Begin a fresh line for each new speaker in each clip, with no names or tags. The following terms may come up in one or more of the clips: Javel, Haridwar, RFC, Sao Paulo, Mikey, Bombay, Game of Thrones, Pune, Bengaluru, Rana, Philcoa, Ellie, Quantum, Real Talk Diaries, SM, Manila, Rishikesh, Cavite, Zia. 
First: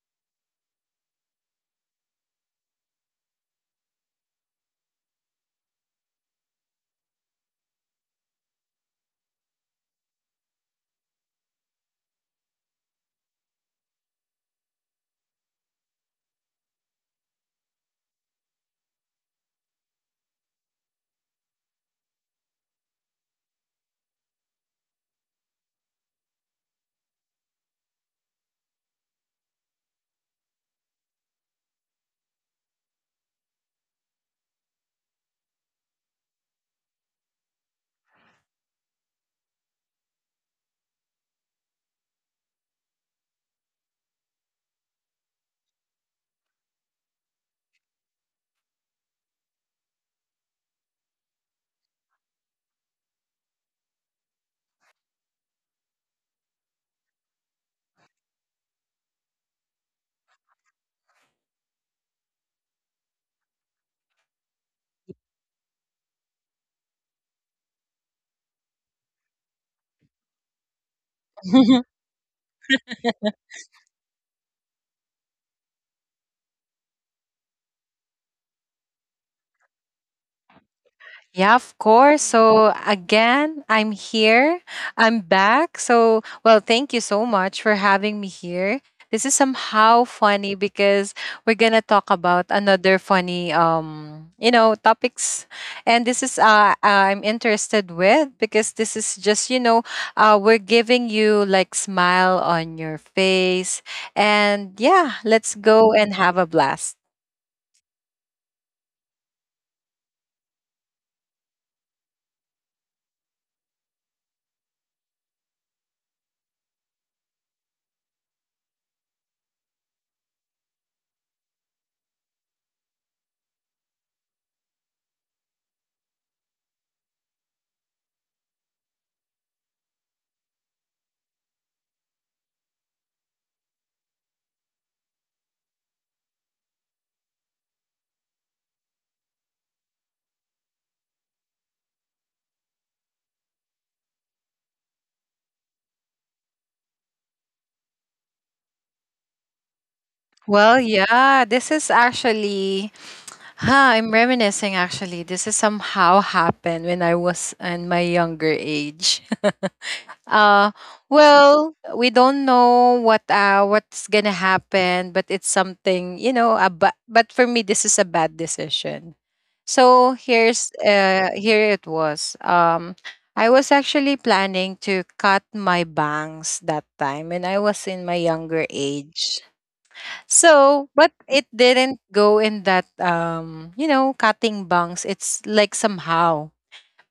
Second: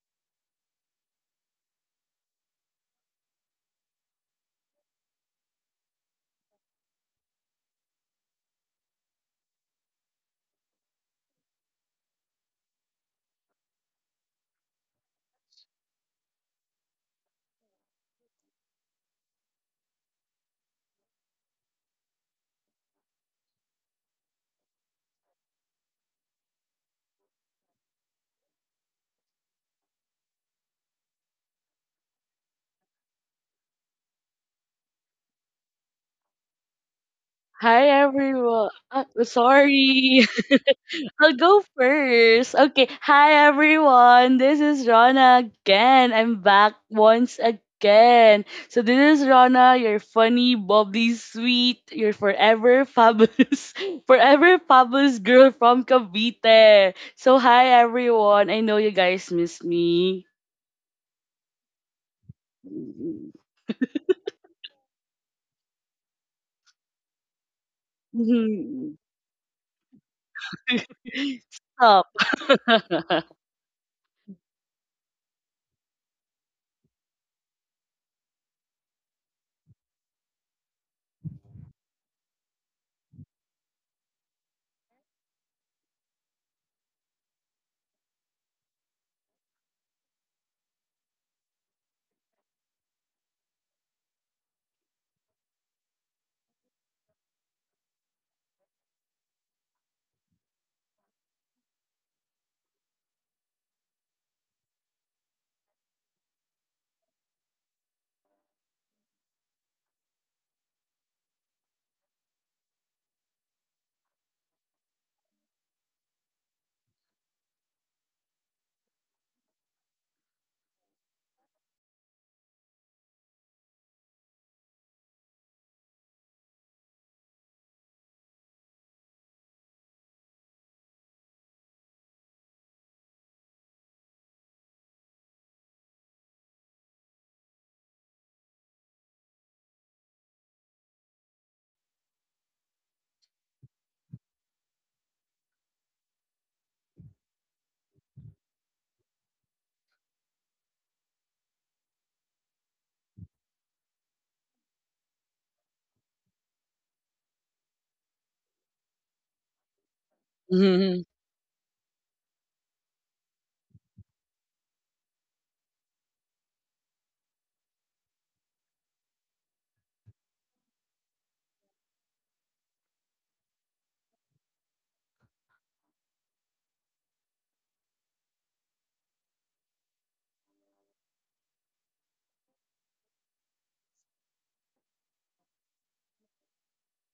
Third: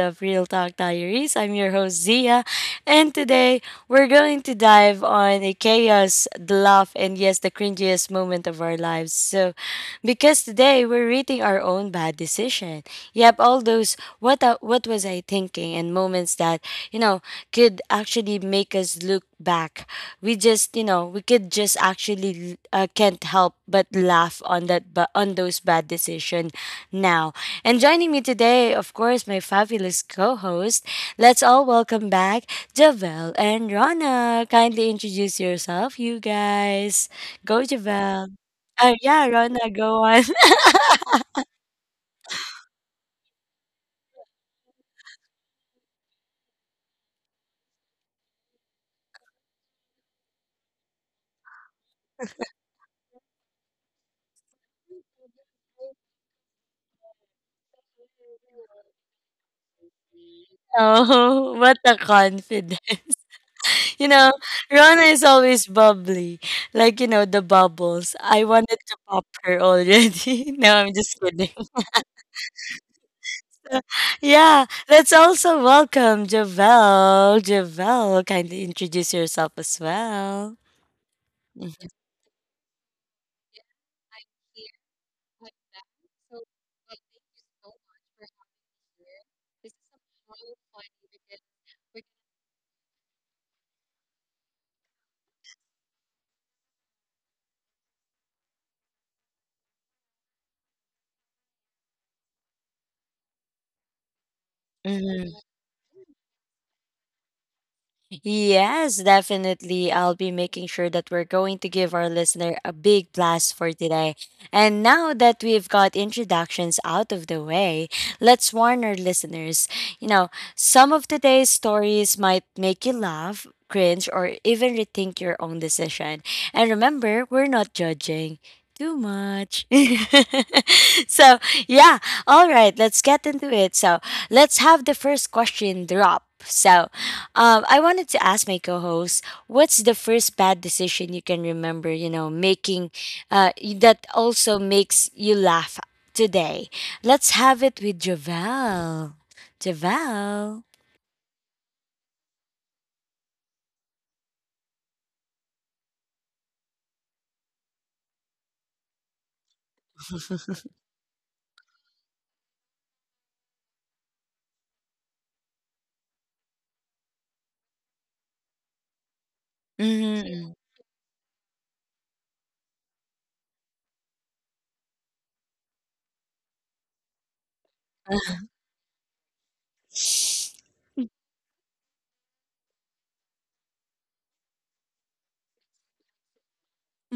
of Real Talk Diaries. I'm your host Zia, and today we're going to dive on the chaos, the laugh, and yes, the cringiest moment of our lives. So, because today we're rating our own bad decision. Yep, all those what was I thinking and moments that you know could actually make us look back. We could just actually can't help but laugh on that but on those bad decision now. And joining me today, of course, my fabulous co-host. Let's all welcome back Javel and Rana. Kindly introduce yourself, you guys. Go
Hi
Javel.
everyone.
Yeah, Rana, go on.
Sorry. I'll go first. Okay. Hi everyone. This is Rana again. I'm back once again. So this is Rana, your funny, bubbly, sweet, your forever fabulous, forever fabulous girl from Cavite. So hi everyone. I know you guys miss me.
Oh, what a confidence. You know, Rona is always bubbly. Like, the bubbles. I wanted to pop her already. No, I'm just kidding.
Stop.
Yeah, let's also welcome Javel. Javel, kindly introduce yourself as well.
Yeah, of course. So again, I'm here. I'm back. Well, thank you so much for having me here. This is somehow funny because we're going to talk about another funny topics. And this is I'm interested with because this is just we're giving you like smile on your face. And yeah,
Mm-hmm.
let's go and have a blast.
Yes, definitely. I'll be making sure that we're going to give our listener a big blast for today. And now that we've got introductions out of the way, let's warn our listeners. You know, some of today's stories might make you laugh, cringe, or even rethink your own decision. And remember, we're not judging too much. So, yeah, all right, let's get into it. So, let's have the first question drop. So, I wanted to ask my co-host, what's the first bad decision you can remember? You know, making, that also makes you laugh today. Let's have it with Javel. Javel.
Well, yeah, this is actually Ha, I'm reminiscing actually. This is somehow happened when I was in my younger age. uh
Mhm.
well, we don't know what what's gonna happen, but it's something, but for me this is a bad decision. So
Mm-hmm.
here's here it was. Um, I was actually planning to cut my bangs that time when I was in my younger age. So, but it didn't go in that cutting bungs. It's like somehow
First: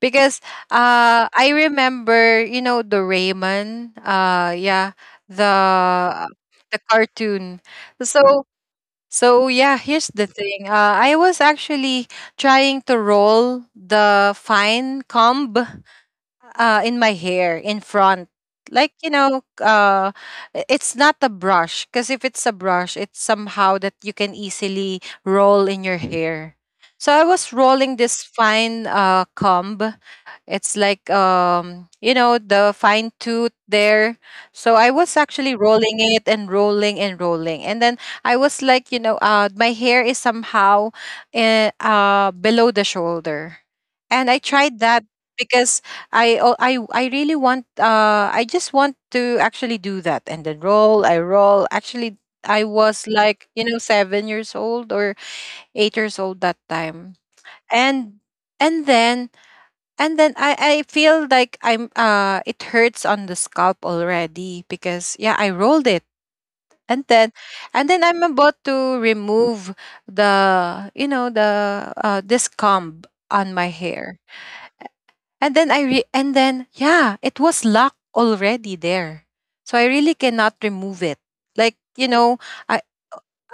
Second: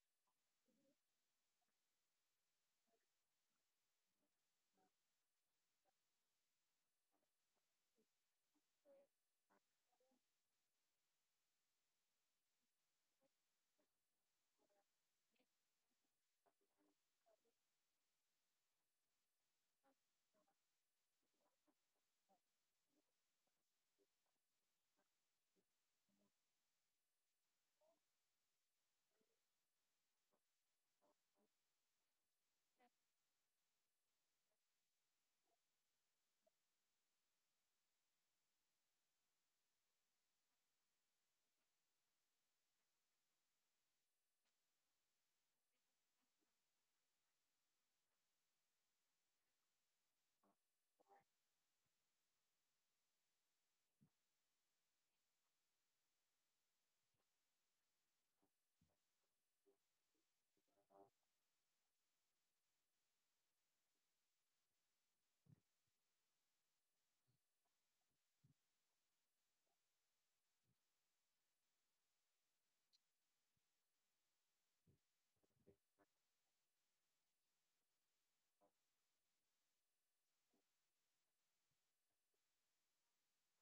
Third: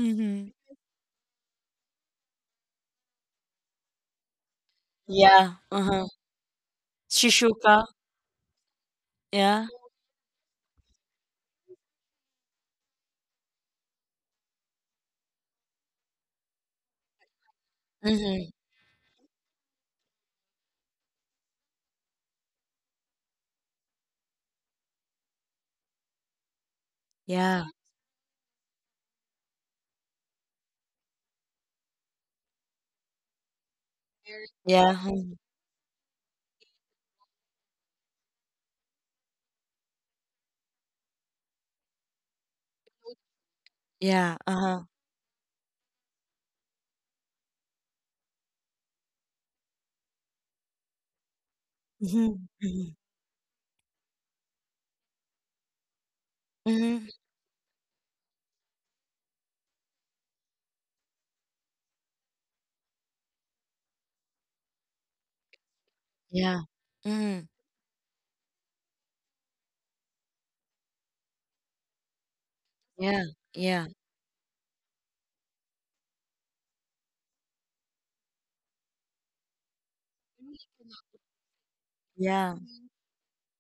because I remember, you know, the Raymond, uh, yeah,
Yeah. Uh-huh.
the the cartoon.
Shishuka.
So so
Yeah.
yeah, here's the thing. I was actually trying to roll the fine comb in my hair in front
Mm-hmm.
like it's not a brush because if it's a brush it's somehow that you can easily roll in your hair, so I was
Yeah.
rolling this fine comb. It's like the fine tooth there. So
Yeah.
I was
Mhm.
actually rolling it and rolling and rolling. And then I was like, you know, my hair is somehow below the shoulder. And I
Yeah.
tried
Uh-huh.
that because I really want I just want to actually do that and then roll, I roll. Actually,
Mm-hmm.
I
Mm-hmm.
was like, you know, 7 years old or 8 years old that
Mm-hmm.
time. And and then and then I feel like I'm it hurts on the scalp already because yeah I rolled it,
Yeah.
and
Mm-hmm.
then and then I'm about to remove the this comb
Yeah.
on my
Yeah.
hair, and then and then yeah it was locked already there, so I really cannot remove it. Like, you know,
Yeah.
I,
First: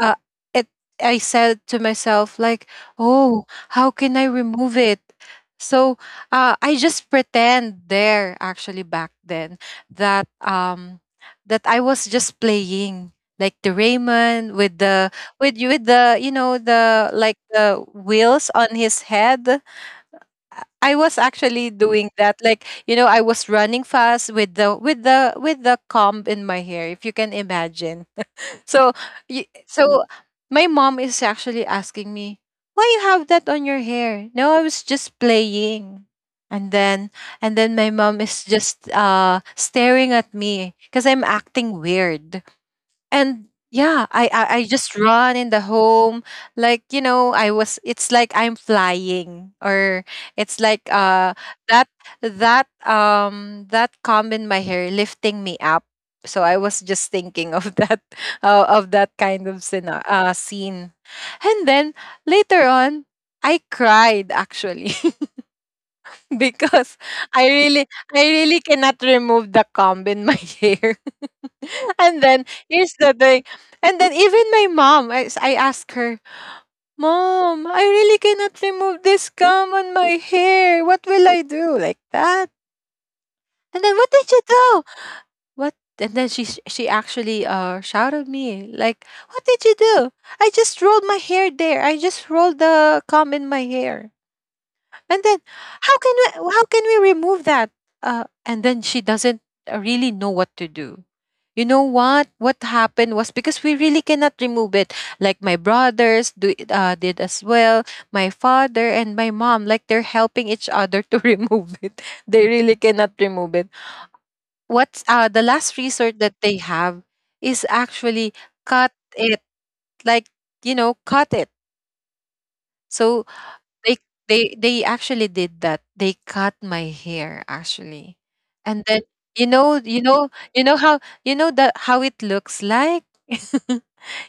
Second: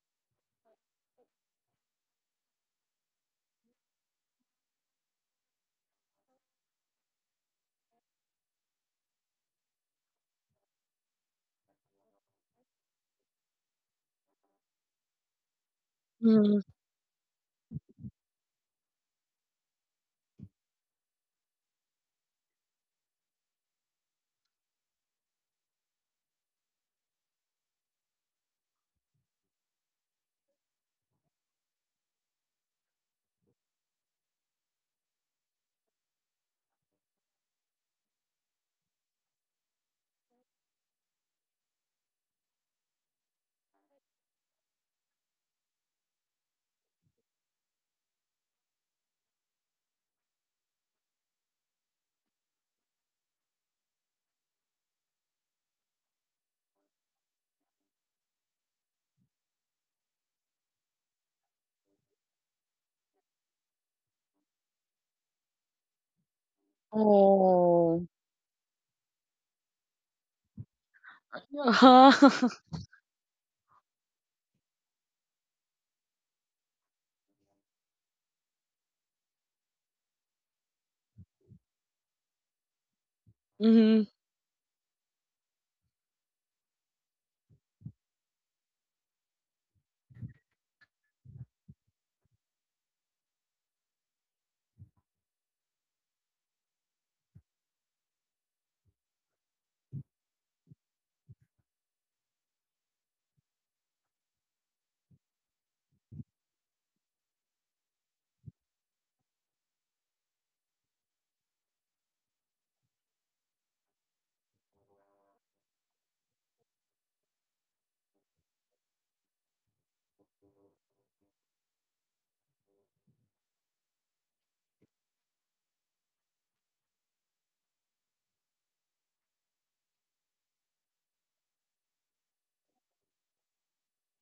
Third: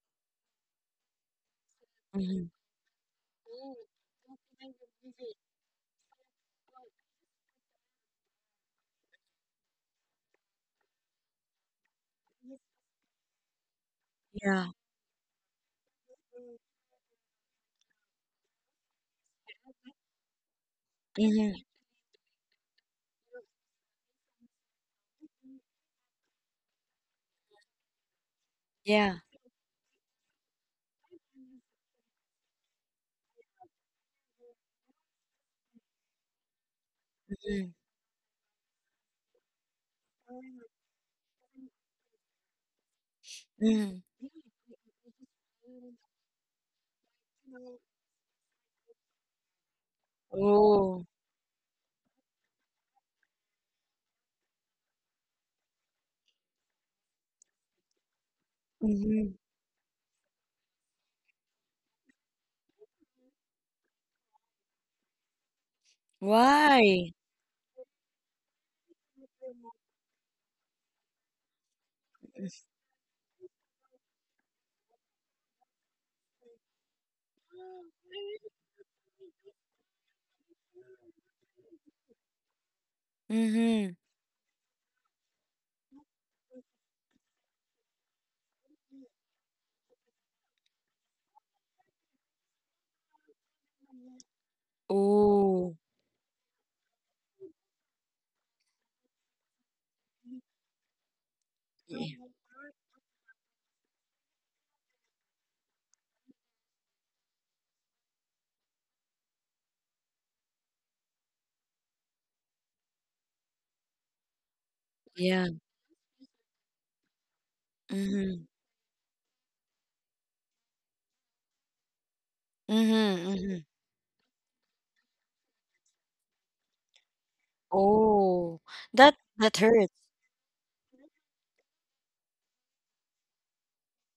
uh, it I said to myself
Mm-hmm.
like, "Oh, how can I remove it?" So I just pretend there actually back then that that I was just playing like the Raymond
Yeah.
with the with the you know
Mhm.
the like the wheels on his head. I was actually
Mm-hmm.
doing that. Like, you know, I was running fast with the with the comb in my hair, if you can imagine. So
Yeah.
so my mom is actually asking me why you have that on your hair, no, I was just playing. And then and
Mm-hmm.
then my mom is just staring at me because I'm acting weird. And
Mhm.
yeah, I just run in the home, like you know I was it's like I'm flying or it's like
Oh.
that that comb in my hair lifting me up. So I was just thinking of that uh, of that
Mhm.
kind of scene uh, scene. And then later on I cried actually. Because
Why?
I really
Oh.
I really cannot remove the comb in my hair. And then here's the thing. And then even my mom, I asked her, Mom, I really cannot remove this gum on my hair. What will I do? Like that. And then
Mhm.
what
Mhm,
did you do? What? And then she actually shouted me like, "What did you do? I just rolled my hair there. I just rolled the comb in my hair." And then,
Oh.
how can we how can we remove that? And then she doesn't really know what to do. You know what? What happened was because we really cannot remove it. Like my brothers do, did as well. My father and my mom, like they're helping each other to remove it. They really cannot remove it. What's the
Yeah.
last resort that they have is actually
Mhm.
cut it. Like, you know, cut it. So
Mhm, mhm.
they they actually did that. They cut my hair actually,
Oh,
and then
that
you
that
know you
hurts.
know you know how you know that how it looks like.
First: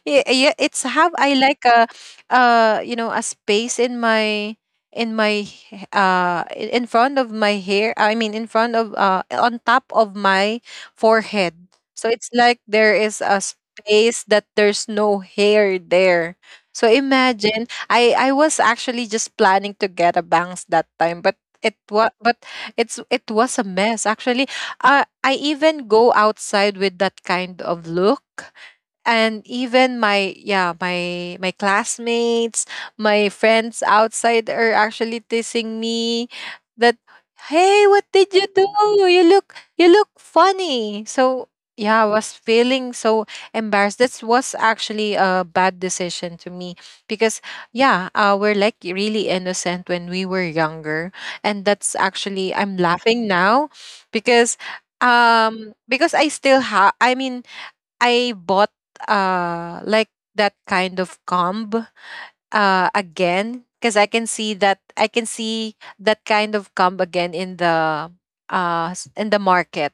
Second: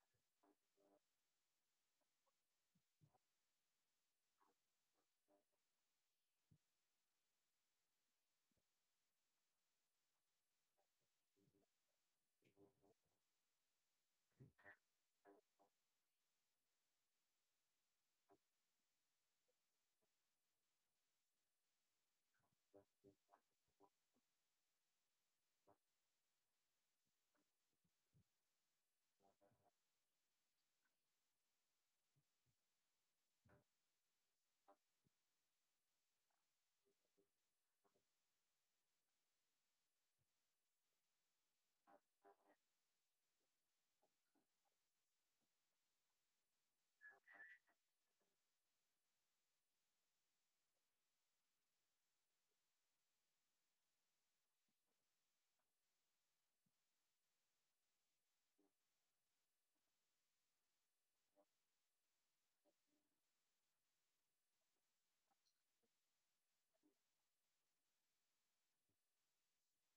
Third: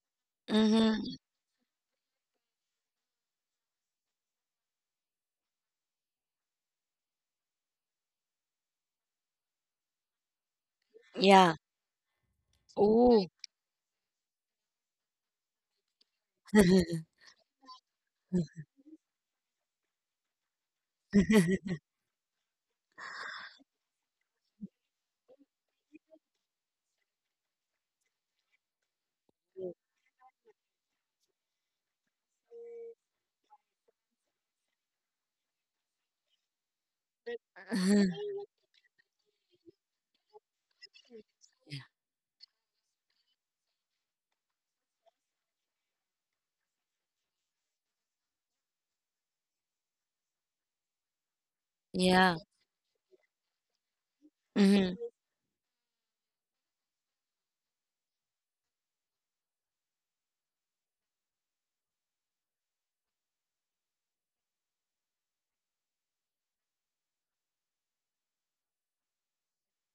Yeah, yeah, it's have
Mhm.
I like a you know a space in my in front of my hair. I mean in front of uh, on top of my
Yeah.
forehead. So it's like there is
Oh.
a space that there's no hair there. So imagine, I was actually just planning to get a bangs that time, but it was but it's it was a mess actually. I even go outside with that kind of look, and even my yeah my classmates, my friends outside are actually teasing me that, hey, what did you do, you look funny. So yeah, I was feeling so embarrassed. This was actually a bad decision to me because yeah, we're like really innocent when we were younger, and that's
Yeah.
actually I'm laughing now because
Mhm.
because I still have I mean I bought like that kind of comb again because I can see that I can see that kind of come again in the in the market,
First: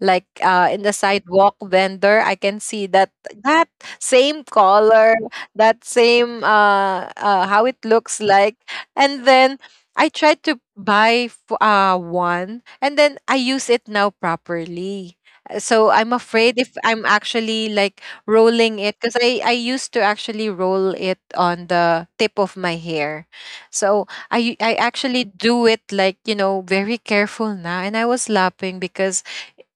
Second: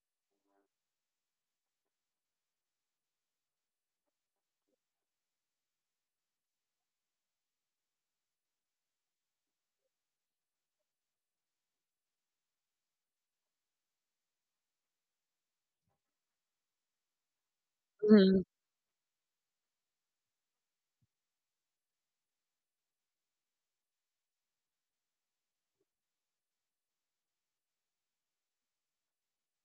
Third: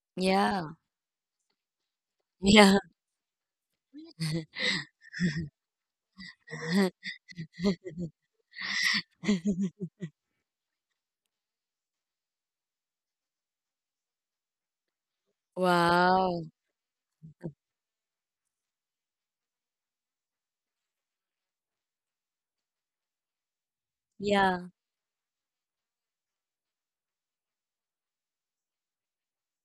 like
Yeah.
in the sidewalk vendor I can
Yeah.
see that, that same color, that same uh, uh how it looks like. And then I tried to buy one and then I use it now properly. So I'm
Wow.
afraid if I'm actually like
mhm.
rolling it because I used to actually roll it on the tip of my hair. So I
Yeah.
actually do it like, you know, very careful now. And I was laughing because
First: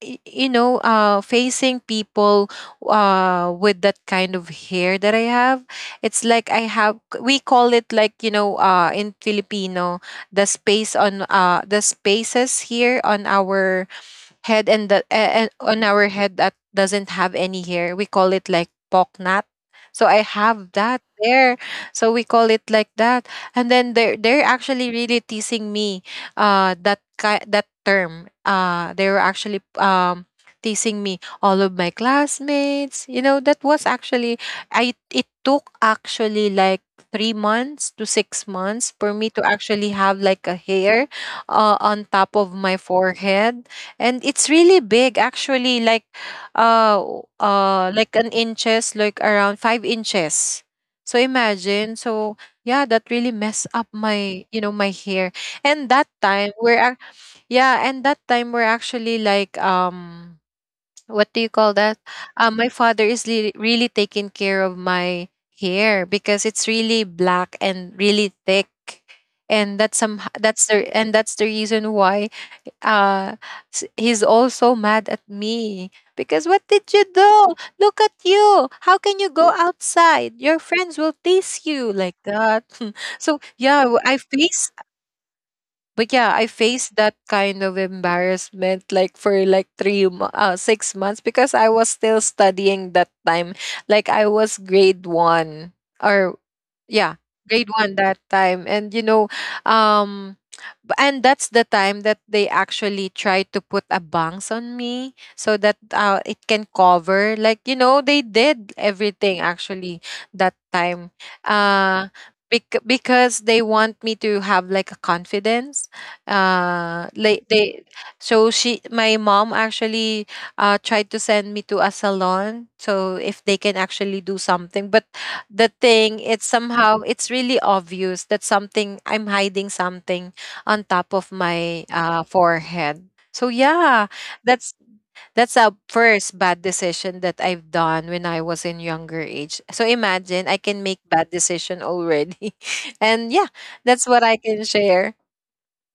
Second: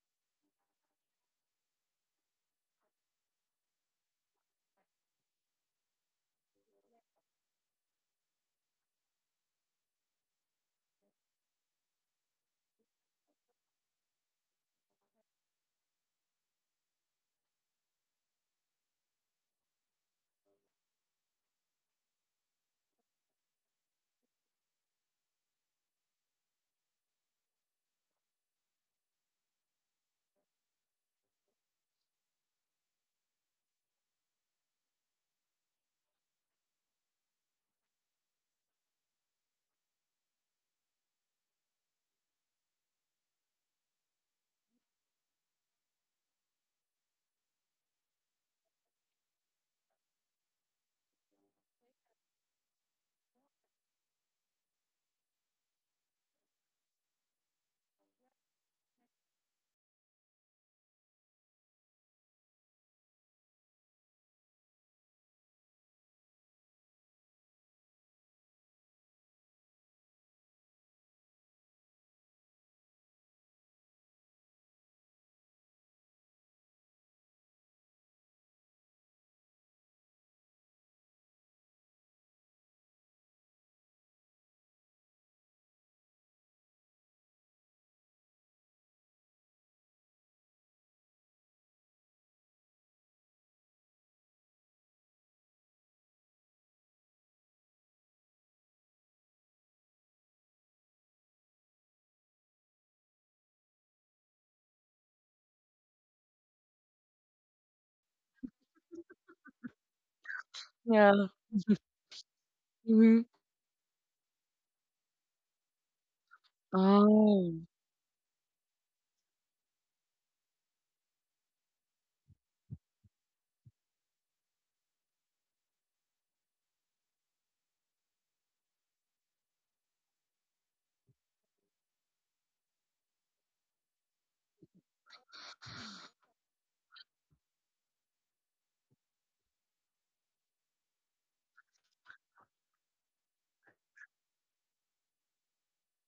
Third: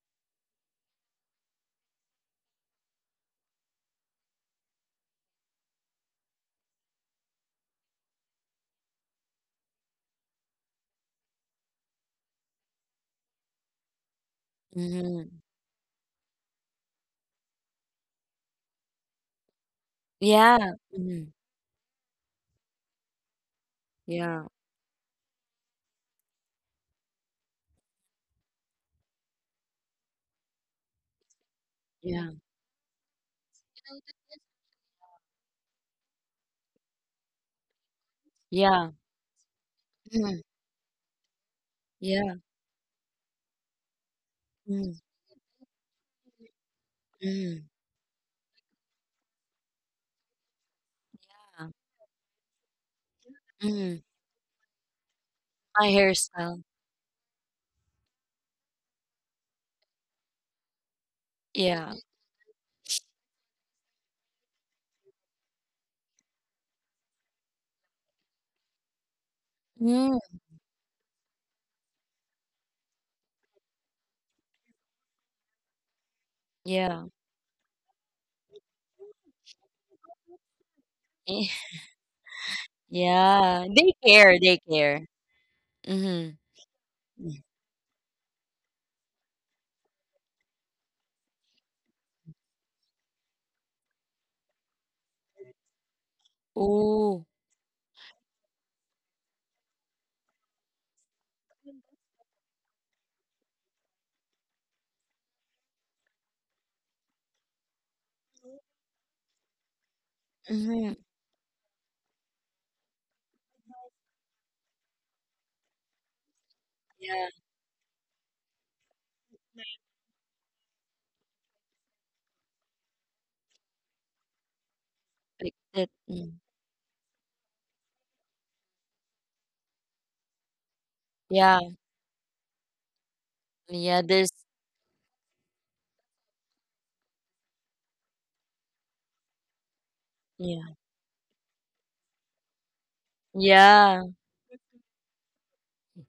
you know, facing people with that kind of hair that I have, it's like I have we call it like, you know, in Filipino, the space on the spaces here on our head and the
Mhm.
on our head that doesn't have any hair. We call it like pocknat. So I
Yeah.
have that
Mhm.
there. So we call it like that. And then they are
Yeah.
they're actually really teasing me that term. Uh, they were actually teasing me all of my
Yeah.
classmates. You know, that was actually I it took actually like 3 months to six
Yeah.
months for me to actually have
Mhm.
like a hair on
Yeah.
top of my forehead, and it's really
Mhm.
big actually uh
Mhm.
like an inches like around 5 inches. So
Yeah.
imagine, so yeah, that really messed up
Mhm.
my you know my hair.
My
And that
hairstyle.
time we're ac- Yeah, and that time we're actually like what do you call
Yeah.
that, my father is really taking care of my hair because it's really black and really thick, and that's
Mm.
some that's the and that's the reason why uh he's also mad at me because what did
Yeah.
you do, look at you, how can you go outside, your friends will
Eh,
tease you like that. So
yeah. They
yeah, I
care, they
face
care.
but
Mhm.
yeah I faced that kind of embarrassment like for like 6 months because I was still studying that time, like I was grade one or
Ooh.
yeah grade one that time, and you know um and that's the time that they actually try to put a bangs on me so that it can cover like you know they did everything actually that
Mhm.
time,
Yeah.
uh
Mhm.
because they want me to have like a confidence,
Yeah.
like
Oh.
they so she my mom actually tried to send me to a salon so if they can actually do something, but
Like
the
that. Mm.
thing it's somehow it's really obvious that something I'm hiding something on top of
Yeah.
my forehead. So
Yeah,
yeah,
there's
that's that's a first bad decision that I've done when I was in younger age. So imagine I
Yeah.
can make bad decision already. And yeah,
Yeah.
that's what I can share.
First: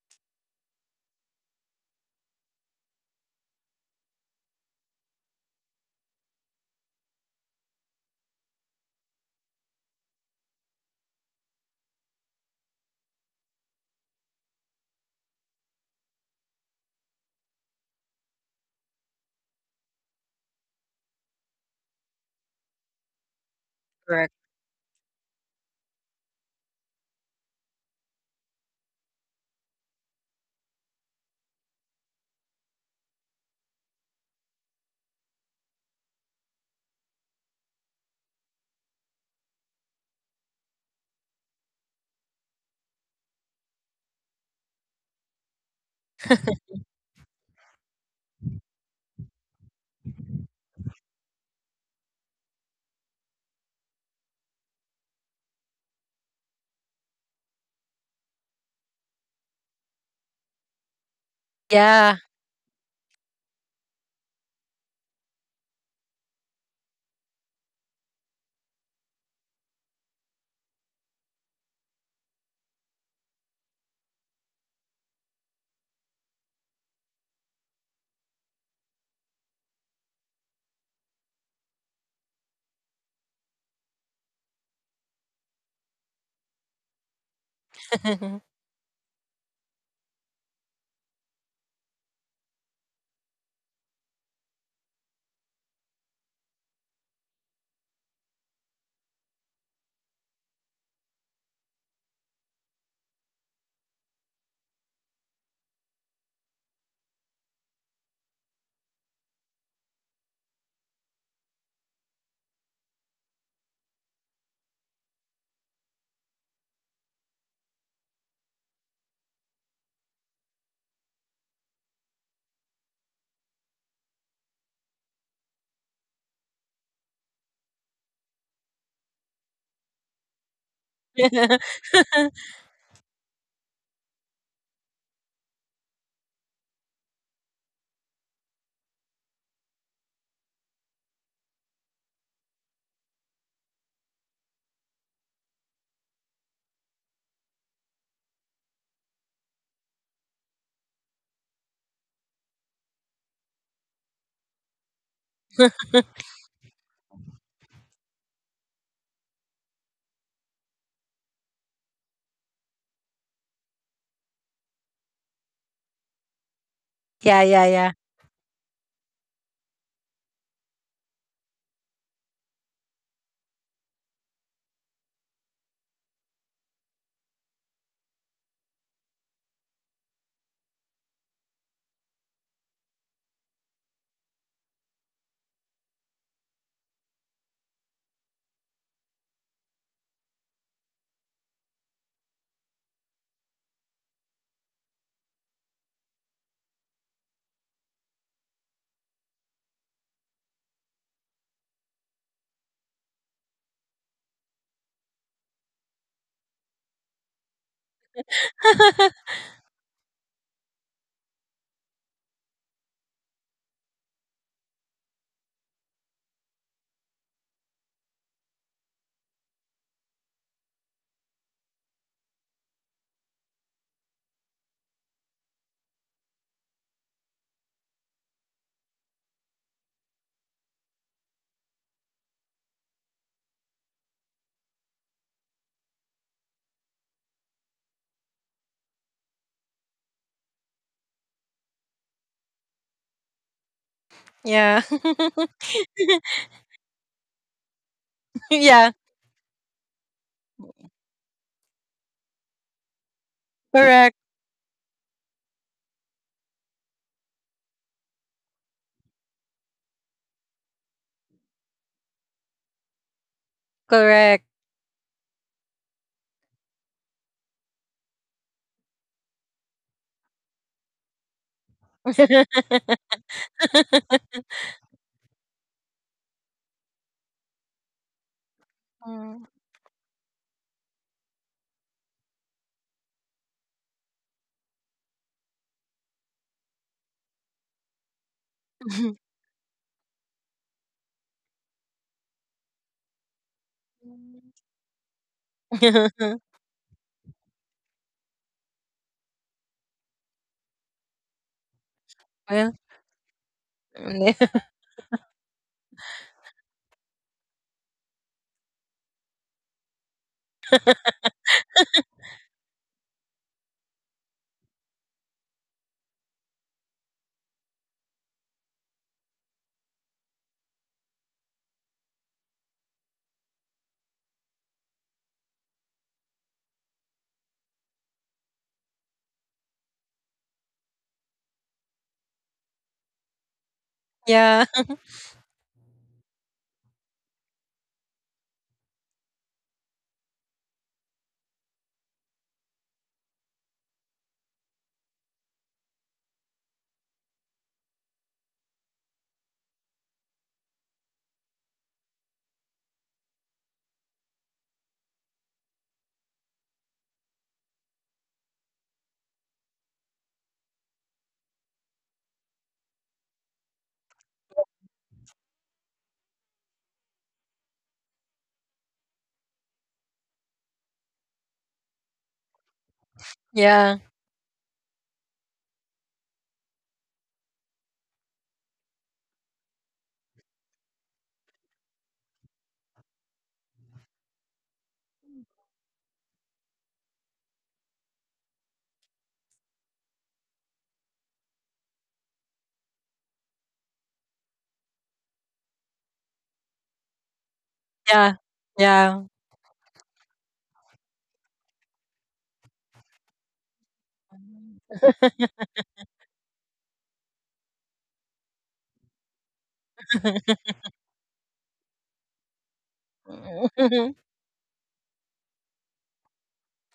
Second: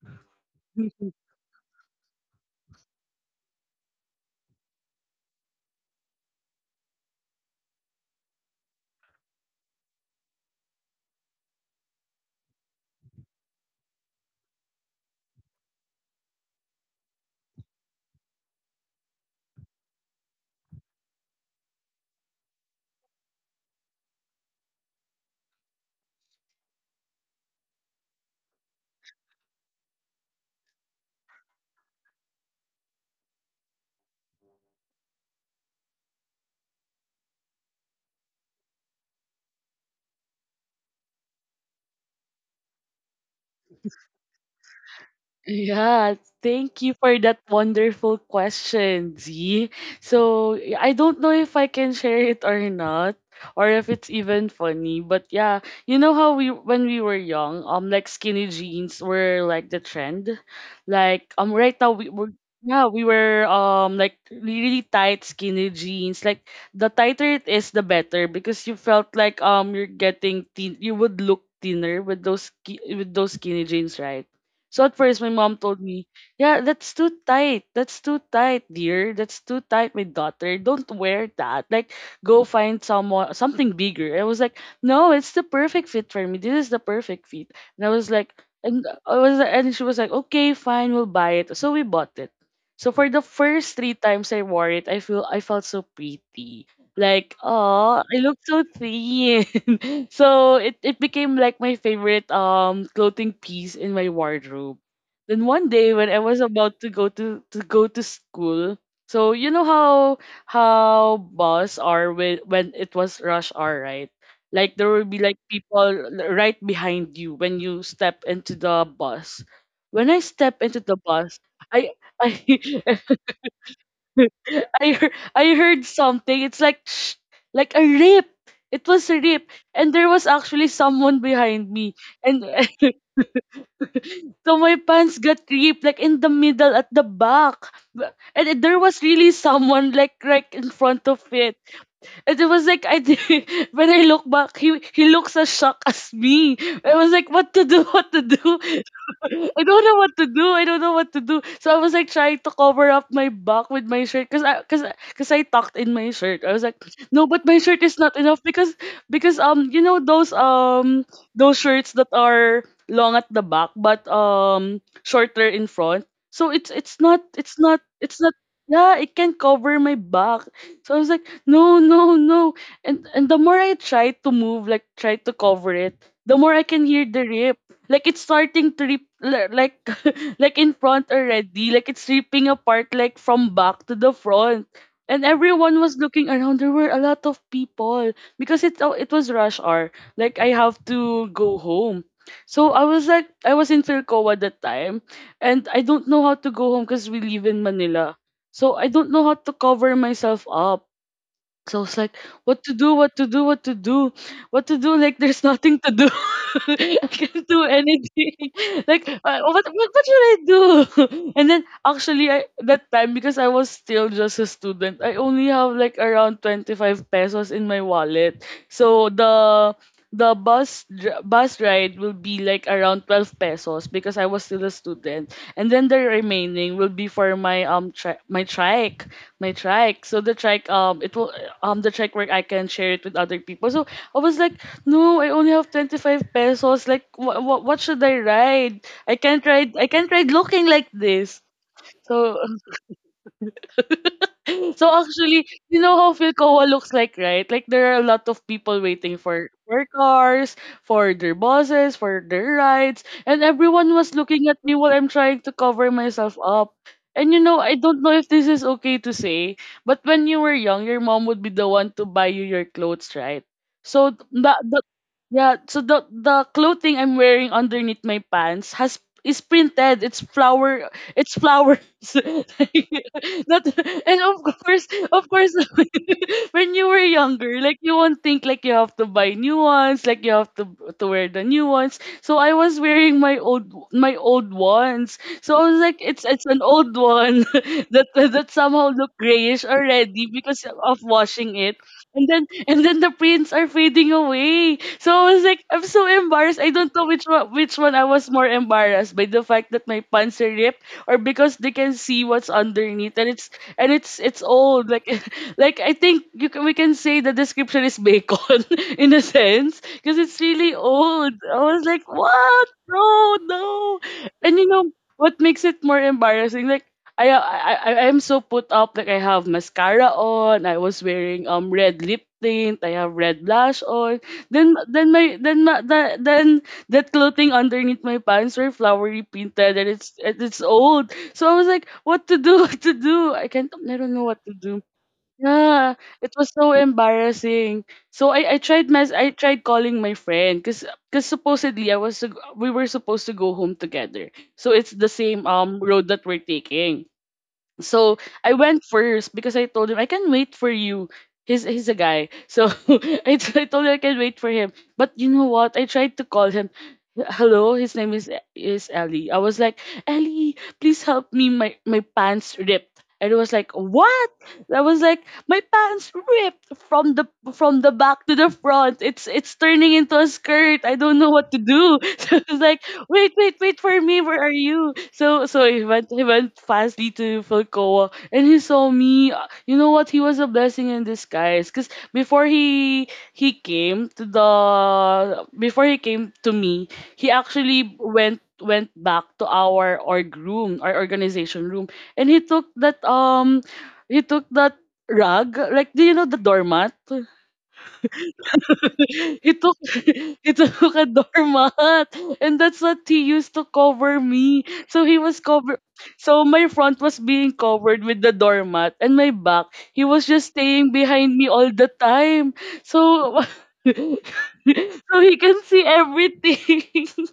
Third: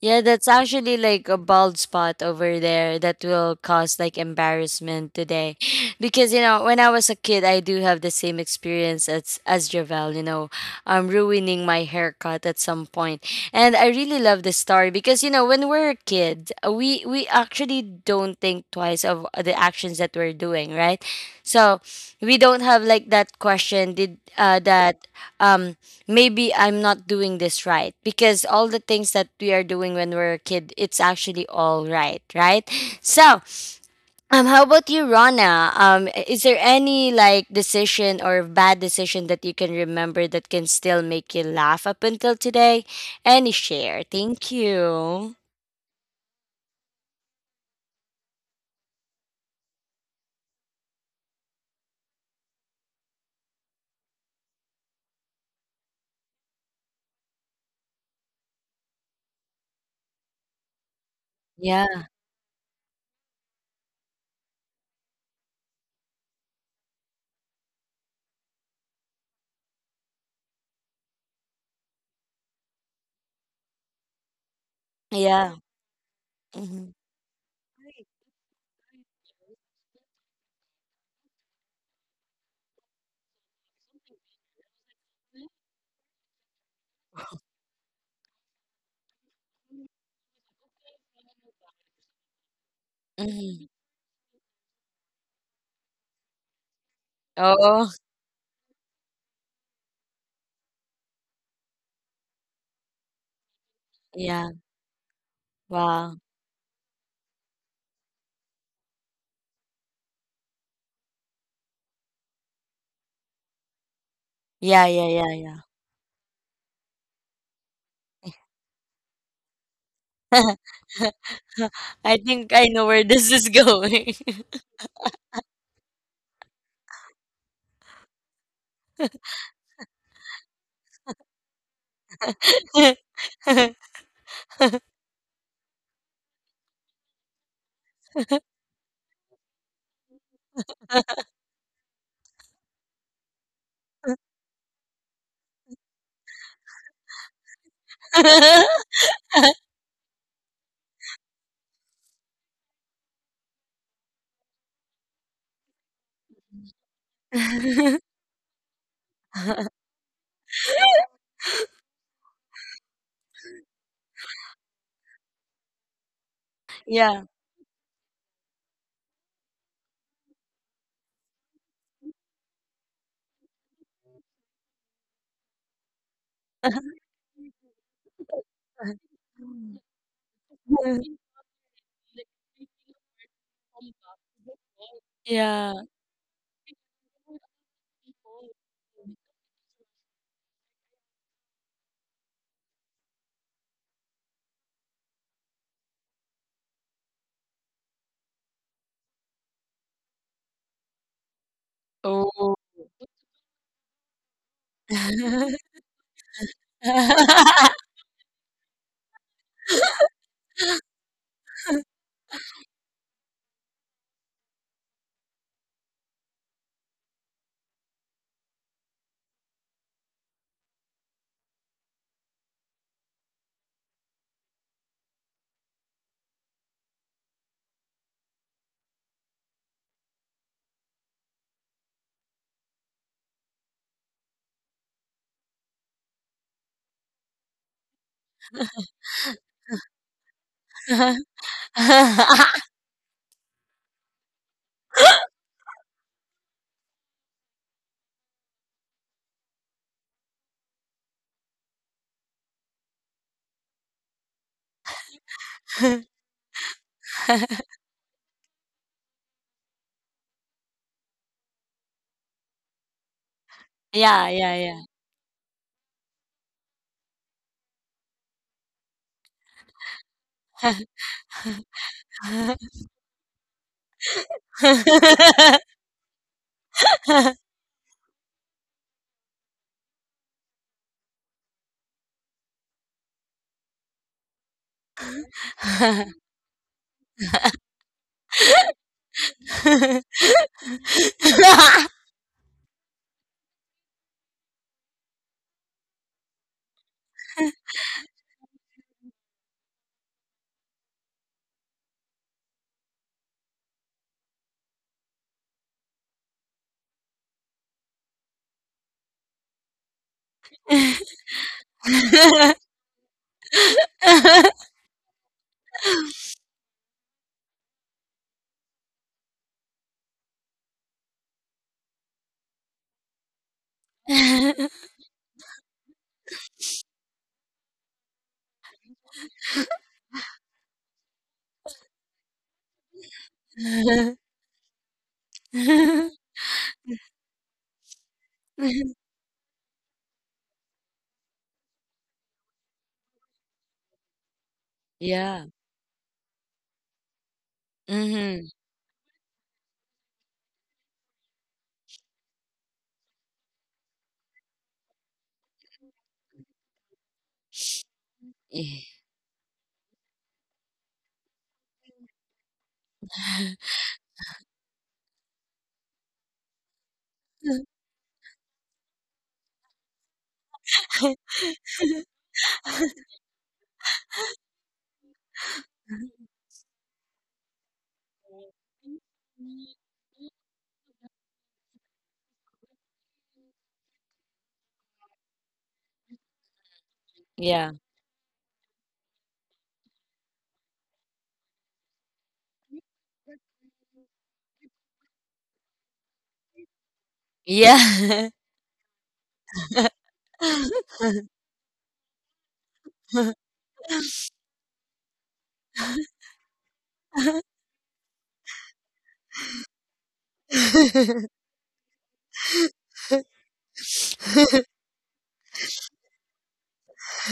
Yeah, that's actually like a bald spot over there that will cause like embarrassment today. Because you know, when I was a kid, I do have the same experience as Javel, ruining my haircut at some point. And I really love this story because when we're a kid, we actually don't think twice of the actions that we're doing, right? So, we don't have like that question did
Correct.
that um maybe I'm not doing this right because all the things that we are doing when we're a kid, it's actually all right, right? So, how about you, Rona? Is there any like decision or bad decision that you can remember that can still make you laugh up until today? Any share? Thank you.
Yeah, thank you for that wonderful question, Z. So, I don't know if I can share it or not, or if it's even funny, but yeah, you know how we when we were young, like skinny jeans were like the trend. Like, right now
Yeah,
we
Yeah.
were yeah, we were like really tight skinny jeans. Like the tighter it is, the better because you felt like you're getting thin. You would look thinner with those skinny jeans, right? So at first, my
yeah.
mom told me, "Yeah,
Hmm,
that's too tight. That's too tight, dear. That's too tight, my daughter. Don't wear that. Like, go find someone something bigger." I was like, "No, it's the perfect fit for me. This is the perfect fit." And I was like, and she was like, "Okay, fine, we'll buy it." So we bought it. So for the
hmm.
first three times I wore it, I felt so pretty. Like,
Oh,
oh, I look so thin. So it became like my favorite clothing piece in my
yeah.
wardrobe. Then one day when
Wow.
I was about to go to school, so you know how bus are when it was rush hour, right? Like
Yeah,
there
yeah,
will be
yeah,
like
yeah.
people right behind you when you step into the bus. When I step into the bus, I
I
I
think I know where this is going.
I heard something. It's like "Shh," like a rip. It was a rip, and there was actually someone behind me, and so my pants got ripped like in the middle at the back, and there was really someone like right in front of it. And it was like I did, when I look back, he looks as shocked as me. I was like, what to do? What to do? I don't know what to do. I don't know what to do. So I was like trying to cover up my back with my shirt because I tucked in my shirt. I was like, no, but my shirt is not enough because those shirts that are long at the back but shorter in front. So it's it's not
Yeah.
Yeah,
it's
yeah,
not
yeah.
it's not yeah, it can cover my back. So I was like, no, no, no. And the more I try to move, like try to cover it, the more I can hear the rip. Like it's starting to rip, li- like like in front already. Like it's ripping apart, like from back to the front. And
Yeah.
everyone was looking around. There were a lot of people because it was rush hour. Like I have to go home. So I was in Philcoa at that time, and I don't know how to go home because we live in Manila. So I don't know how to cover myself up, so it's like,
Oh.
what to do, what to do, what to do, what to do. Like there's nothing to do. I can't do anything. Like what, what should I do? And then actually, that time, because I was still just a student, I only have like around 25 pesos in my wallet. So the bus ride will be like around 12 pesos because I was still a student. And then the remaining will be for my trike. So the trike where I can share it with other people. So I was like, "No, I only have 25 pesos. Like what should I ride?" I can't ride looking like this. So so
Yeah.
actually, you know how Philcoa looks like, right? Like there are a lot of people
Yeah.
waiting for cars, for their buses, for their rides, and everyone was
Correct.
looking at me while I'm trying to cover myself up. And I don't know if this is okay to say, but when you were young, your mom would be the one to buy you your clothes, right? So
Yeah, yeah,
the,
Correct.
yeah.
the yeah, so the clothing I'm wearing underneath my pants has is printed. It's flowers. Like, not and of course when you were younger like you won't think like you have to buy new
Mm.
ones, like you have to wear the new ones, so I was wearing my old ones, so I was like it's an old one that somehow look grayish already because of washing it, and then the prints are fading away. So I was like, I'm so
Well,
embarrassed. I don't know which one I was more embarrassed by, the fact that my pants are ripped or because they can see what's underneath, and it's old, like like I think you can, we can say the description is bacon in a sense because it's really old. I was like, what? No, no. And you know what makes it more embarrassing? Like I am so put up. Like I have mascara on. I was wearing red lip tint. I have red blush on. Then that clothing underneath my pants were flowery painted, and it's old. So I was like, what to do? What to do? I don't know what to do.
yeah.
Yeah, it was so embarrassing. So I tried calling my friend because supposedly we were supposed to go home together. So it's the same
Yeah.
road that we're taking. So
Mhm.
I went first because I told him I can wait for you. He's a guy. So I told him I can wait for him. But you know what? I tried to call him. Hello, his name is Ellie. I was like, Ellie, please help me. My pants ripped. And it was like, what? I was like, my pants ripped from the from the back to the front. It's turning into a skirt. I don't know what to do. So I was like, wait, wait, wait for me.
Yeah.
Where are you? So, he went fastly to Falcoa, and he saw me. You know what? He was a blessing in disguise. Cause before he came before he came to me, he
Yeah.
actually went back to our org room, our organization room, and he took that rug. Like, do you know the doormat?
Yeah.
Yeah.
He
Yeah.
took he took a doormat, and that's what he used to cover me. So he was cover so my front was being covered with the doormat, and my back, he was just staying behind me all the time. So so he can see everything.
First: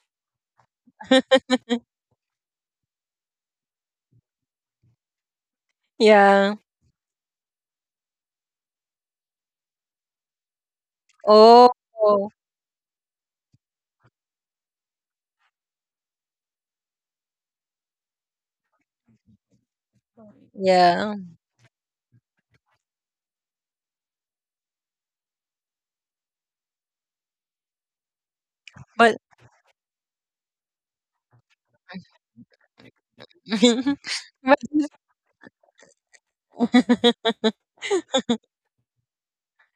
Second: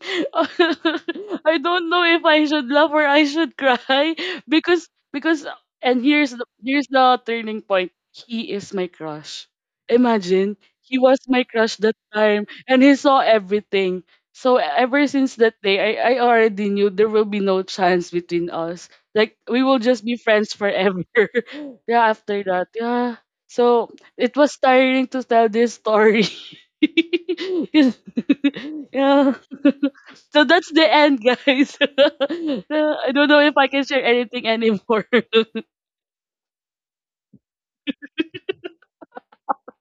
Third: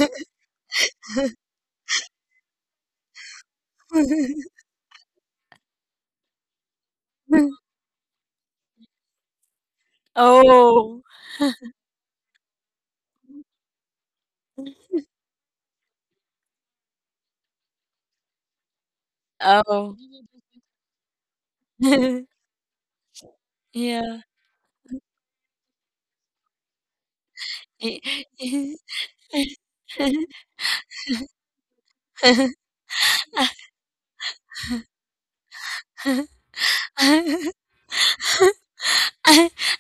I don't know if I should laugh or I should cry because and here's the,
Yeah.
here's the turning point. He is my crush. Imagine, he
Oh.
was my
Oh,
crush that time, and he saw everything. So ever since that day, I already knew there will be no chance between us. Like we will
Oh.
just be friends forever.
yeah.
Yeah, after that, yeah. So
Yeah.
it was tiring to tell this story.
I
But
Yeah. So that's the end, guys. I don't know if I can share anything
but
anymore.
I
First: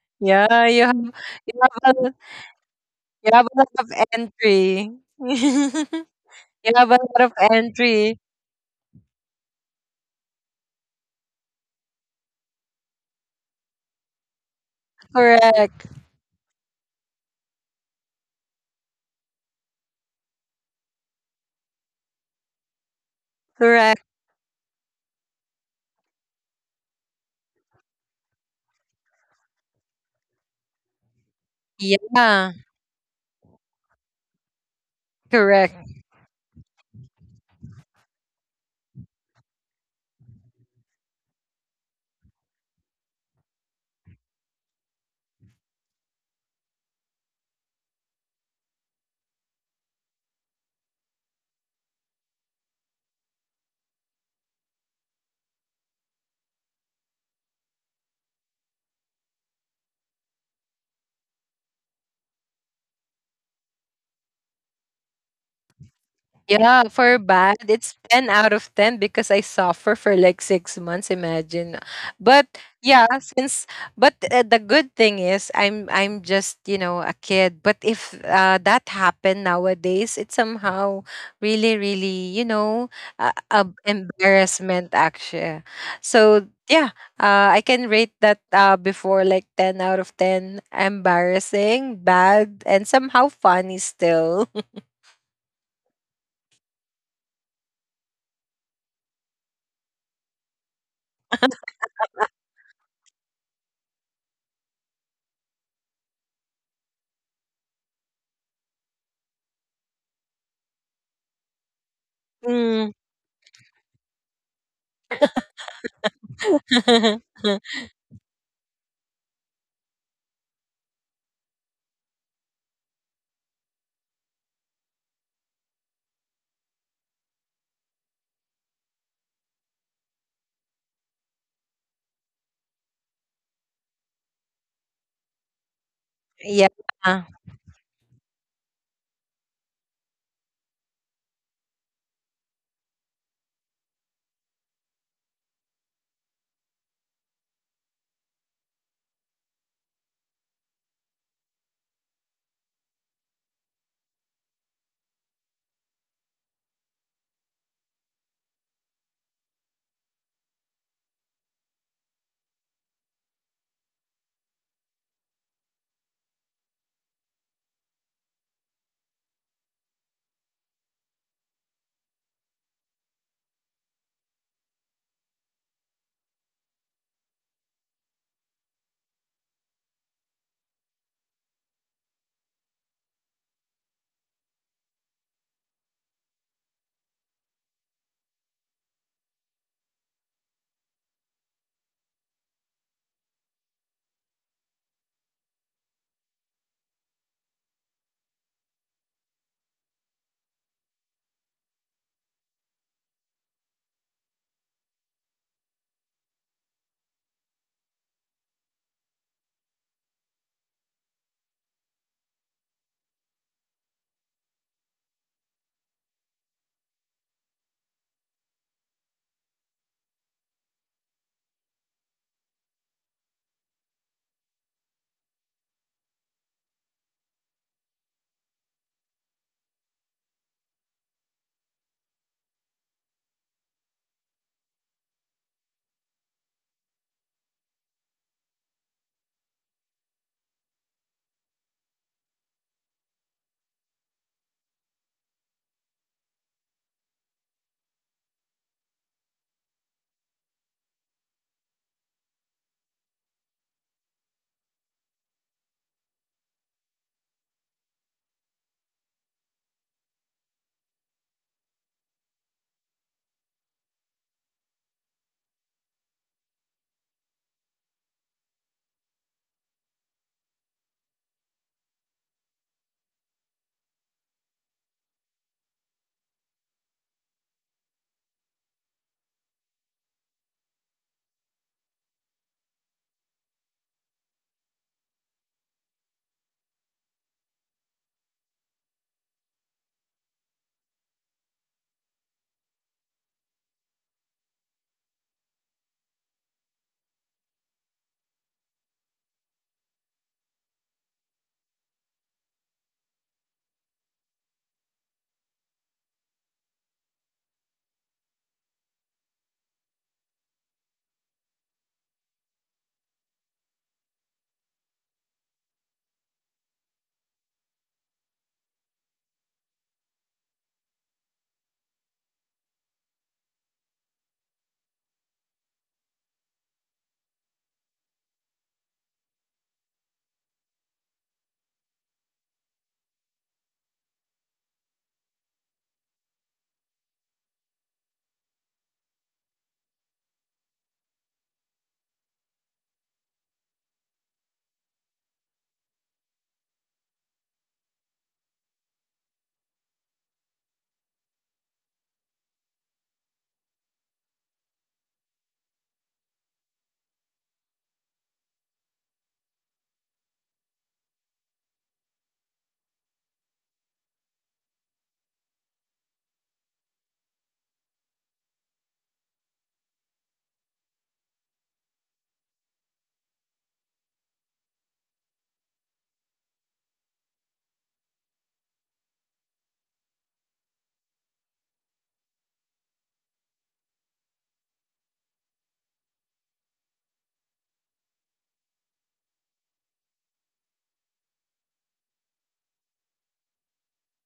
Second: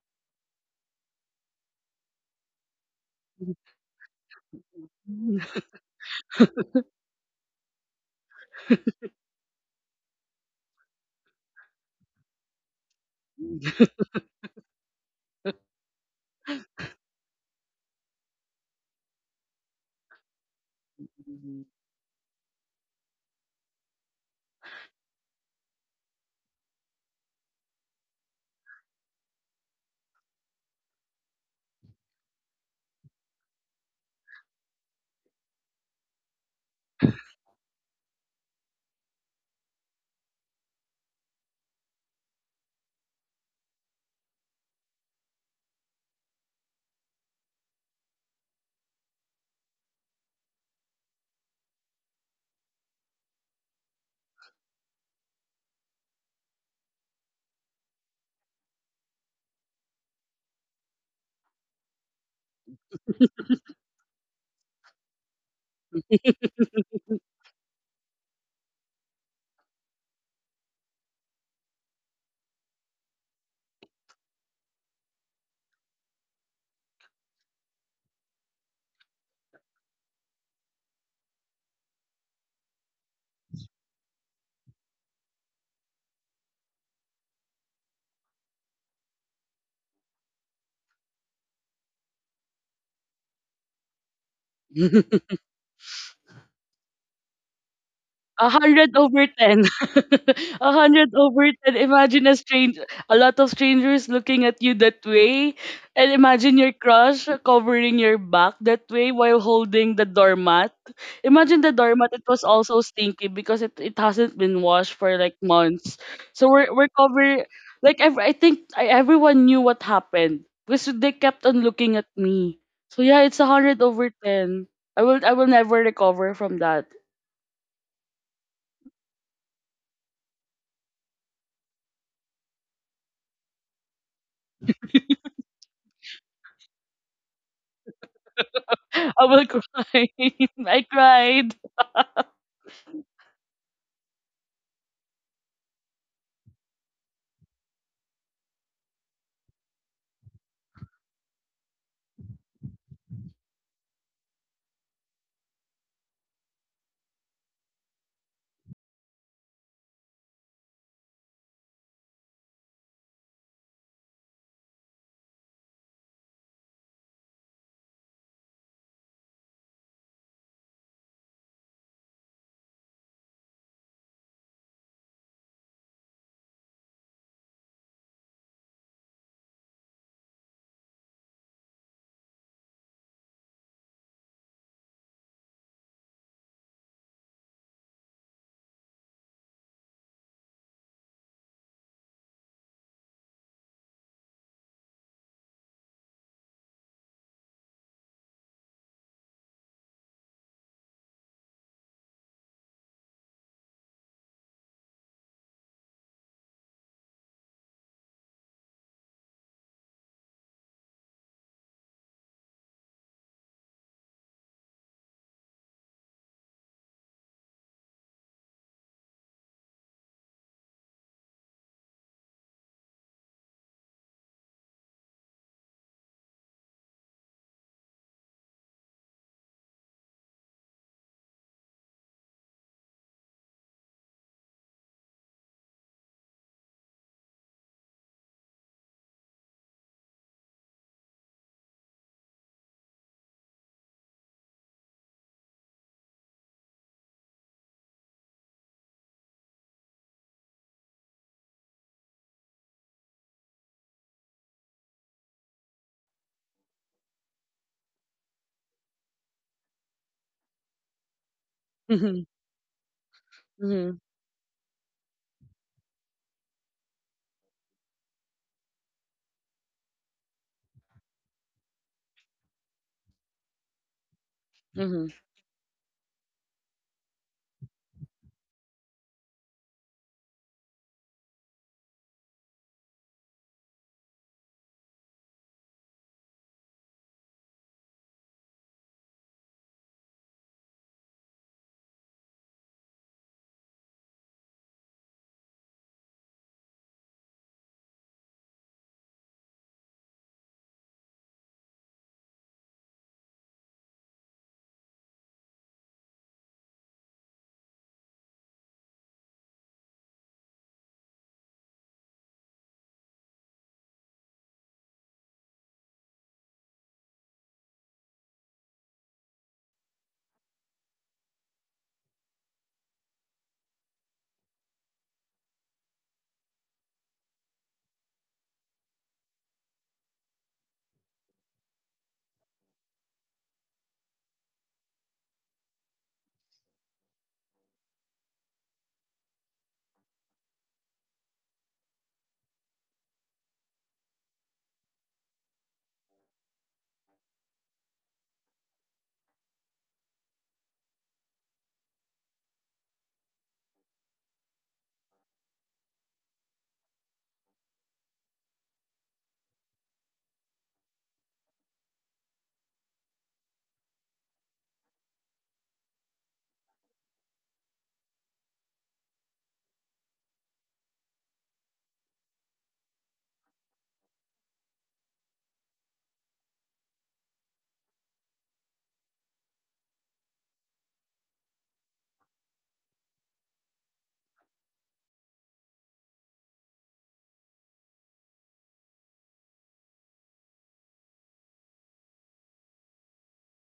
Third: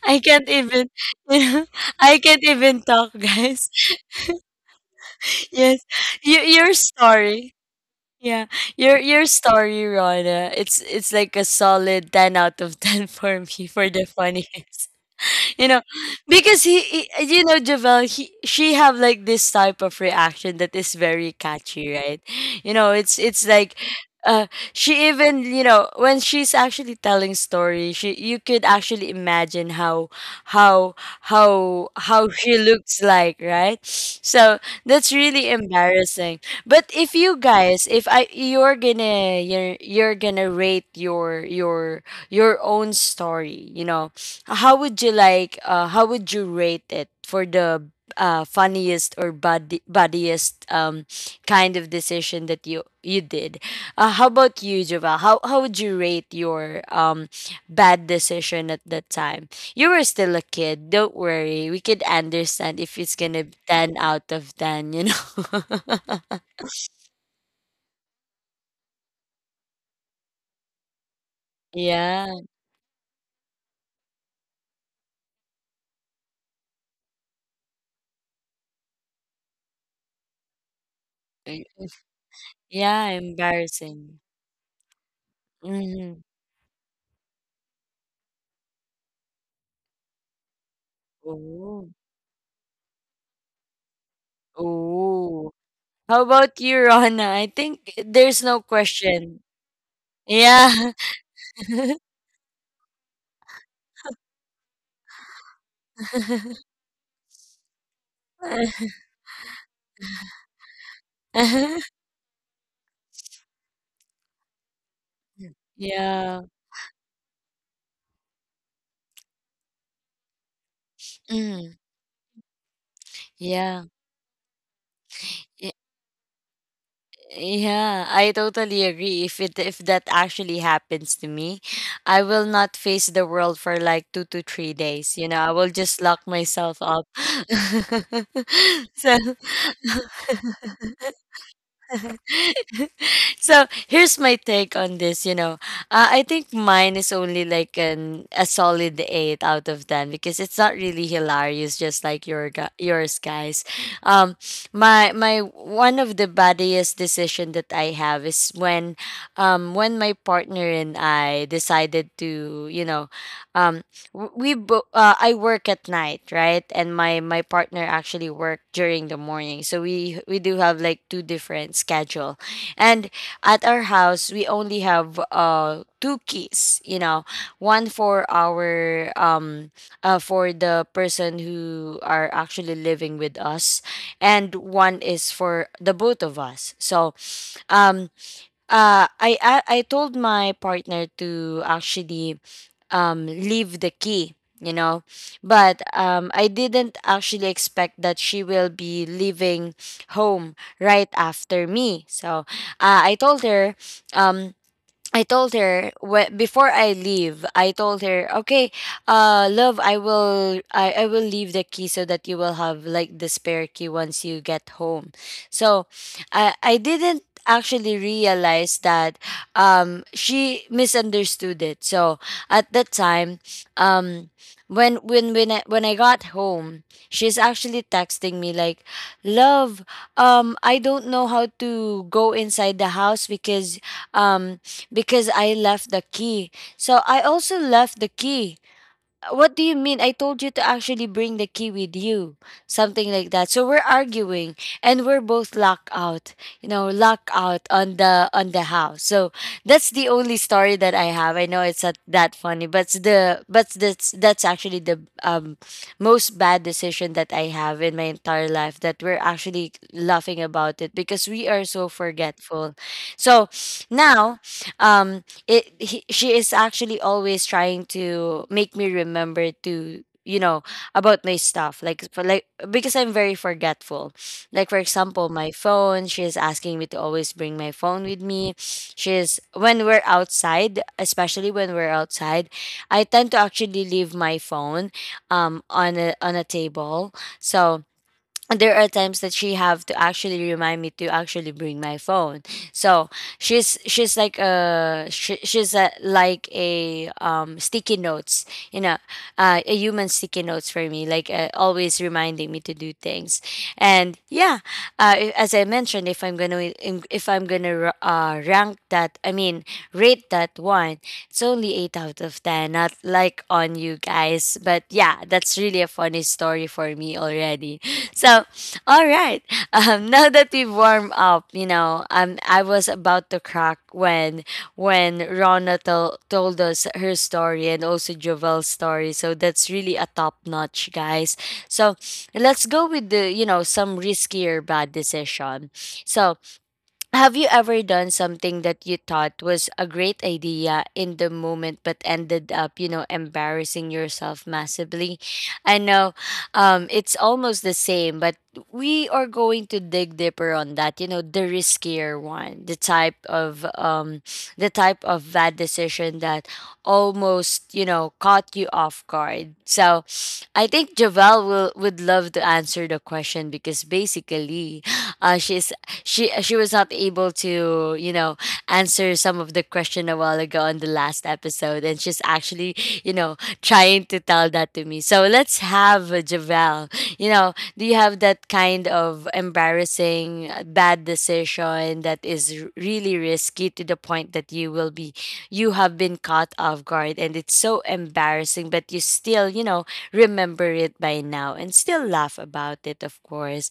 I can't
yeah,
even
you have a,
I can't even talk,
you have a
guys.
lot of entry.
Yes. Your
You
your
have a lot of
story.
entry.
Yeah. Your story, Rona. It's like a solid 10 out of 10 for me for the funniest. you know
Correct.
because Javel, he she have like this type of reaction that is very catchy, right? It's like
Correct.
she, even when she's actually telling story, she you could actually imagine how how
Yeah.
she looks like, right? So that's really
Correct.
embarrassing, but if you guys if I you're gonna rate your own story. How would you like? How would you rate it for the funniest or bad buddiest kind of decision that you did? How about you, Javal? How would you rate your bad decision at that time? You were still a kid. Don't worry, we could understand if it's gonna be 10 out of 10. You know.
Yeah, for bad, it's 10 out of 10 because I suffer for like 6 months, imagine. But
Yeah.
yeah, since but the good thing is I'm just, you know, a kid. But if that happened nowadays, it's somehow
Eh.
really, you know,
Yeah, embarrassing.
embarrassment actually. So
Mm-hmm.
yeah, I can rate that before like 10 out of 10 embarrassing,
Oh.
bad, and somehow funny still.
Oh. How about you, Rona? I think there's
A
no
hundred over
question.
ten. A
Yeah.
hundred over ten. Imagine a lot of strangers looking at you that way, and imagine your crush covering your back that way while holding the doormat. Imagine the doormat. It was
Mm.
also stinky because it hasn't been washed for like months.
Yeah.
So we're cover like ev- I think I, everyone knew what happened because they kept on
Mm,
looking at me. So yeah, it's a
yeah.
hundred over ten. I will
Y-
never recover from that.
Yeah, I totally agree. If that actually happens to me, I will not face the world for like 2 to 3 days. You know, I will just
Yeah.
lock myself up. So
I will cry. I cried.
so here's my take on this. I think mine is only like an a solid 8 out of 10 because it's not really hilarious just like your yours guys. um my one of the baddest decision that I have is when when my partner and I decided to um I work at night, right? And my partner actually work during the morning, so we do have like two different schedule. And at our house we only have two keys. One for our for the person who are actually living with us, and one is for the both of us. So um I told my partner to actually leave the key, you know. But I didn't actually expect that she will be leaving home right after me. So uh, I told her um I told her wh- before I leave, I told her, okay, love, I will, I will leave the key so that you will have like the spare key once you get home. So, I didn't actually realize that, she misunderstood it. So at that time, um, when I got home, she's actually texting me like, love, I don't know how to go inside the house um because I left the key. So I also left the key. What do you mean? I told you to actually bring the key with you. Something like that. So we're arguing and we're both locked out. You know, locked out on the house. So that's the only story that I have. I know it's not that funny, but it's the but that's actually the most bad decision that I have in my entire life that we're actually laughing about it because we are so
Mhm,
forgetful. So
mhm,
now um she is actually always trying to make me remember to about my stuff. Like, for like, because I'm very forgetful. Like, for
mhm,
example, my phone. She is asking me to always bring my phone with me. She's when we're outside, especially when we're outside, I tend to actually leave my phone on a table. So, and there are times that she have to actually remind me to actually bring my phone. So she's like a sticky notes. you know a human sticky notes for me. Like, always reminding me to do things. And yeah, as I mentioned, if I'm gonna rank that, I mean rate that one, it's only 8 out of 10, not like on you guys, but yeah, that's really a funny story for me already. So, all right. Now that we've warmed up, I was about to crack when Rona told us her story, and also Jovel's story. So that's really a top notch, guys. So let's go with the, some riskier bad decision. So, have you ever done something that you thought was a great idea in the moment but ended up, embarrassing yourself massively? I know, it's almost the same, but we are going to dig deeper on that, you know, the riskier one, the type of bad decision that almost, caught you off guard. So I think Javel will would love to answer the question because basically uh, she's she was not able to answer some of the question a while ago on the last episode, and she's actually you know trying to tell that to me. So let's have Javel. Do you have that kind of embarrassing bad decision that is really risky to the point that you will be you have been caught off guard and it's so embarrassing, but you still remember it by now and still laugh about it, of course.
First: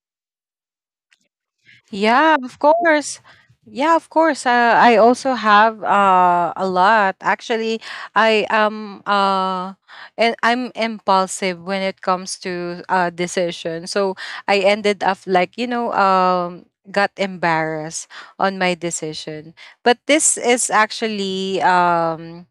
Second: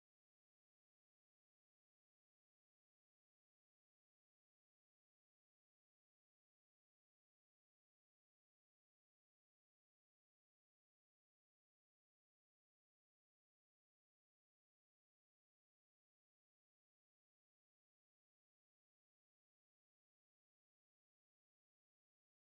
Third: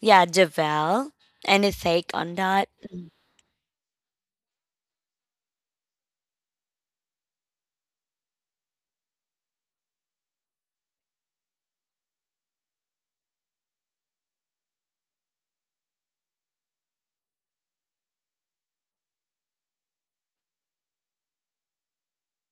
Yeah, Javel. Any take on
Yeah, of
that?
course. Yeah, of course. I also have a lot. Actually, I am and I'm impulsive when it comes to decision. So I ended up like got embarrassed on my decision. But this is actually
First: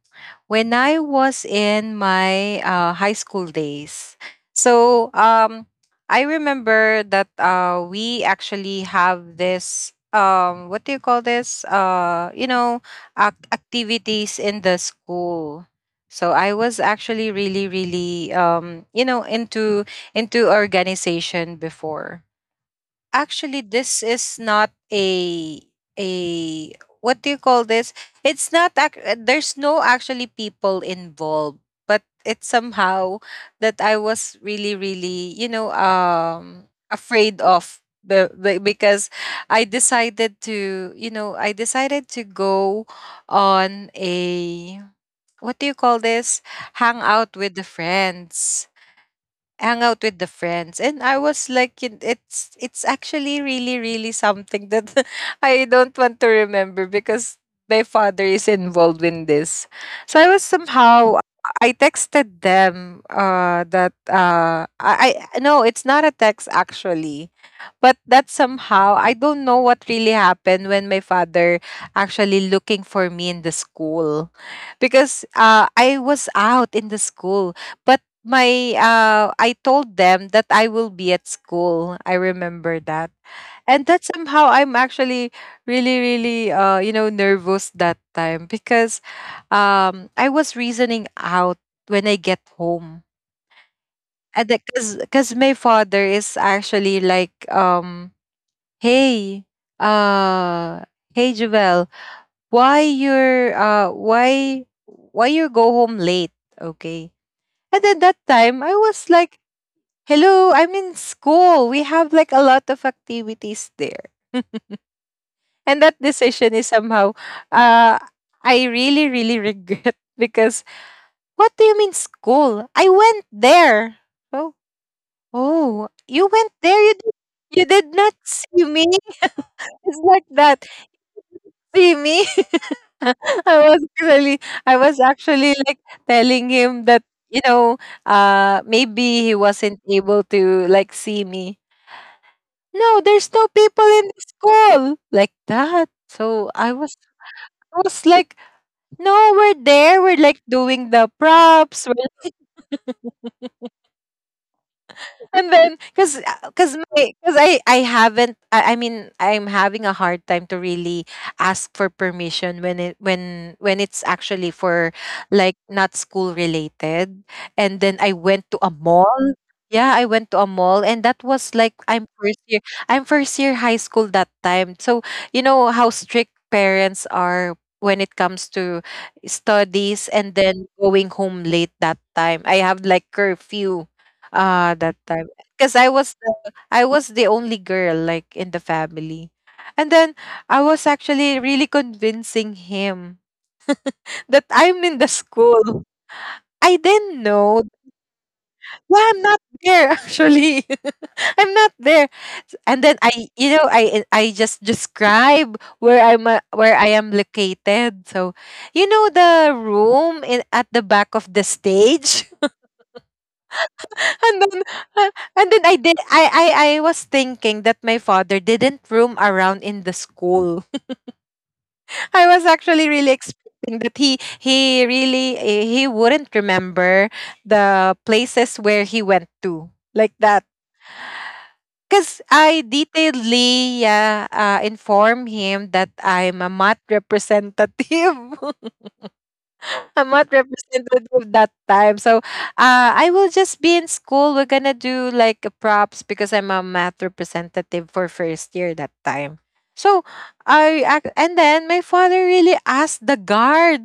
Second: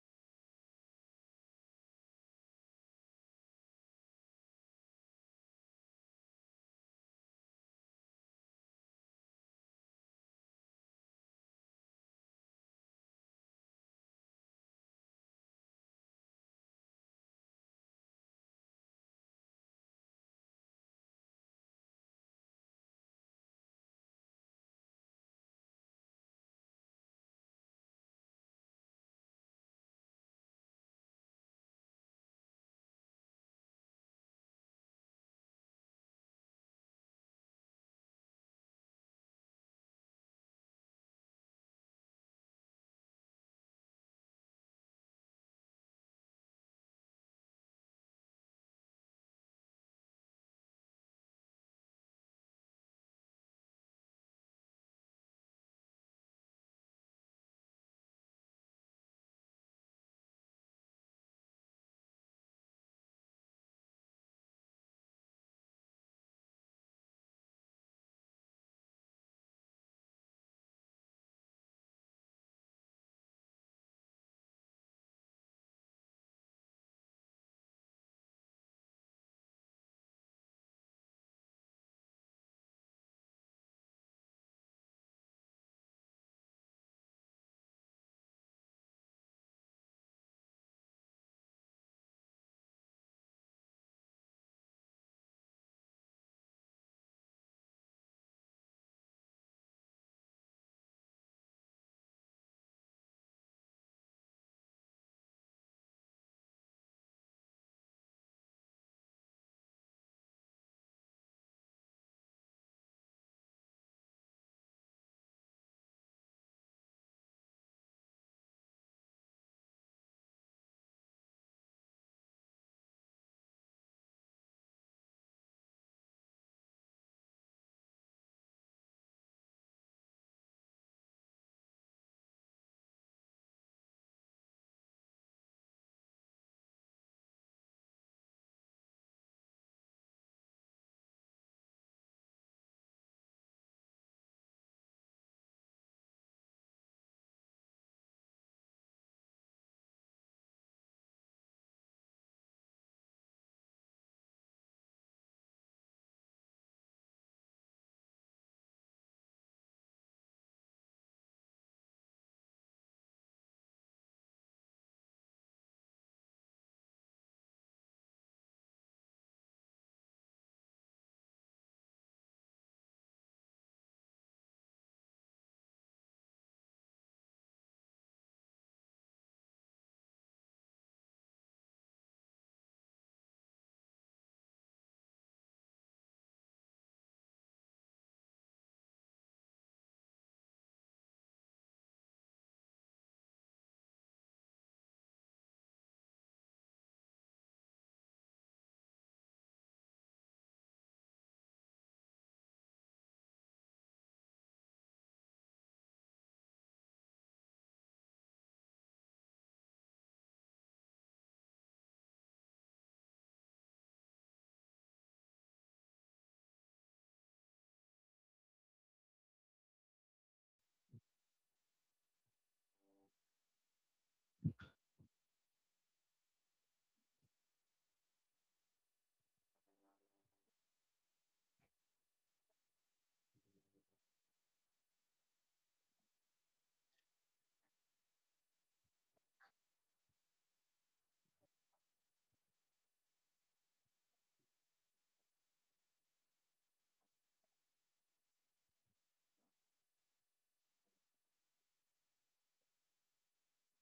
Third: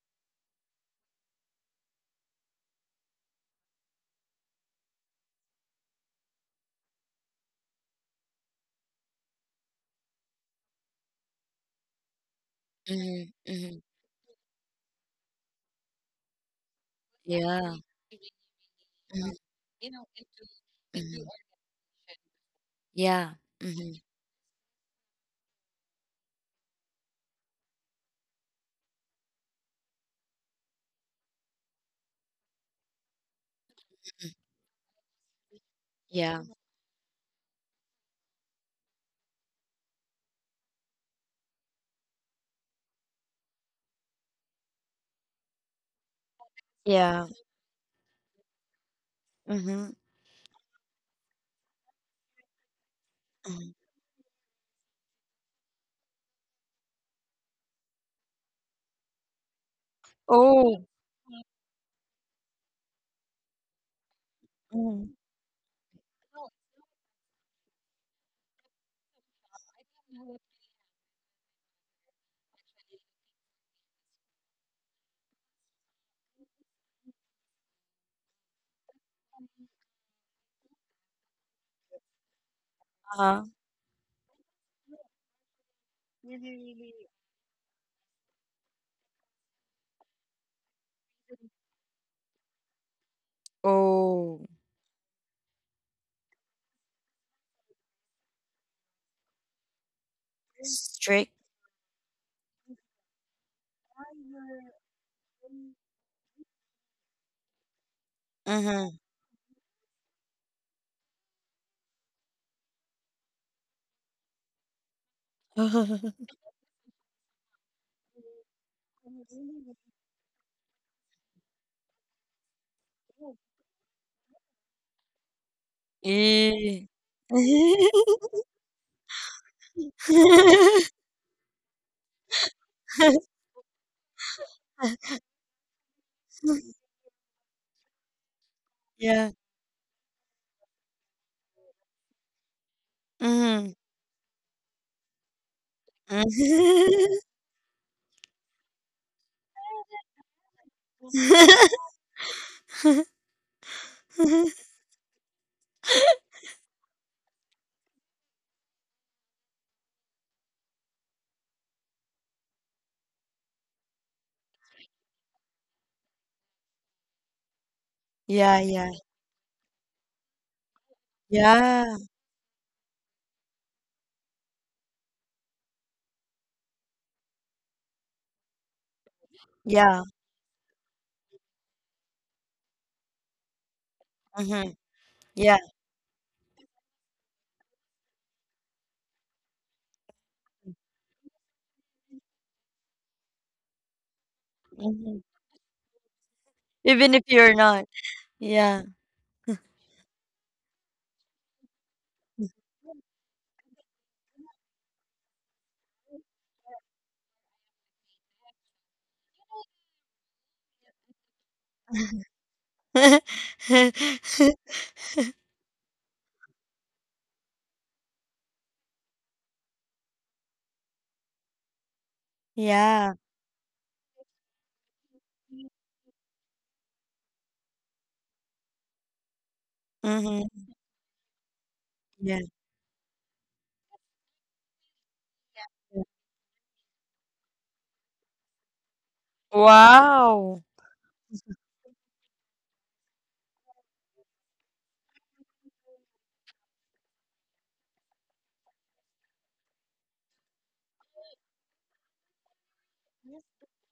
when I was in my high school days. So I remember that we actually have this. What do you call this? Uh, you know,
Mhm,
ac-
mhm,
activities in the school. So I was actually really,
yeah,
really,
mhm,
into organization before.
yeah,
Actually
mhm,
this is not a a what do you call this, it's not there's no actually people involved, but it's somehow that I was really really
yeah.
afraid of, because I decided to go on a, what do you call this, hang
Yeah.
out with the friends, hang
Mhm.
out with the friends, and I was like, it's actually
Mhm.
really really something that I don't want to remember because my father is involved in this, so I was
Oh.
somehow, I texted them that, uh
Mhm.
i, I no, it's not a text actually, but that somehow I don't know what really happened when my father actually looking for me in the school, because I was out in the school, but my I told them that I will be at school, I remember that,
Uh-huh.
and that somehow I'm actually really really nervous that time because, I was reasoning out when I get home,
Oh.
and because my father is actually like, Hey, uh,
Strict.
hey Javel, why you go home late? Okay. And at that
Mhm.
time I was like, "Hello, I'm in school. We have like a lot of activities there." And that decision is somehow, uh I really really regret, because what do you mean school? I went there. Oh, oh, you went there.
Eh.
You did not see me. It's like that. See me? I was really, I was actually like telling him that, you know, maybe
Yeah.
he wasn't able to like see me. No, there's no
Mhm.
people in the school like that. So I was,
Mhm.
I was like, no, we're there. We're like doing the props. We're And then because I haven't I mean I'm having a hard time to really ask for permission when it's actually for, like, not school related, and then I
Yeah,
went to
yeah.
a mall, yeah, I went to a mall, and that was like,
Yeah.
I'm first year high school that time, so you know how strict parents are when it comes to
Yeah.
studies, and then going home late that time I have like curfew,
Mhm.
that time,
Yeah.
because I was the only girl like in the family. And then I was actually really convincing him that I'm in the
Mhm.
school. I
Even if
didn't
you're
know.
not. Yeah.
Yeah, I'm not there actually. I'm not there. And then I just describe where I am located. So, the room in at the back of the stage. and then uh, and then I did I was thinking that my father didn't roam around in the school. I was actually
Yeah.
really expecting that he really eh, he wouldn't remember the places where he went to, like
Mhm.
that.
Yeah.
Because I detailedly, yeah, inform him that I'm a math representative. I'm
Wow.
not representative that time. So I will just be in school. We're gonna do like a props because I'm a math representative for first year that time. So and then my father really asked the guard,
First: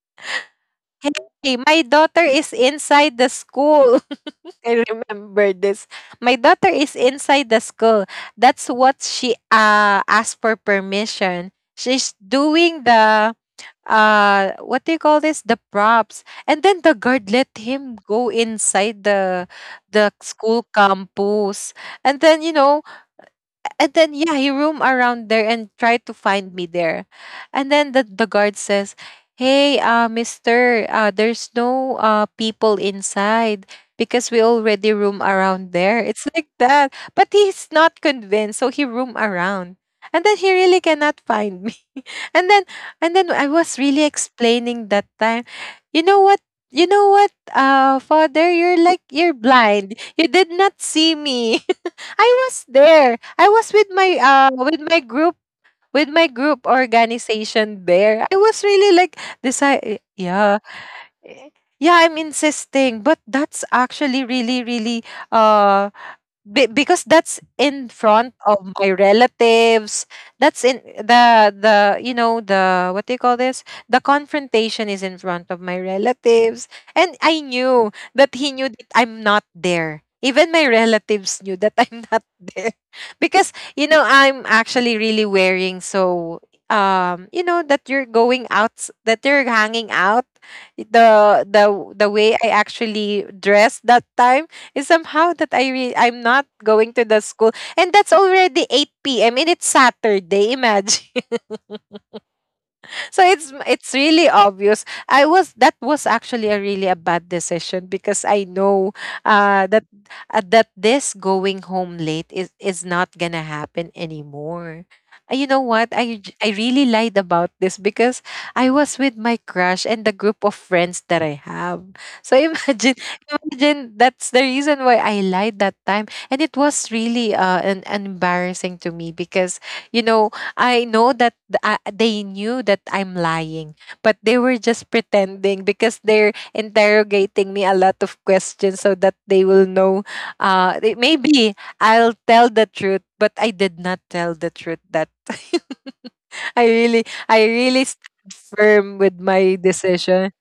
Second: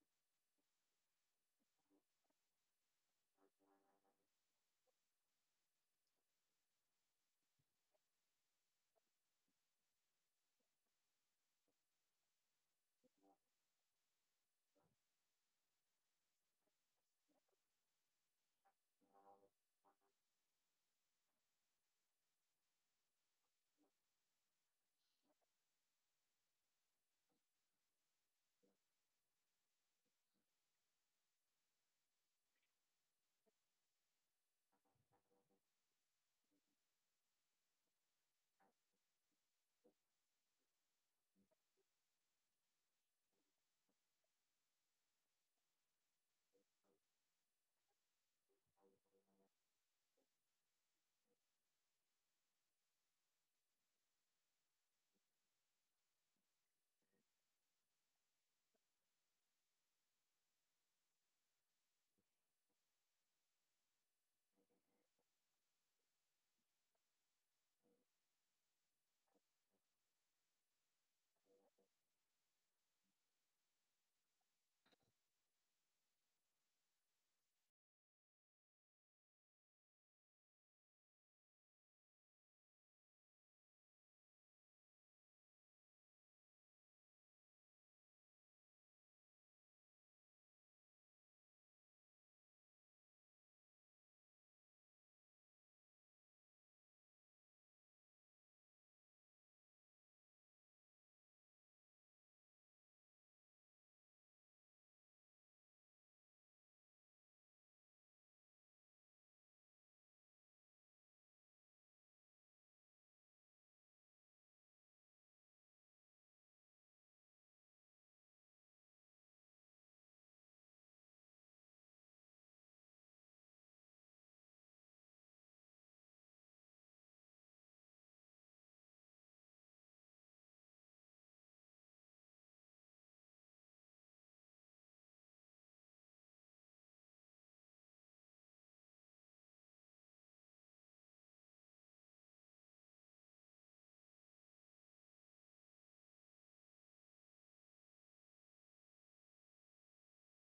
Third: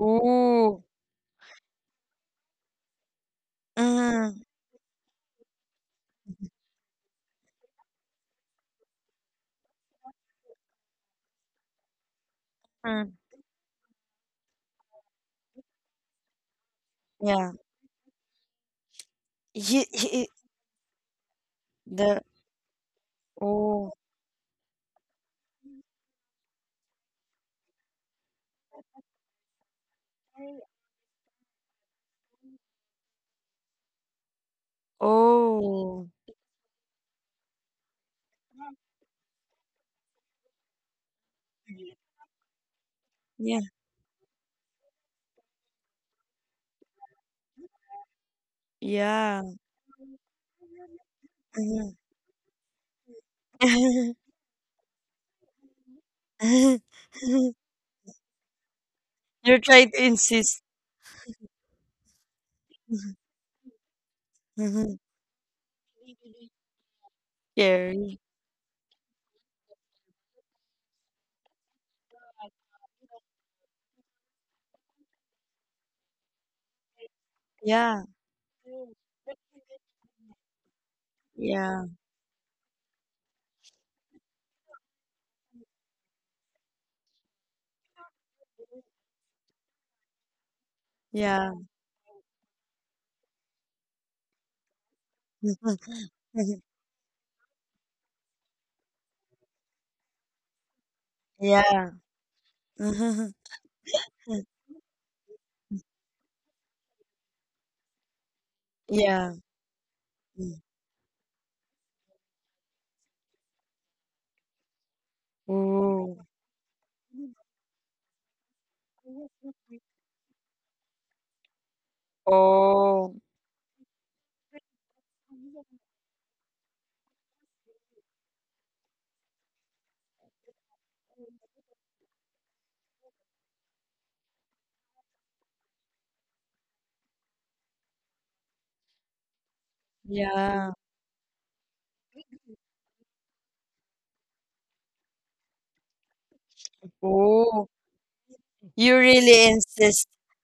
Ooh.
"Hey, my daughter is inside the school."
Mhm.
I remember this. My daughter is inside the school. That's what she asked for permission. She's doing
Mm.
the, what do you call this, the props, and then the guard let
Yeah.
him go inside the the
He
school campus, and
the
then you know
Oh.
and then yeah, he roam around there and try to find me there, and then the guard says, hey, mister, there's no people inside, because we already roam around there,
Oh.
it's like that, but he's not convinced, so he roam around, and then he really cannot find me. And then and then I
Yeah.
was really explaining that time, you know what? You know what, father, you're
Yeah.
blind. You did not see me.
Mhm.
I was there. I was with my group organization there. I was really like
You're
this,
trying
I,
to
yeah.
insist.
eh, Yeah, I'm insisting,
Mhm.
but that's actually really really, uh because that's in
Scary.
front of my relatives, that's in the what do you call this, the confrontation, is in front of my relatives, and I knew
Yeah.
that he knew that I'm not there, even my relatives knew that
Yeah.
I'm not there, because I'm actually really wearing, so you know that you're going out, that you're hanging out, the
Yeah.
the the way I actually dressed that time is somehow that I'm not going to the school, and that's already eight p.m. and it's Saturday. Imagine.
Yeah.
So
Mhm.
it's really obvious. I was that was actually a really a bad decision, because I know,
Yeah.
uh, that
Mm.
that this going home late is not gonna happen anymore. You know what?
Ooh.
I really lied about this because I was with my crush and the group of friends that I have. So,
Oh.
imagine that's the reason why I lied that time, and it was really, an embarrassing to me because I know that they knew that I'm lying, but they were just pretending because they're interrogating me a lot of questions so that they will know.
Yeah.
Maybe I'll tell the truth, but I did not tell the truth that time. I really, I
Oh.
really stood
You
firm with
really
my
insist.
decision.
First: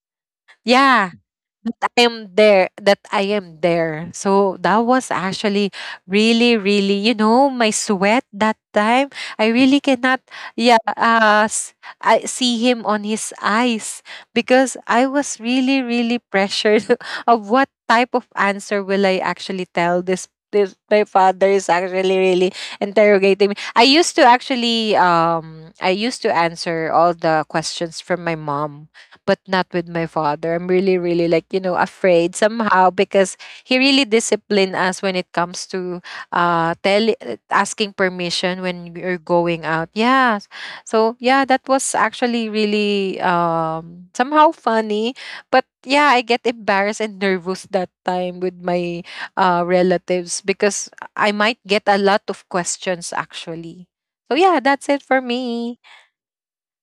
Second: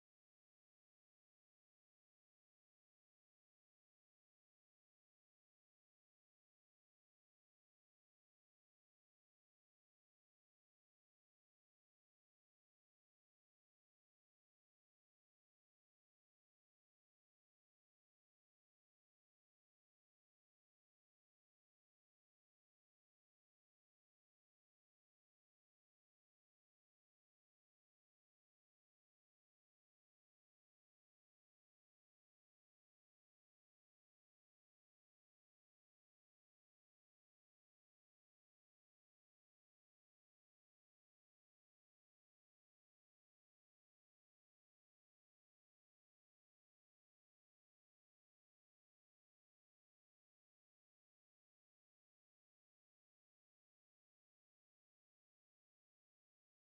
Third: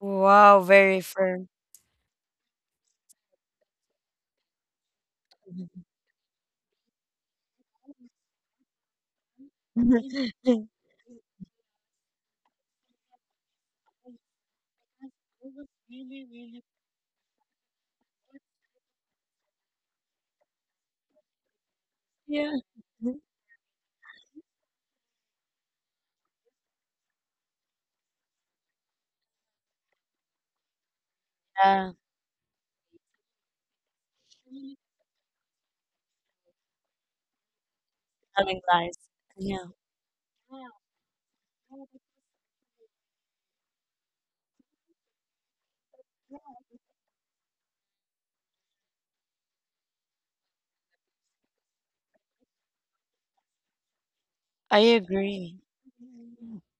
Wow, very
Yeah,
firm.
that I am there, that I am there. So that was actually really, really, my sweat that time. I really cannot, yeah, I see him on his eyes, because I was really, really pressured of what type of answer will I actually tell this. This, my father is actually really
Yeah.
interrogating me. I used to answer all the questions from my mom, but not with my father. I'm really, really like,
Yeah,
afraid somehow because he really disciplined us when it comes to, tell asking permission
telling
when
lies.
you're going
Yeah,
out. Yeah. So yeah, that was actually really somehow funny. But yeah, I get embarrassed and nervous that time with my relatives because I might get a lot of questions actually. So yeah,
I
that's it for
agree.
me.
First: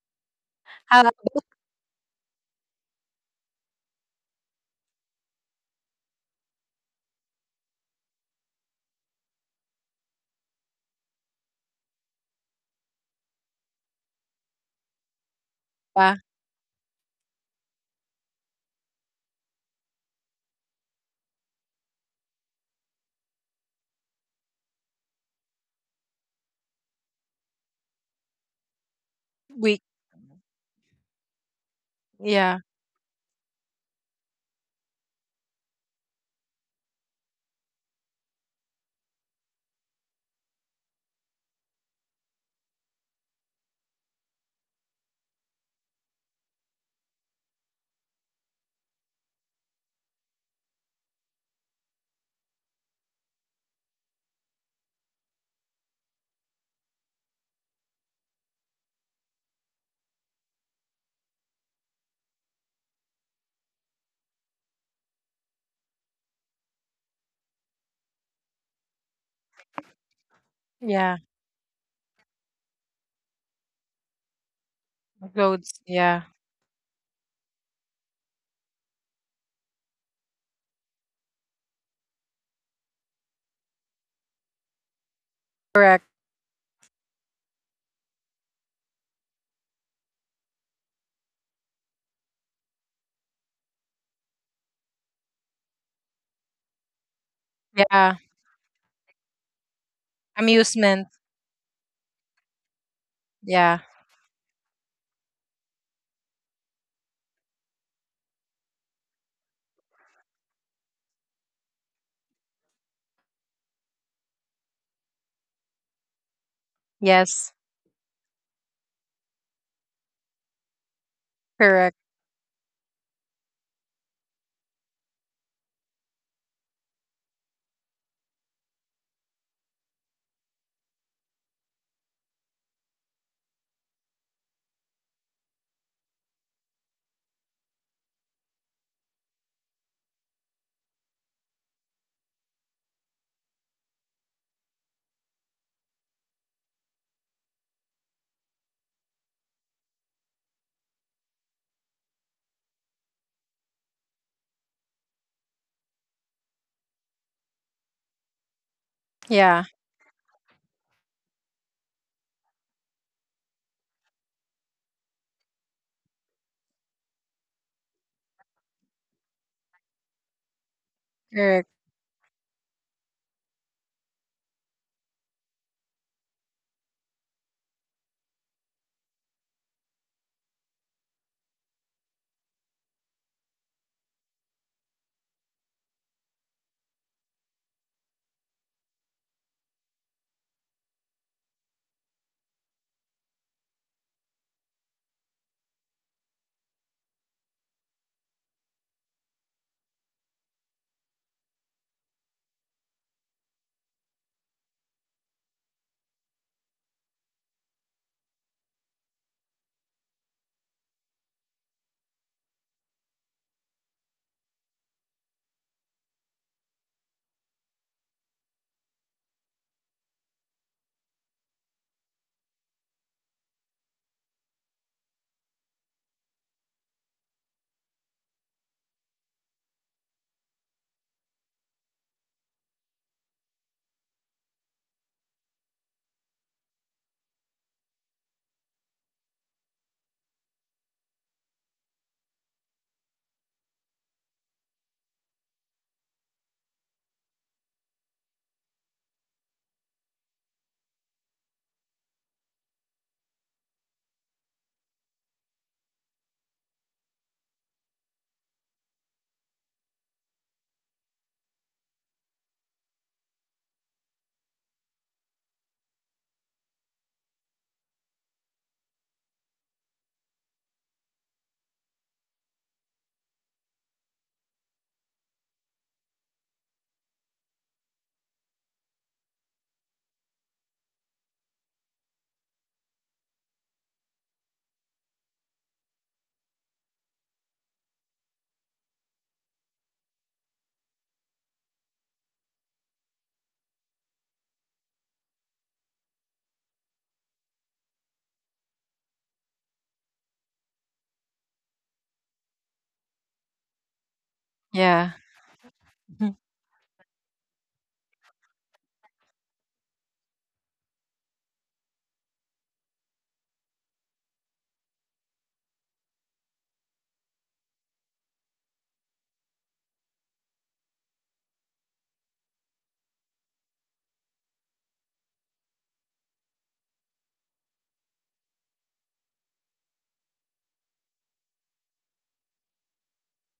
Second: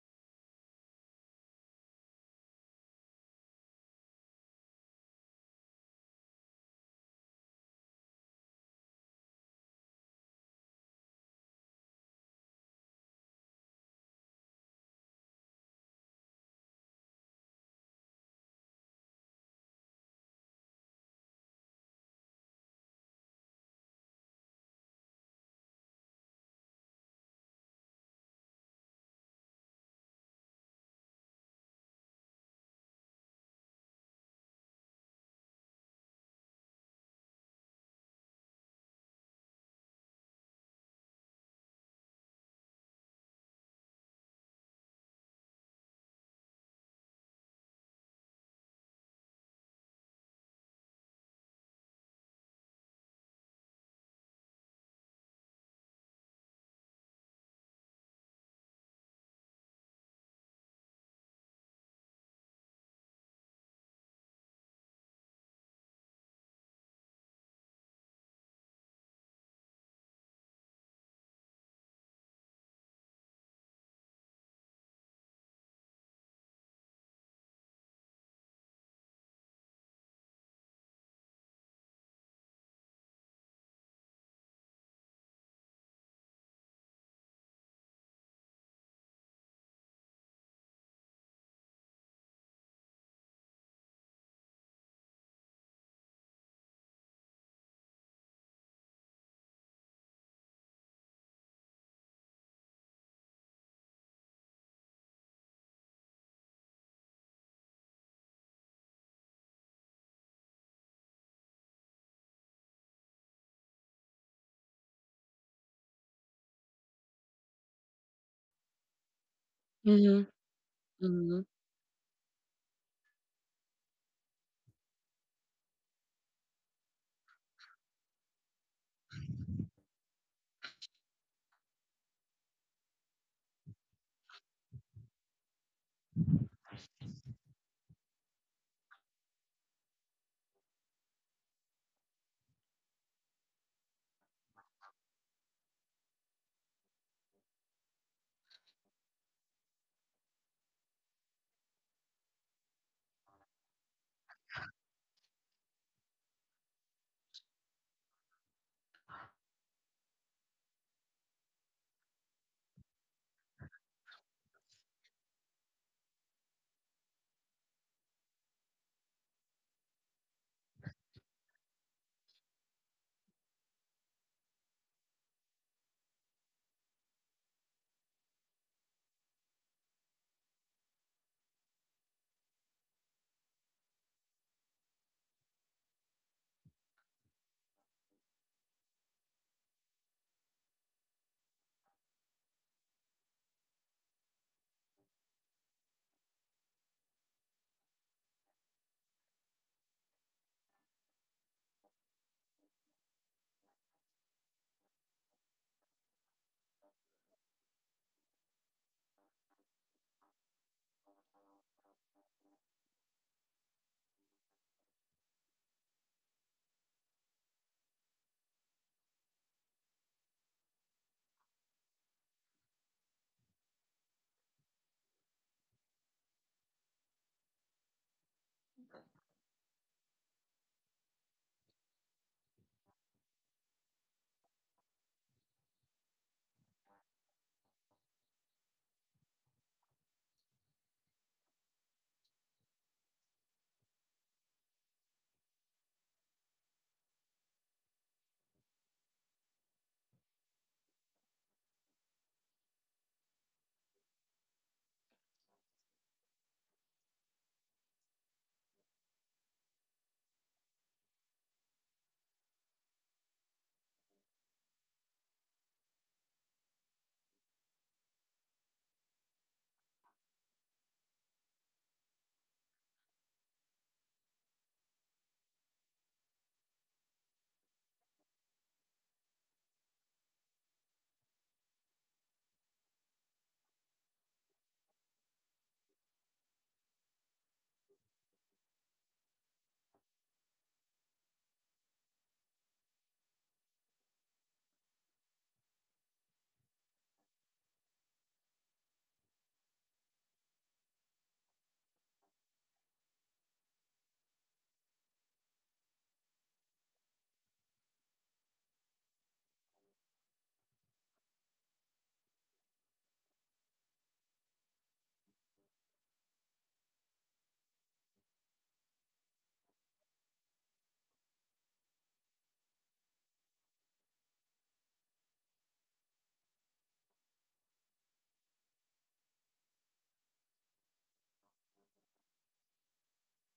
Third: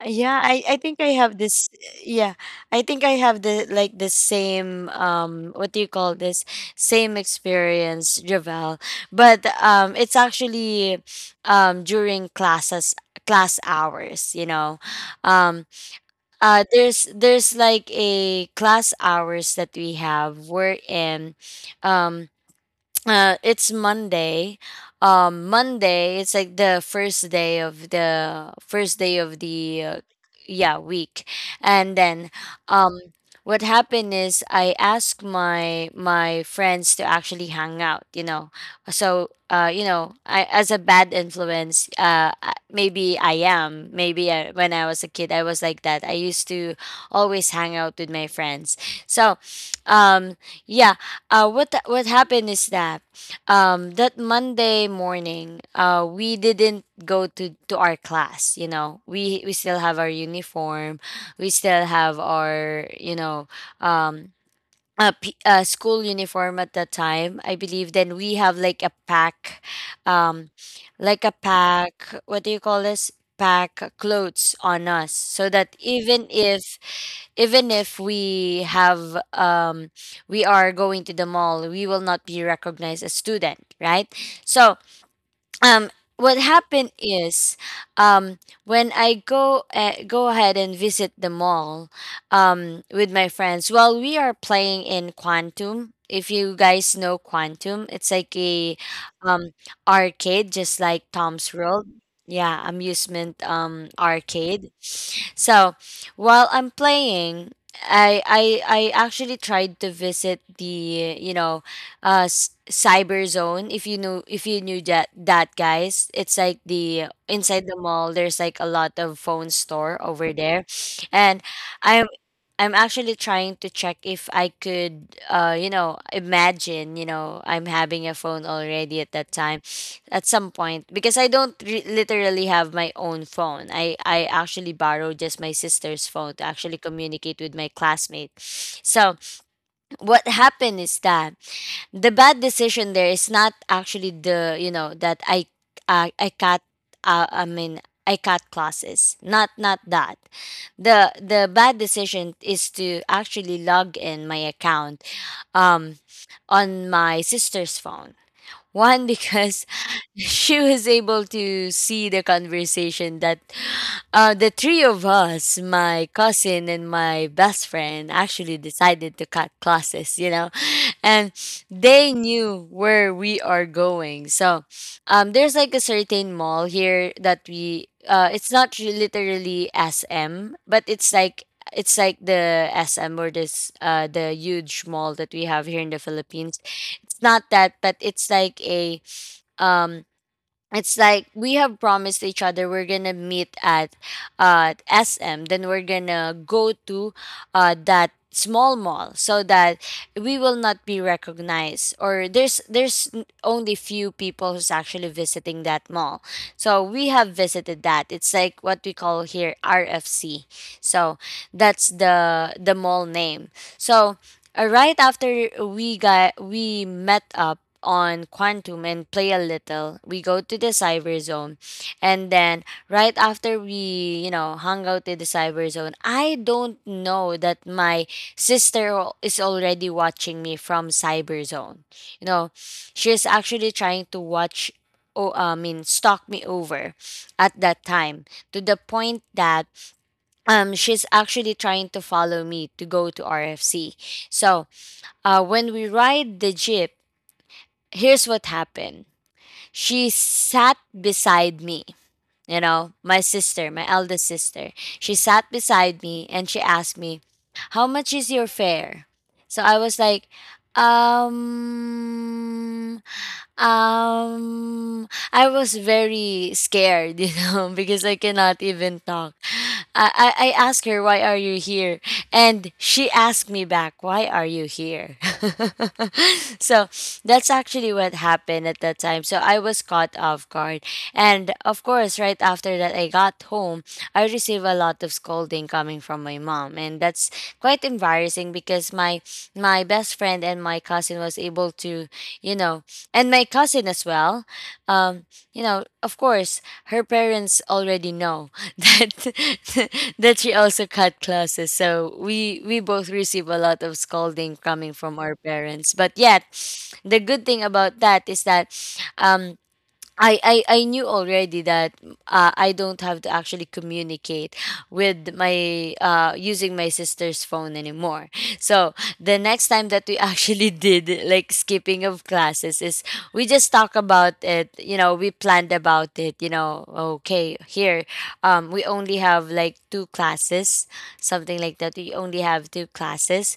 Yeah, I
How
think
about
I have yeah, I think I have the like the same what do you call this, same experience, Javel. But it's actually during class hours, you know. Um
uh,
there's like a class hours that we have. Um it's Monday. Monday, it's like the first day of
we.
the yeah, week. And then
Yeah.
um what happened is, I asked my friends to actually hang out, you know. So you know, I, as a bad influence, maybe I am, maybe I, when I was a kid, I was like that. I used to always hang out with my friends. So um yeah, what happened is that, that Monday morning, we didn't go to, our class. You know, we still have our uniform. We still have our, you know, um, a school uniform at that time, I believe. Then we have like a pack, um
Yeah.
like a pack, what do you call this, pack clothes on us, so that
Clothes, yeah.
even if we have, we are going to the mall, we will not be recognized as student, right? So um
Correct.
what happened is, um when I go ahead and visit the mall, with my friends. Well, we are playing in Quantum. If you guys know Quantum, it's
Yeah.
like a, um arcade, just like
Amusement.
Tom's World. Yeah, amusement,
Yeah.
arcade. So while I'm playing, I actually tried to visit the, you know, cyber zone. If you know, if you knew that, that guys, it's like the
Yes.
inside the mall, there's like a lot of phone store
mhm,
over there. And
mhm.
Correct.
i'm I'm actually trying to check if I could, you know, imagine, you know, I'm having a phone already at that time, at some point, because I don't literally have my own phone. I actually borrowed just my sister's phone to actually communicate with my classmate. So what happened is that, the bad decision there is not actually the, you know, that I cut, I mean, I cut classes. Not that, the bad decision is to actually log in my account um on my sister's phone. One,
Yeah.
because she was able to see the conversation that, the three of us, my cousin and my best friend, actually decided to cut classes, you know. And
Correct.
they knew where we are going. So, there's like a certain mall here that we, it's not literally SM, but it's like, the SM, or this, the huge mall that we have here in the Philippines. It's not that, but it's like a, um it's like we have promised each other we're gonna meet at SM, then we're gonna go to that small mall, so that we will not be recognized, or there's, only few people who's actually visiting that mall. So we have visited that. It's like what we call here, RFC. So that's the, mall name. So, right after we got we met up on Quantum and play a little. We go to the cyber zone. And then right after we, you know, hung out in the cyber zone, I don't know that my sister is already watching me from cyber zone. You know, she's actually trying to watch oh, I mean, stalk me over at that time, to the point that she's actually trying to follow me to go to RFC. So, when we ride the jeep, here's what happened. She sat beside me, you know, my sister, my eldest sister. She sat beside me and she asked me, how much is your fare. So I was like, um I was very scared, you know, because I cannot even talk. I asked her, why are you here? And she asked me back, why are you here? So that's actually what happened at that time. So I was caught off guard. And of course, right after that, I got home, I received a lot of scolding coming from my mom. And that's quite embarrassing because my best friend and my cousin was able to, you know, and my cousin as well, um you know, of course her parents already know that that she also cut classes. So we both receive a lot of scolding coming
Yeah.
from our parents. But yet, the good thing about that is that, um I knew already that, I don't have to actually communicate with my using my sister's phone anymore. So the next time that we actually did like skipping of classes is, we just talk about it. You know, we planned about it. You know, okay, here, we only have like two classes, something like that. We only have two classes,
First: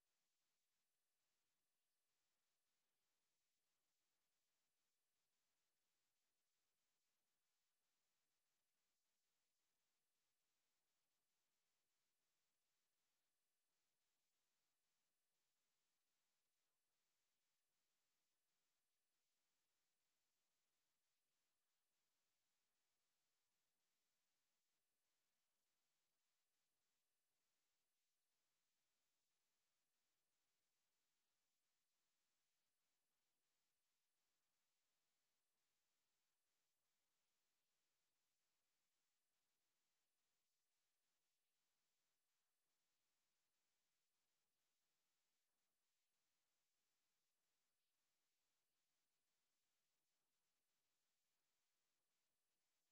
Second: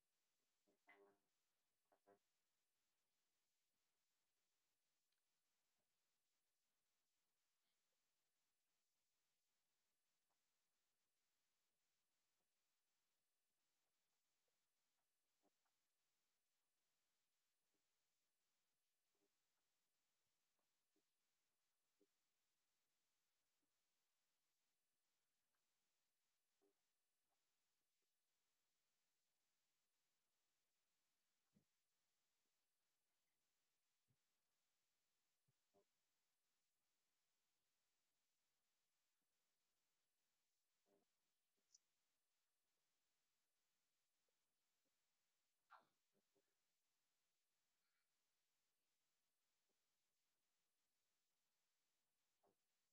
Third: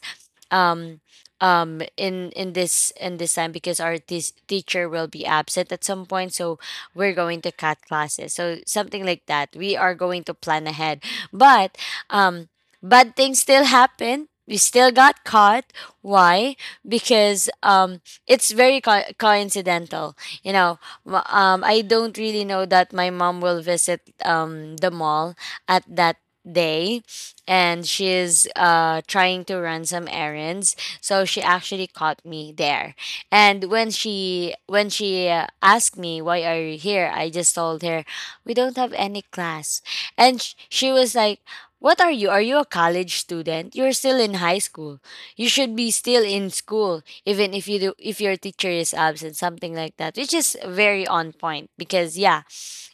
um in this time because our teacher will be absent at some point, so we're going to cut classes, so something like that. We are going to plan ahead. But um bad things still happen. We still got caught. Why? Because it's very coincidental, you know. I don't really know that my mom will visit the mall at that day, and she's trying to run some errands. So she actually caught me there. And when she asked me, why are you here, I just told her, we don't have any class. And she was like, what are you, are you a college student? You're still in high school. You should be still in school even if you do, if your teacher is absent, something like that. Which is very on point, because yeah,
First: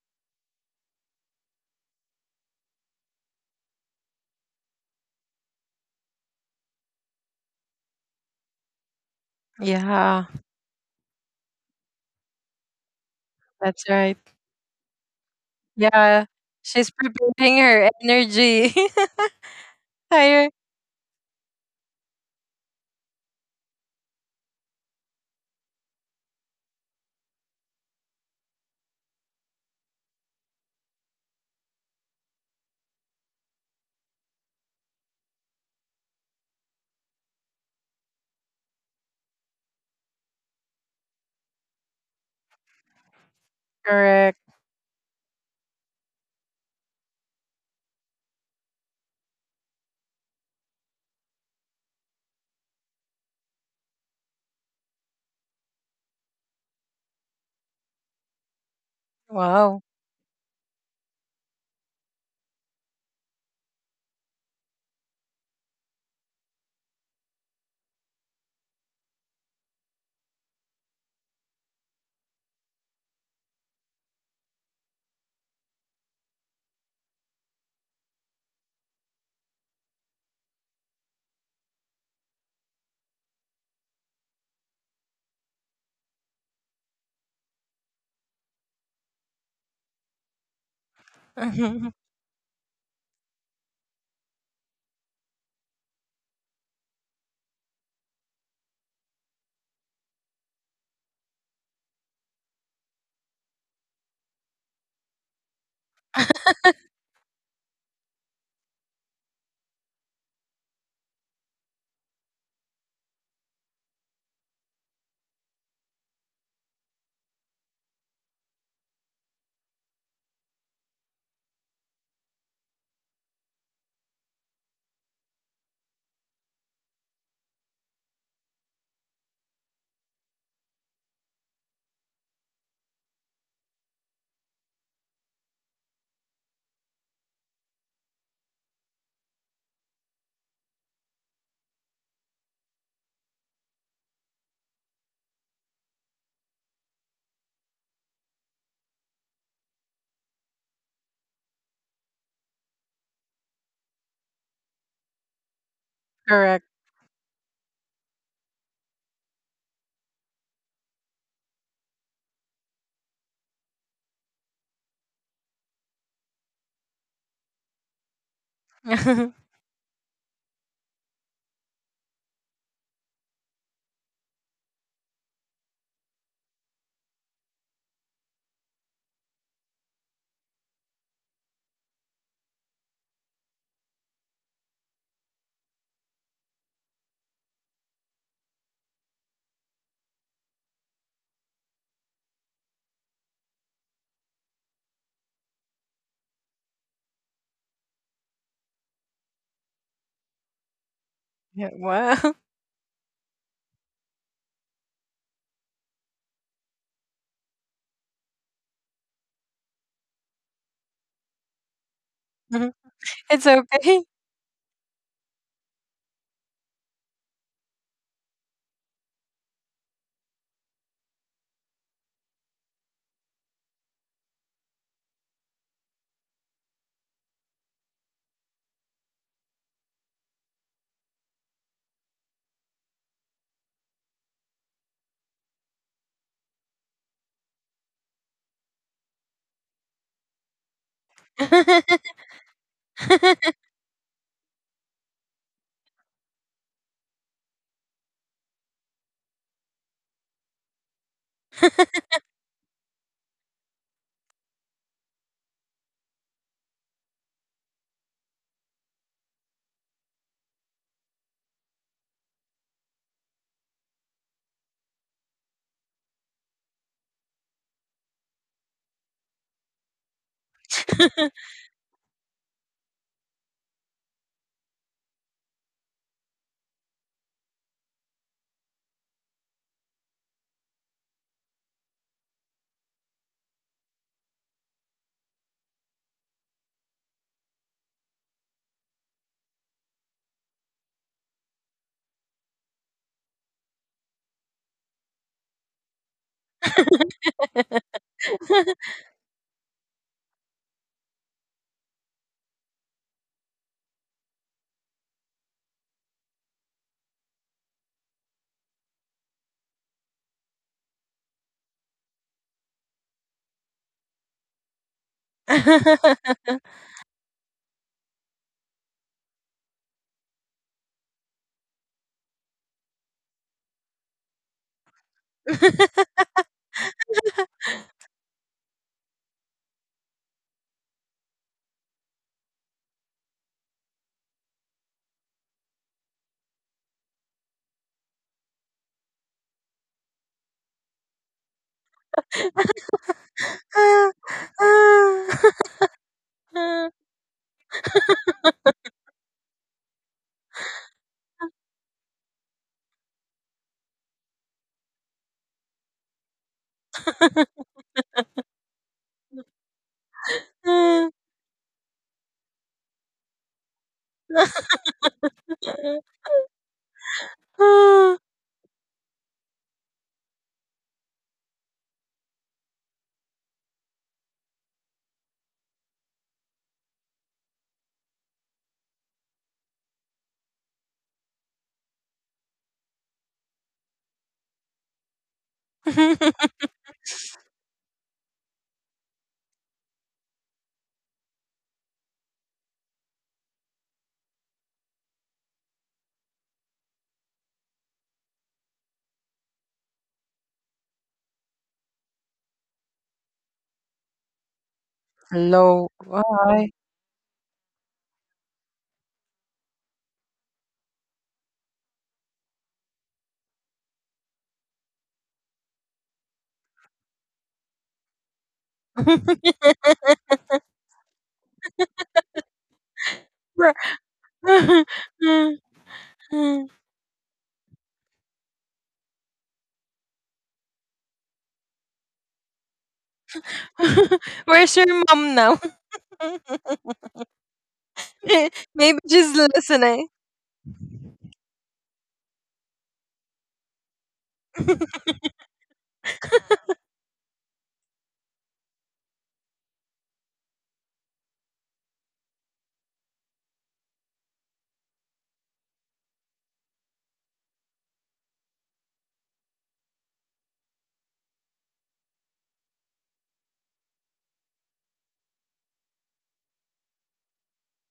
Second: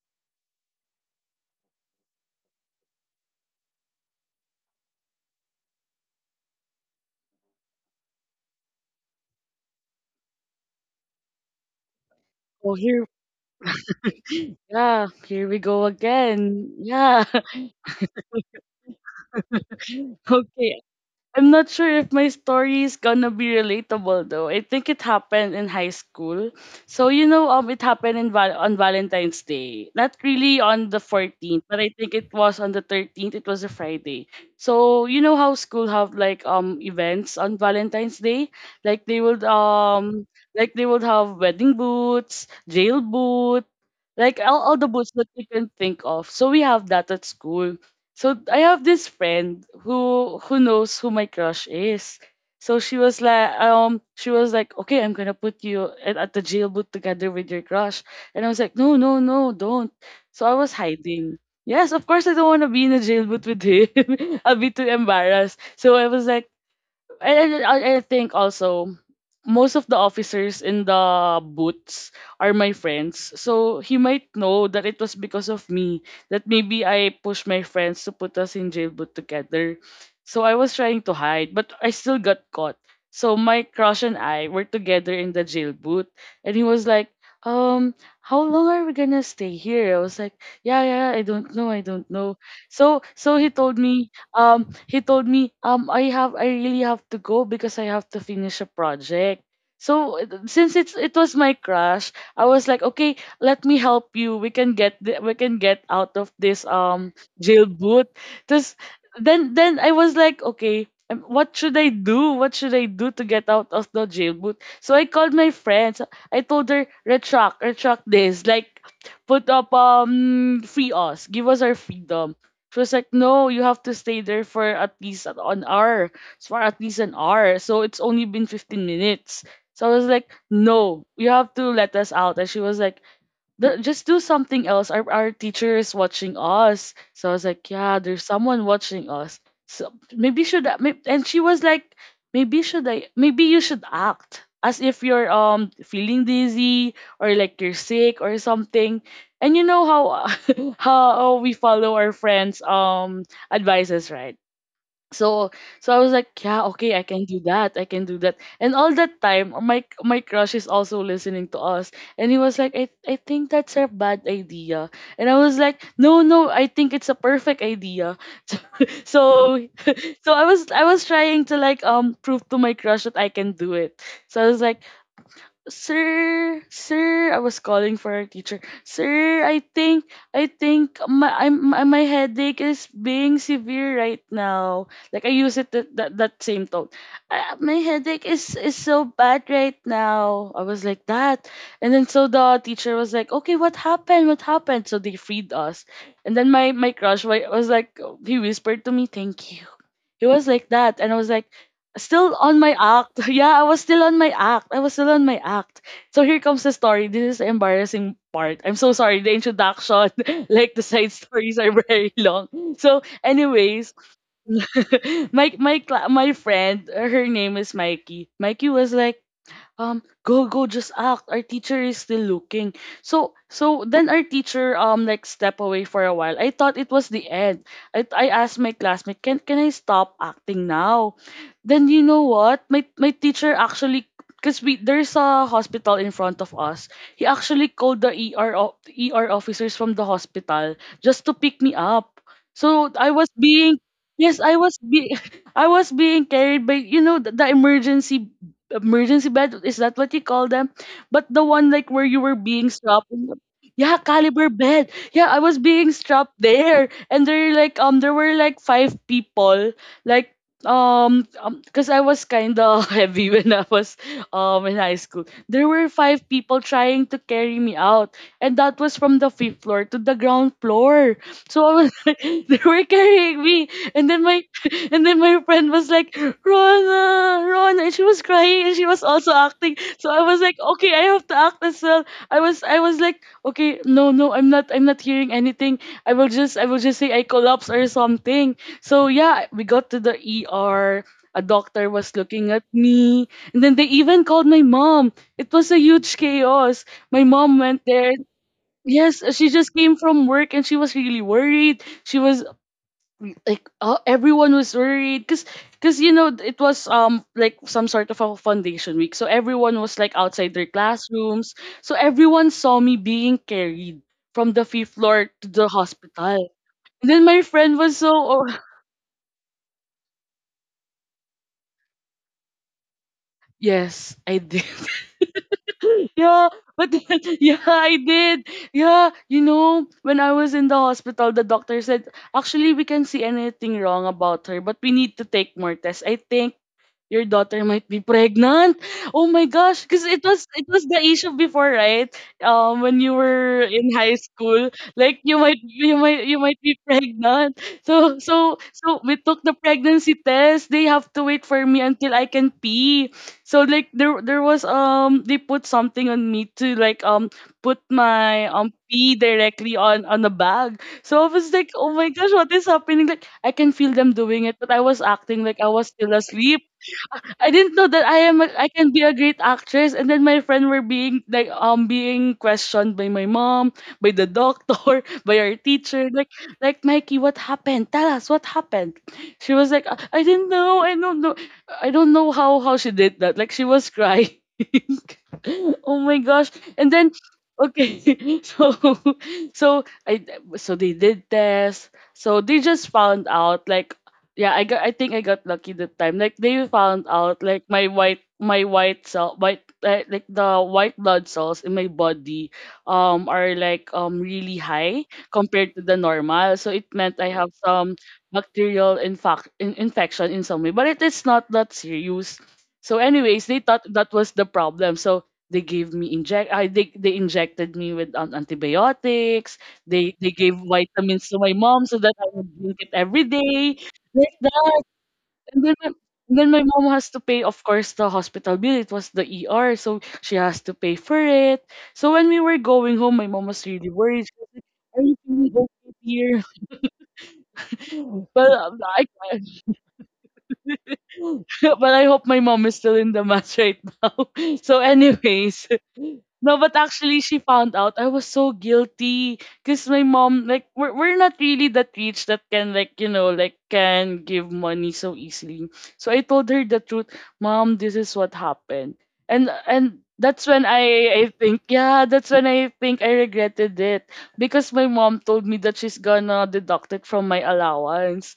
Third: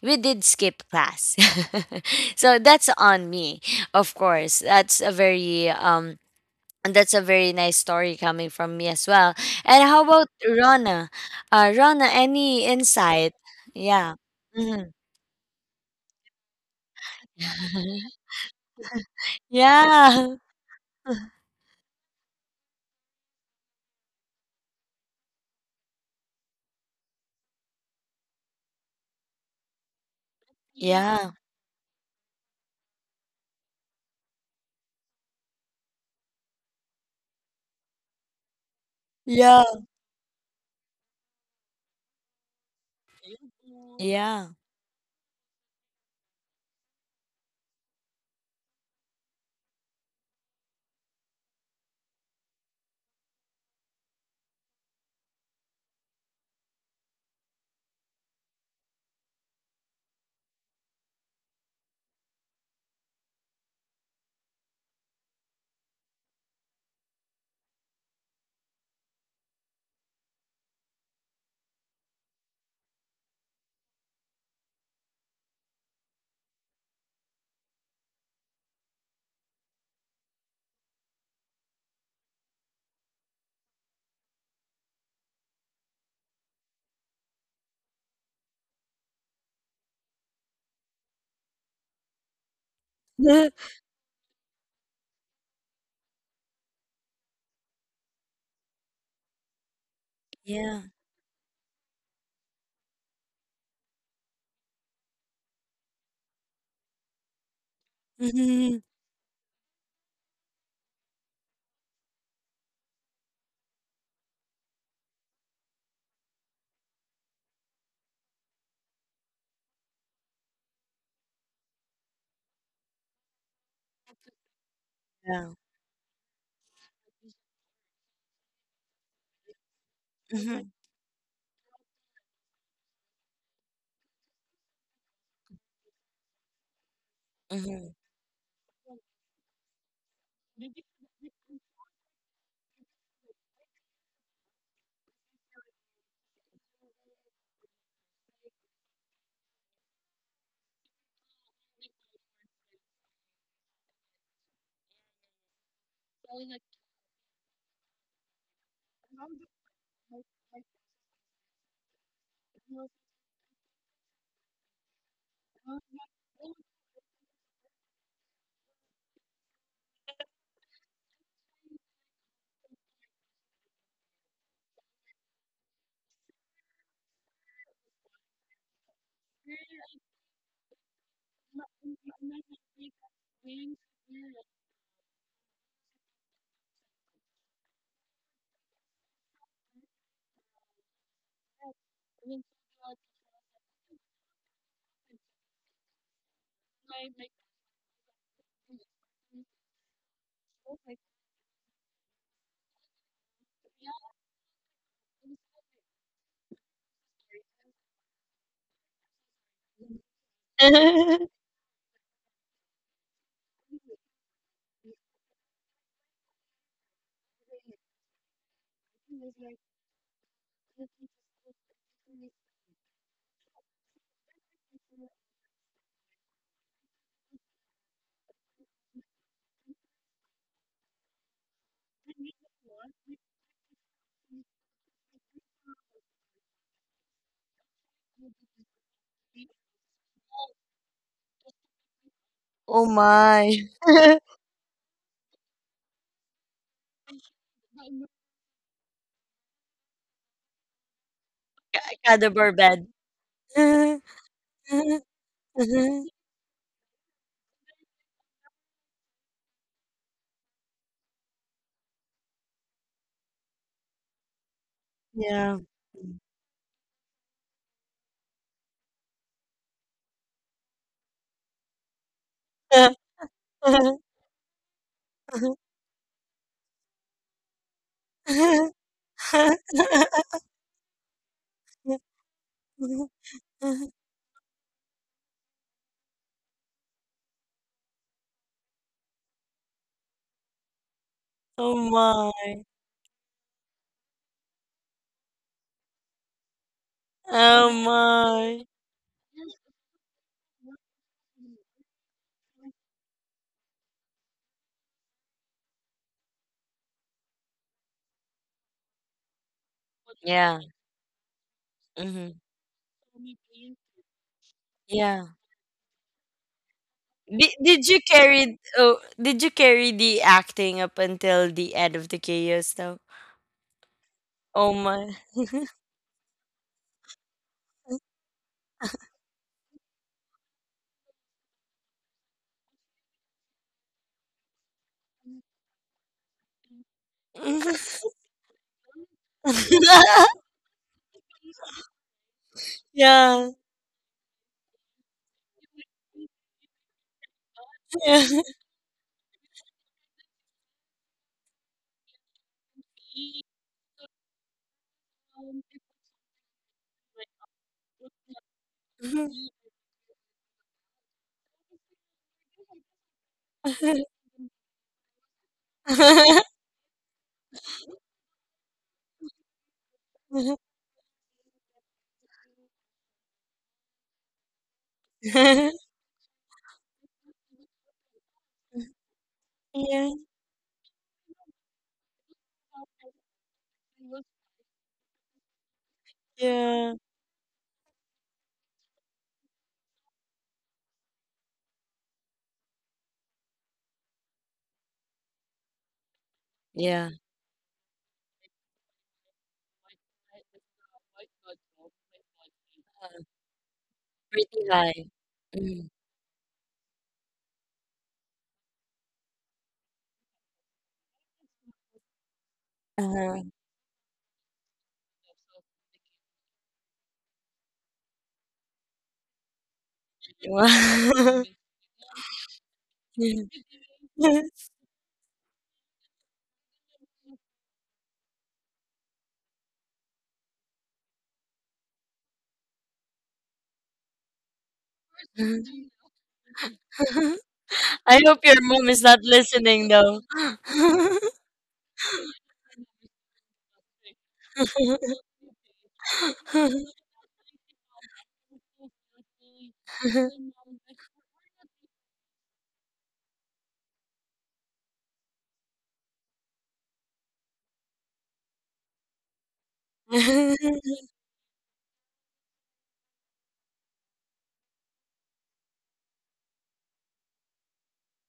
we did skip class. So that's on me. Of course, that's a very, that's a very nice story coming from me as well. And how
Yeah.
about Rona? Rona, any
Oh, here,
insight?
That's right.
Yeah. Mhm.
yeah, here we go
Yeah.
again.
She's
Yeah.
preparing her energy.
Yeah.
Higher.
Okay, I'm not sure if my story is gonna be relatable though. I think it happened in high school. So it happened in on Valentine's Day. Not really on the
Uh,
14th, but I think it was on the 13th. It was a Friday. So you know how school have like events on Valentine's Day, like they would
Yeah.
um like they would have wedding boots, jail boots, like
Correct.
Yeah.
all the books that you can think of. So we have that at school. So I have this friend who knows who my crush is. So she was like, okay, I'm gonna put you at the jail boot together with your crush. And I was like, no, no, no,
Wow.
don't. So I was hiding. Yes, of course I don't want to be in a jail boot with him. I'll be too embarrassed. So I was like, and I think also most of the officers in the boots are my friends. So he might know that it was because of me that maybe I pushed my friends to put us in jail boot together. So I was trying to hide, but I still got caught. So my crush and I were together in the jail boot, and he was like, how long are we gonna stay here?" I was like, "Yeah, yeah, I don't know, I don't know." So he told me I have I really have to go because I have to finish a project. So since
Yeah.
it was my crush, I was like, okay, let me help you. We can get the, we can get out of this jail boot. This
Mhm.
then I was like, okay, what should I do? What should I do to get out of the jail boot? So I called my friends. I told her retract this like put up free us, give us our freedom. She was like, no, you have to stay there for at least an
Yeah.
an hour. So for at least an hour. So it's only been 15 minutes. So I was like,
Mhm.
no, you have to let us out. And she was like, the, just do something else. Our teacher is watching us. So I was like, yeah,
Mhm.
there's someone watching us. So maybe should I, may- and she was like, maybe you should act as if you're feeling dizzy or like you're sick or something. And you know how how we follow our friends' advices, right? So so I was like, yeah,
Correct.
okay, I can do that. I can do that. And all that time, my crush is also listening to us. And he was like, I think that's a bad idea. And I was like, no, no, I think it's a perfect idea. So so so I was trying to like prove to my crush that I can do it. So I was like, sir, sir, I was calling for a teacher. Sir, I think my, I'm, my headache is being severe right now. Like I use it that same tone. My headache is so bad right now. I was like that, and then so the teacher was like, okay, what happened? What happened? So they freed us, and then my crush was like, he whispered to me, thank you. It was like that. And I was like,
Yeah,
still
wow.
on my act. Yeah, I was still on my act. I was still on my act. So here comes the story. This is the embarrassing part. I'm so sorry. The introduction, like the side stories are very long. So,
It's
anyways,
okay.
my friend, her name is Mikey. Mikey was like, go go just act, our teacher is still looking. So so then our teacher like step away for a while. I thought it was the end. I asked my classmate, can I stop acting now? Then you know what, my teacher actually, because we, there's a hospital in front of us, he actually called the ER, ER officers from the hospital just to pick me up. So
Oh
I was
my.
being, yes, I was be I was being carried by, you know, the emergency emergency bed, is that what you call them? But the one like where you were
Cadaver
being
bed.
strapped in yeah, caliber bed. Yeah, I was being strapped there, and there like there were like five people, like, um because I was kind of heavy when I was in high school.
Yeah.
There were five people trying to carry me out, and that was from the fifth floor to the ground floor. So I was like, they were carrying me, and then my and then my friend was like, Rona, Rona, and she was crying, and she was also acting. So I was like, okay, I have to act as well. I was like, okay, no, no, I'm not hearing anything. I will just say I collapse or something. So yeah, we got to the ER. A
Oh
doctor was
my.
looking at me, and then they even called my mom. It was a huge chaos. My mom
Oh
went there.
my.
Yes, she just came from work and she was really worried. She was like, everyone was worried because you know, it was like some sort of a foundation week. So everyone was like outside their
Yeah.
classrooms. So
Hmm.
everyone saw me being carried from the fifth floor
Yeah.
to the hospital. And then my
Did,
friend
did
was
you
so,
carry oh, did you carry the acting up until the end of the chaos though?
yes, I did.
Oh my.
Yeah, but then, yeah, I did. Yeah, you know, when I was in the hospital, the doctor said, actually, we can see anything wrong about her, but we need to take more tests. I think your daughter might be pregnant. Oh my gosh, because it was, it was the issue before, right? When you
Yeah. Yeah.
were in high school, like you might you might be pregnant. So so so we took the pregnancy test. They have to wait for me until I can pee. So like there was they put something on me to like put my pee directly on a bag. So I was like, oh my gosh, what is happening? Like I can feel them doing it, but I was acting like I was still asleep. I didn't know that I am I can be a great actress. And then my friend were being like being questioned by my mom, by the doctor, by our teacher, like Mikey, what happened? Tell us what happened. She was like,
Yeah.
I didn't know. I don't know. I don't know how she did that. Like she was crying. Oh my gosh. And
Yeah.
then okay. So so I, so they did tests. So they just found out like, yeah, I got, I think I got lucky that time. Like they found
Yeah.
out like my white cell white like the white blood cells in my body are like really
Pretty
high
high.
compared to the
Mm.
Hello.
normal. So it
Why?
meant I have some bacterial infection in some way, but it is not that serious. So anyways,
Uh-huh.
they thought that was the problem. So they gave me inject I they injected me with antibiotics. They gave vitamins to my mom so that I would drink it every day
Where-
like that. And then my mom has to pay, of course, the hospital bill. It was the ER, so she has to pay for it. So when we were going home, my mom was really worried. She was like, are you
Where's your
feeling
mom
okay,
now?
dear?
I hope
But
your mom is not
I
Maybe she's
listening though.
listening.
but I hope my mom is still in the match right now. So, anyways, no, but actually, she found out. I was so guilty because my mom, like, we're not really that rich that can, like, you know, like, can give money so easily. So I told her the truth, mom, this is what happened, and that's when I think, yeah, that's when I think I regretted it, because my mom told me that she's gonna deduct it from my allowance.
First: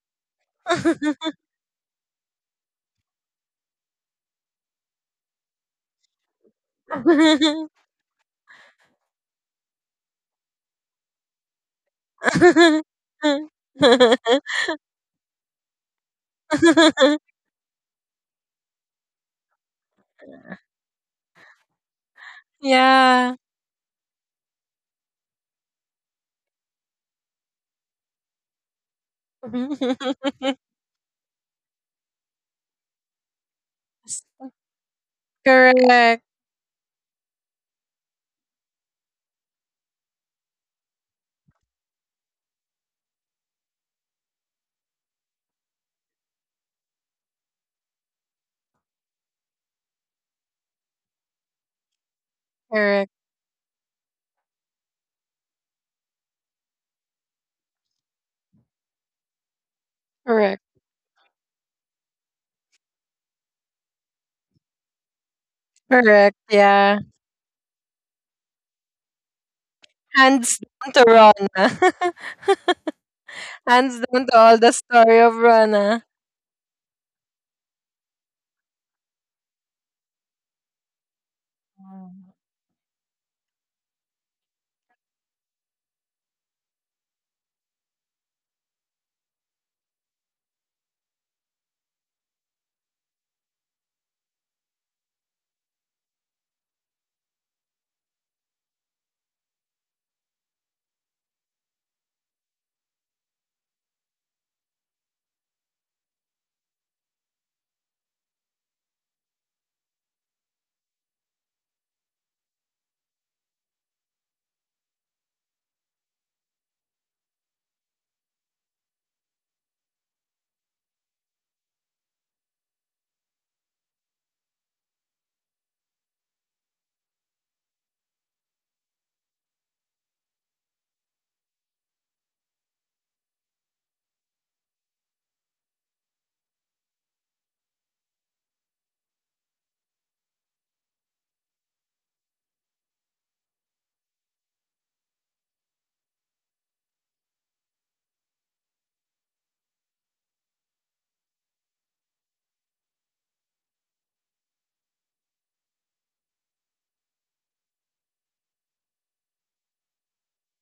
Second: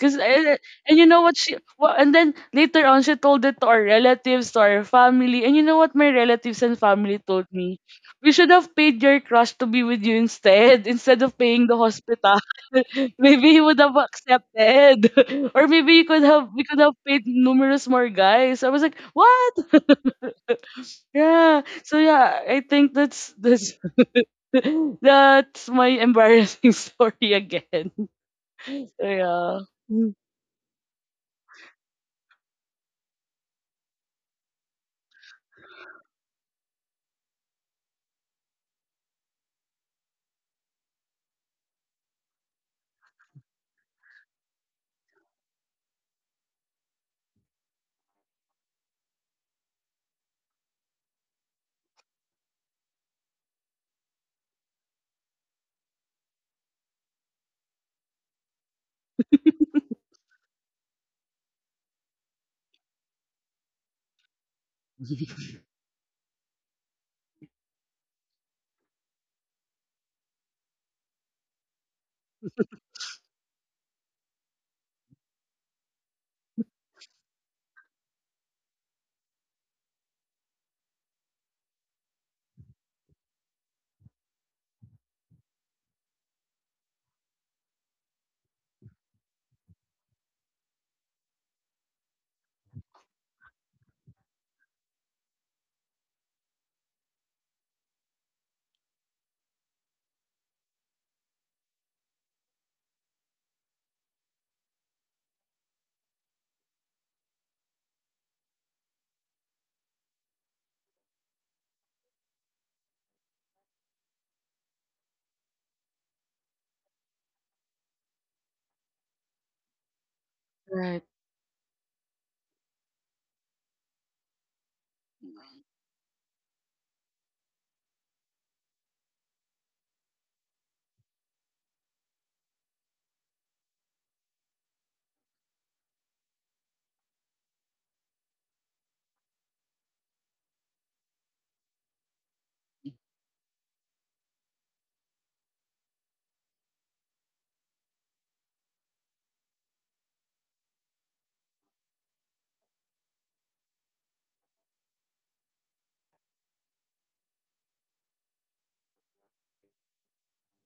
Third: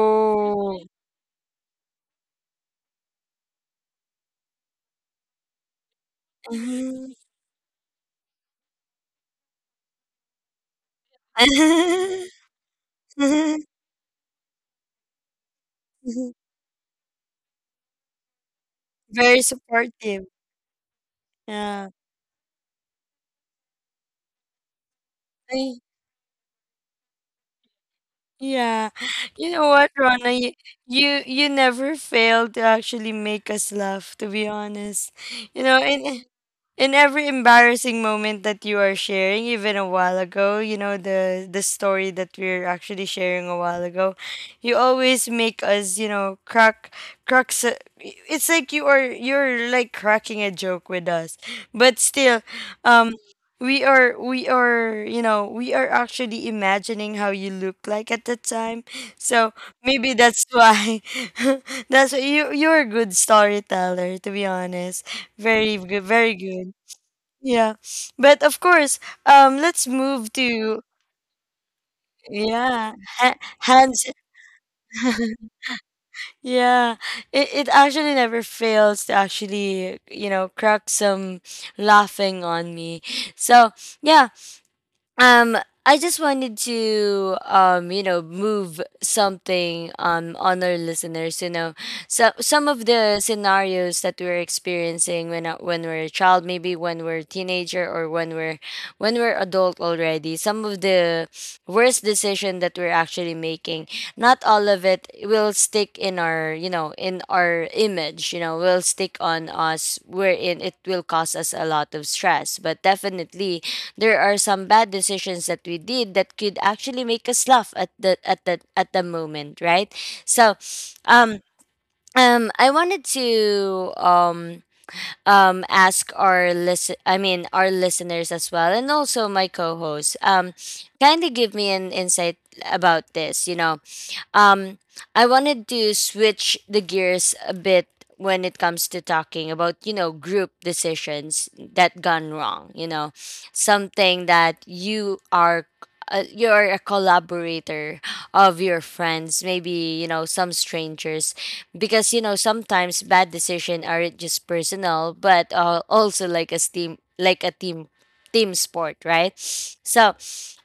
Cause and you know what and then later on she told it to our relatives, to our family. And you know what my relatives and family told me? We should have paid your crush to be with you instead, instead of paying the hospital. Maybe he would have accepted. Or maybe you could have, we could have paid numerous more guys. I was like,
Very
what?
supportive.
Yeah.
Yeah.
So yeah, I think that's
Yeah.
that's that's
Ay,
my embarrassing story again.
yeah.
So
You
yeah.
know what,
Mm.
Rona? You never fail to actually make us laugh, to be honest. You know,
Correct.
and in every embarrassing moment that you are sharing, even a while ago, you know, the story that we're actually sharing a while ago, you always make us, you know, crack, cracks. It's like you're like cracking a joke with us. But still, um
Correct.
we are, you know, we are actually imagining how you look like at the time. So maybe that's
Correct.
why. That's why you're a good storyteller, to be honest. Very good, very
Correct.
good.
Yeah.
Yeah, but of course, let's move
Hands
to.
down to Rana.
Yeah,
Hands
hands.
down to all the story of Rana.
Yeah, it actually never fails to actually, you know, crack some laughing on me. So yeah. Um, I just wanted to, you know, move something on our listeners, you know. So some of the scenarios that we're experiencing when, when we're a child, maybe when we're a teenager, or when we're adult already, some of the worst decision that we're actually making, not all of it will stick in our, you know, in our image, you know, will stick on us wherein it will cause us a lot of stress. But definitely, there are some bad decisions that we did that could actually make us laugh at the moment, right? So,
Right.
um, I wanted to ask our I mean, our listeners as well, and also my co-host, kind of give me an insight about this. Um, I wanted to switch the gears a bit when it comes to talking about, group decisions that gone wrong, something that you are you're a collaborator of your friends, maybe some strangers, because sometimes bad decision aren't just personal but also like a team, like a team sport, right? so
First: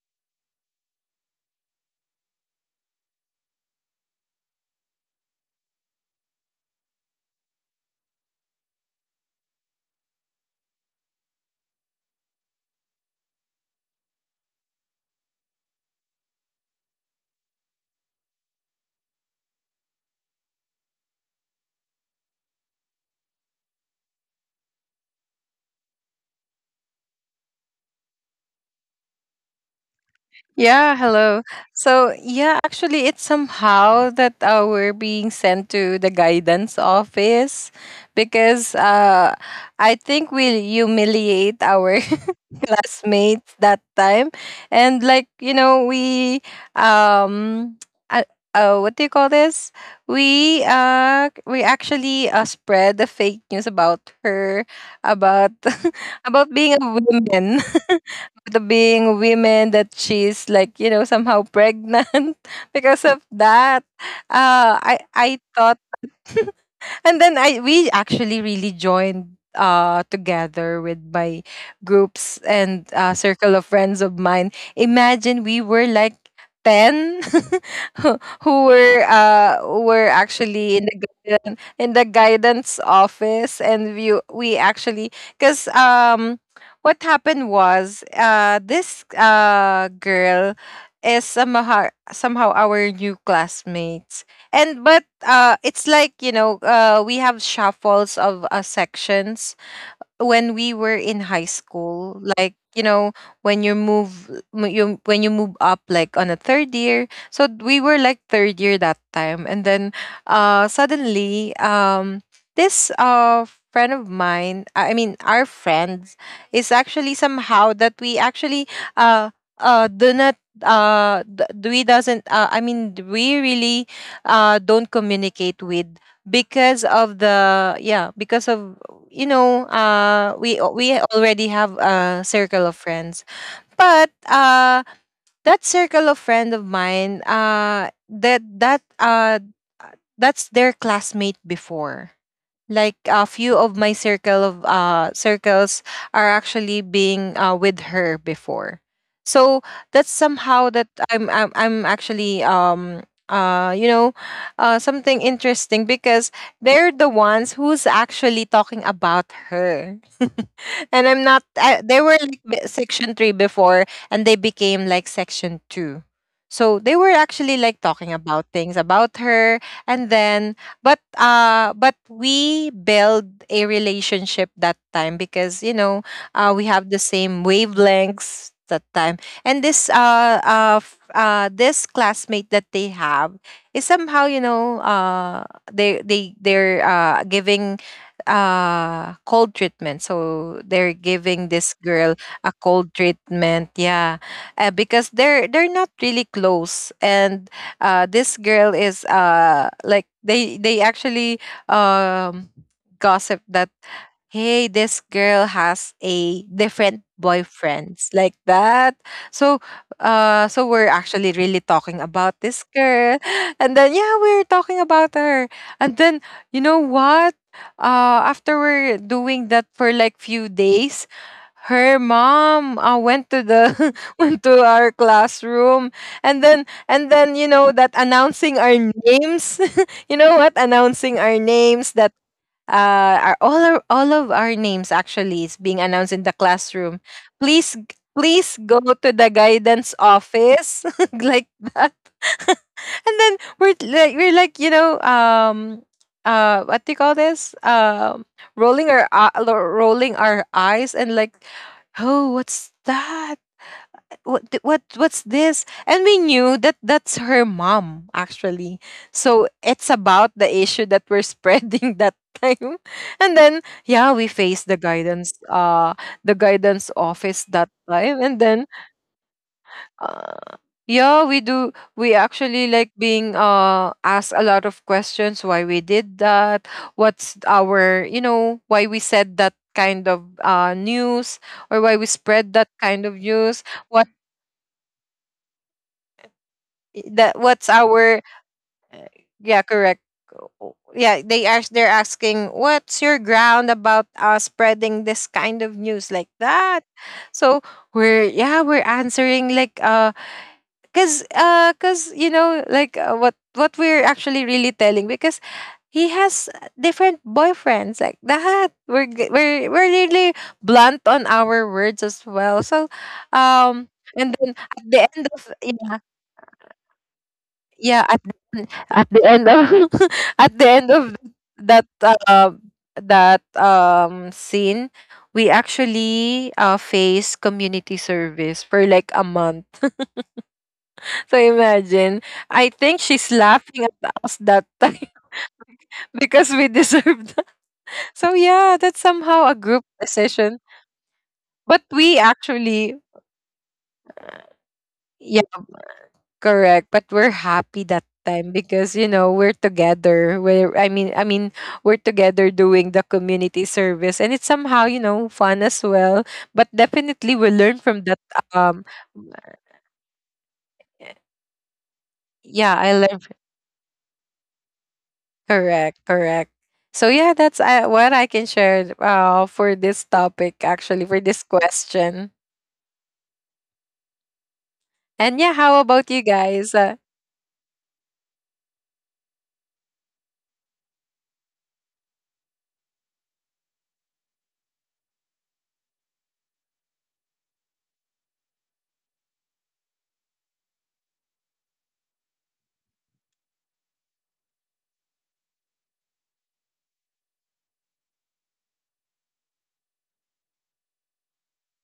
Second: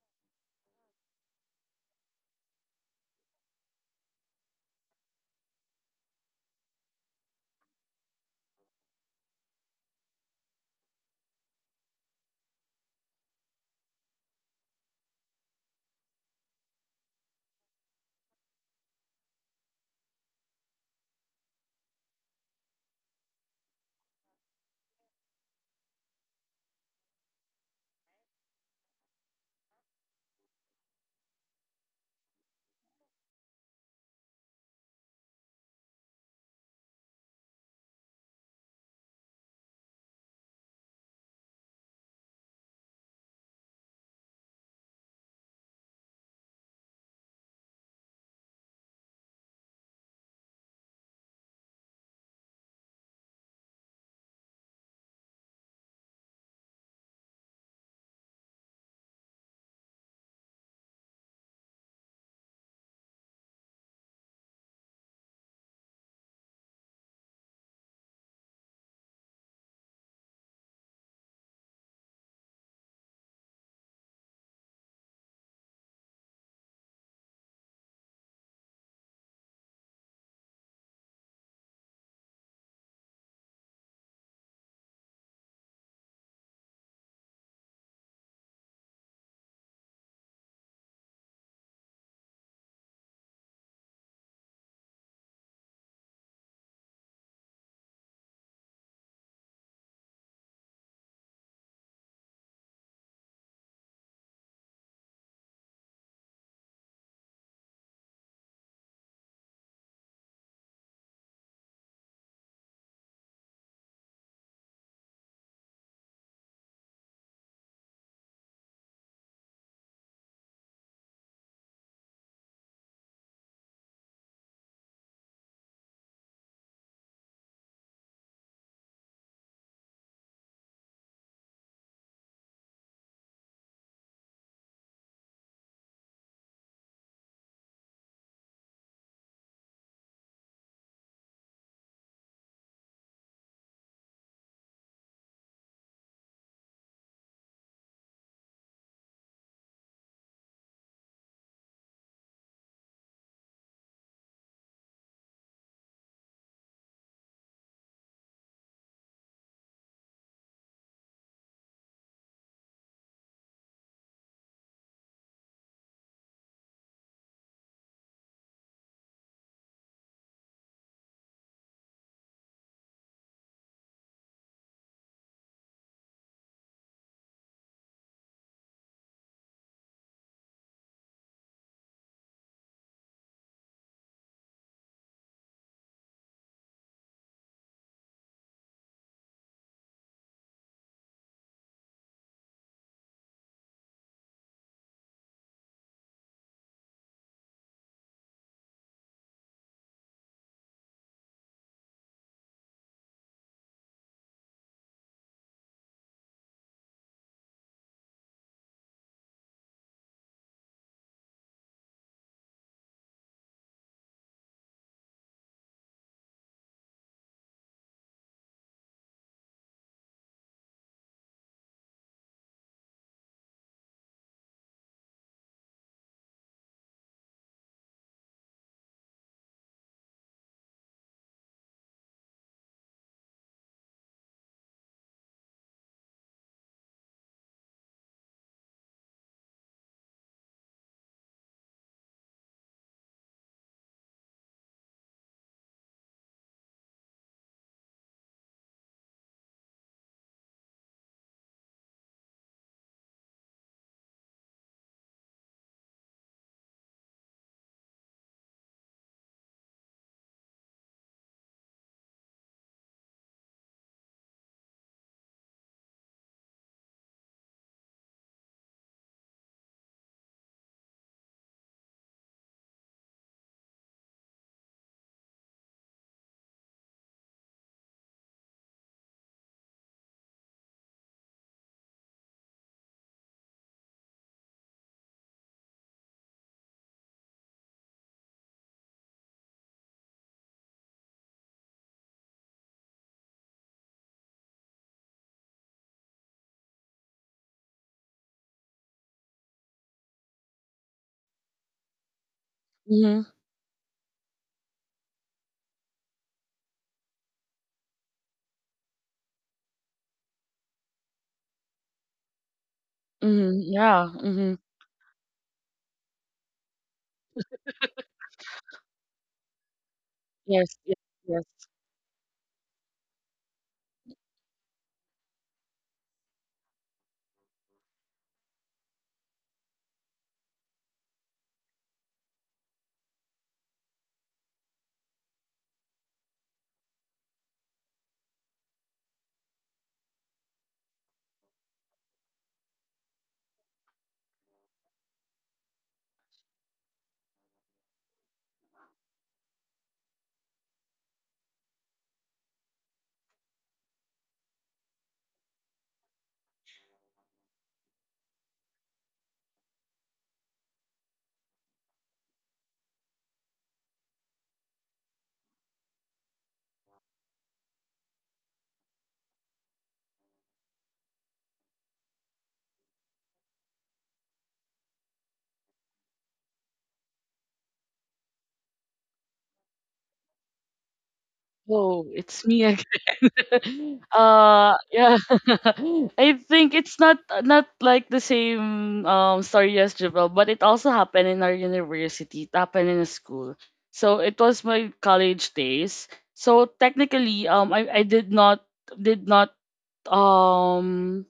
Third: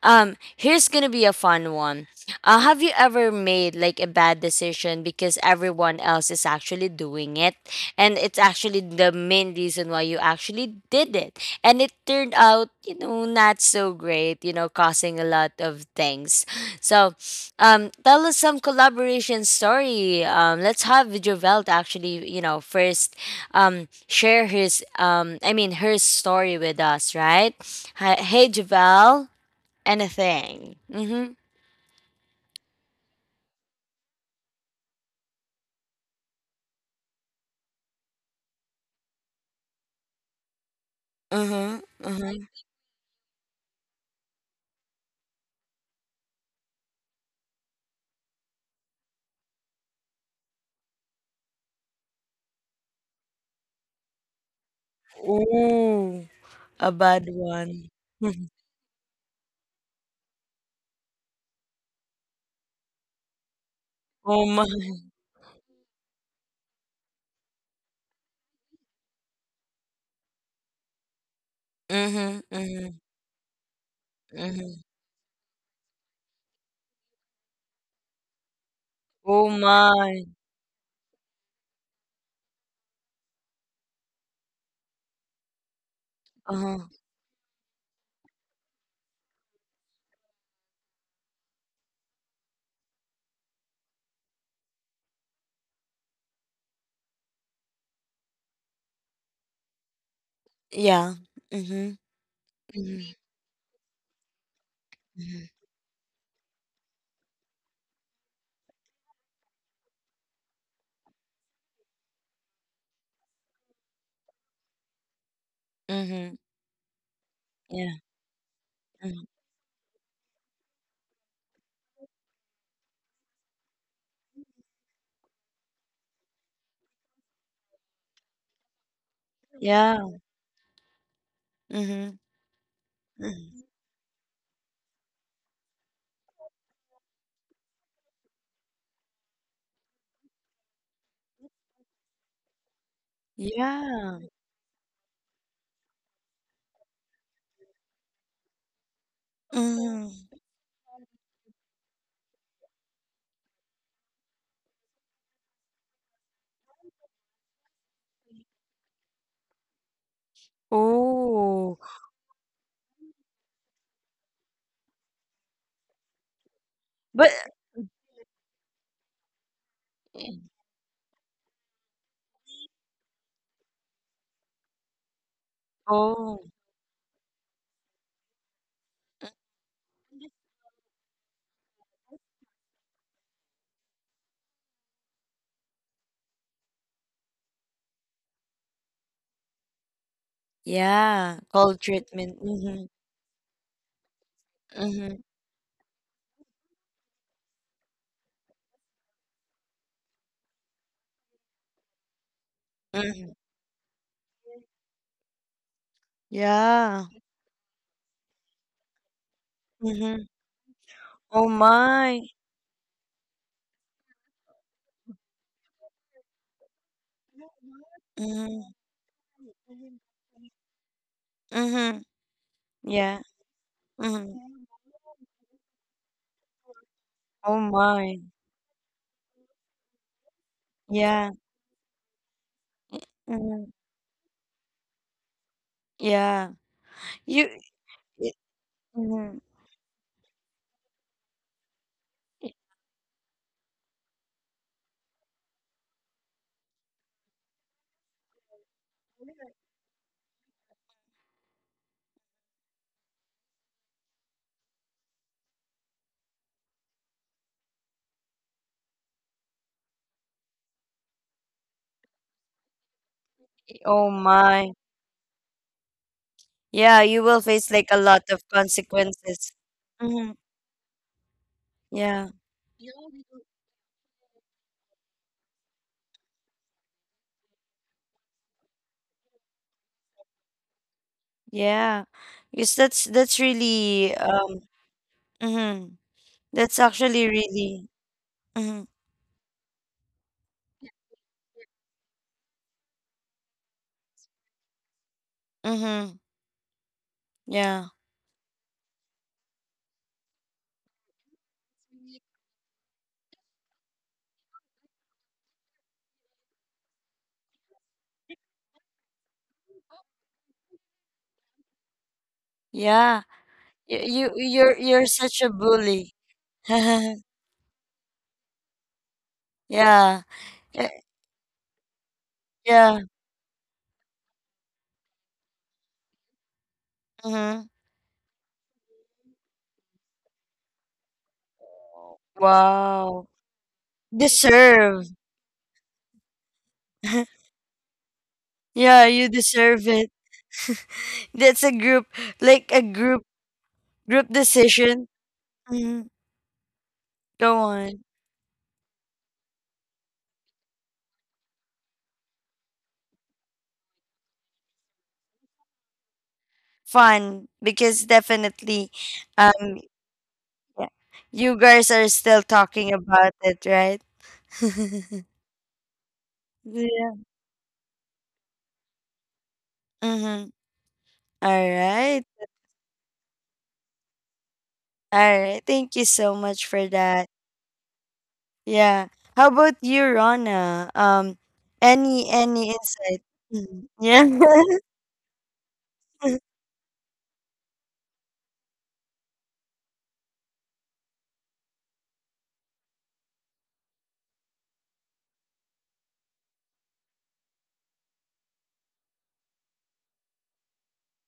um here's gonna be a fun one. Have you ever made like a bad decision because everyone else is actually doing it, and it's actually the main reason why you actually did it, and it turned out, not so great, causing a lot of things? So tell us some collaboration story. Let's have Jovel to actually, first share his, I mean, her story with us, right? Hi, hey Jovel, anything?
Yeah,
Mhm.
hello. So, yeah, actually, it's somehow that we're being sent to the guidance office because I think we humiliate
Mhm.
our
Mhm.
classmates that time, and like, you know we um uh, what do you call this, we actually spread the fake news about her, about
Ooh,
about being a
a bad
woman,
one.
the being women, that she's like, somehow pregnant, because of that,
Oh my.
I thought, and then I we actually really joined together with my groups
Mhm,
and,
mhm,
circle of friends of mine.
mhm.
Imagine we were like 10 who who
Oh
were
my.
actually in the guidance office and we actually cuz
Uh-huh.
what happened was this girl is somehow our new classmates. And but it's like you know we have shuffles of sections when we were
Yeah.
in high
Mhm.
school, like you know,
Mhm.
when you move you when you move up like on a third year. So we were like third year that time. And then suddenly, this friend of mine, I mean our friends
Mhm. Mhm.
is actually somehow
Yeah.
that we actually
Mhm.
uh do not we doesn't, I mean we really don't communicate with, because of the, yeah, because of, you know,
Yeah.
we already have a
Mhm,
circle of friends.
mhm.
But that circle of friend of mine, uh, that's their classmate before, like a few of my circle
Yeah.
of circles are actually being with her before. So that's
Mhm.
somehow that I'm actually, you know, something interesting, because they're the ones who's actually talking about her, and I'm not I, they were
Oh.
like section 3 before and they became like section 2. So they were actually
But
like talking about things about her. And then but we build a relationship that time, because you know, we
oh.
have the same wavelengths that time. And this this classmate that they have is somehow, you know, they're giving cold treatment. So they're giving this
Yeah.
girl
Cold
a
treatment.
cold
Mhm.
treatment, yeah. Because
Mhm.
they're not really close. And this girl is, like they actually, um, gossip that,
Mhm.
hey, this girl has a different
Yeah.
boyfriends, like that. So so
Mhm.
we're actually really
Oh
talking about this
my.
girl, and then, yeah, we are talking about her. And then, you know what, after we're
Mhm.
doing that for like few days, her
Mhm.
mom, went to
Yeah.
the went to
Mhm.
our classroom. And then, and then, you know, that
Oh
announcing
my.
our names, you know what? Announcing our
Yeah.
names that, are all our, all
Mhm.
of our names actually is being announced in the classroom.
Yeah.
Please,
You
please go
y
to the guidance
mhm.
office like that. And then we're like, you know, what do you call this? Rolling our eyes and like, oh, what's that? What's this? And we knew that that's her mom actually. So it's about the issue that we're spreading that time. And then, yeah, we faced
Oh my.
the guidance office
Yeah,
that
you will
time.
face
And
like a
then,
lot of consequences.
uh,
Mhm.
yeah, we actually like
Yeah.
being asked a lot of questions, why we did that, what's our, you know, why we said that kind of news, or why we spread
Yeah.
that kind of
Because
news.
that's
What
really um mhm.
I- that
That's
what's
actually
our,
really
uh,
mhm.
yeah, correct. Yeah, they're asking, what's your ground about, spreading this kind of news,
Mhm.
like that.
Yeah.
So we're, yeah, we're answering like, cuz you know like, what we're actually really telling, because he has different boyfriends like that. We're really
Yeah.
blunt
Mhm,
on
You,
yeah,
our
you
words
mhm.
as
you're you're
well. So
such a bully.
and then at the end of, yeah,
Yeah.
yeah,
Yes,
Yeah.
yes, yes.
at the end of, at
Yeah.
the end of that that scene,
Mhm.
we actually face community service for like a month.
Wow.
So imagine,
Deserve.
I think she's laughing at us that time, because
Yeah,
we
you
deserved.
deserve it.
So yeah, that's
That's a
somehow a
group,
group
like a
decision.
group.
But
Group
we
decision.
actually,
Hmm.
yeah,
Go on.
correct, but we're happy that time, because you know, we're together. We're I mean we're together doing the community service, and it's somehow, you know, fun as well. But
Fun because
definitely we learn from that.
definitely,
Um,
um, yeah, you guys are still
yeah,
talking
I learned.
about it, right?
Correct, correct. So yeah,
Yeah.
that's what I can share for this topic, actually
Mm-hmm.
for this
All
question.
right.
And yeah, how
All
about you
right. Thank you
guys?
so much for that. Yeah. How about you, Rona?
Oh, it's me
Any
again.
insight? Mhm. Yeah.
Yeah. I think it's not like the same story as Javel, but it also happened in our university. It happened in a school. So it was my college days. So technically, did not um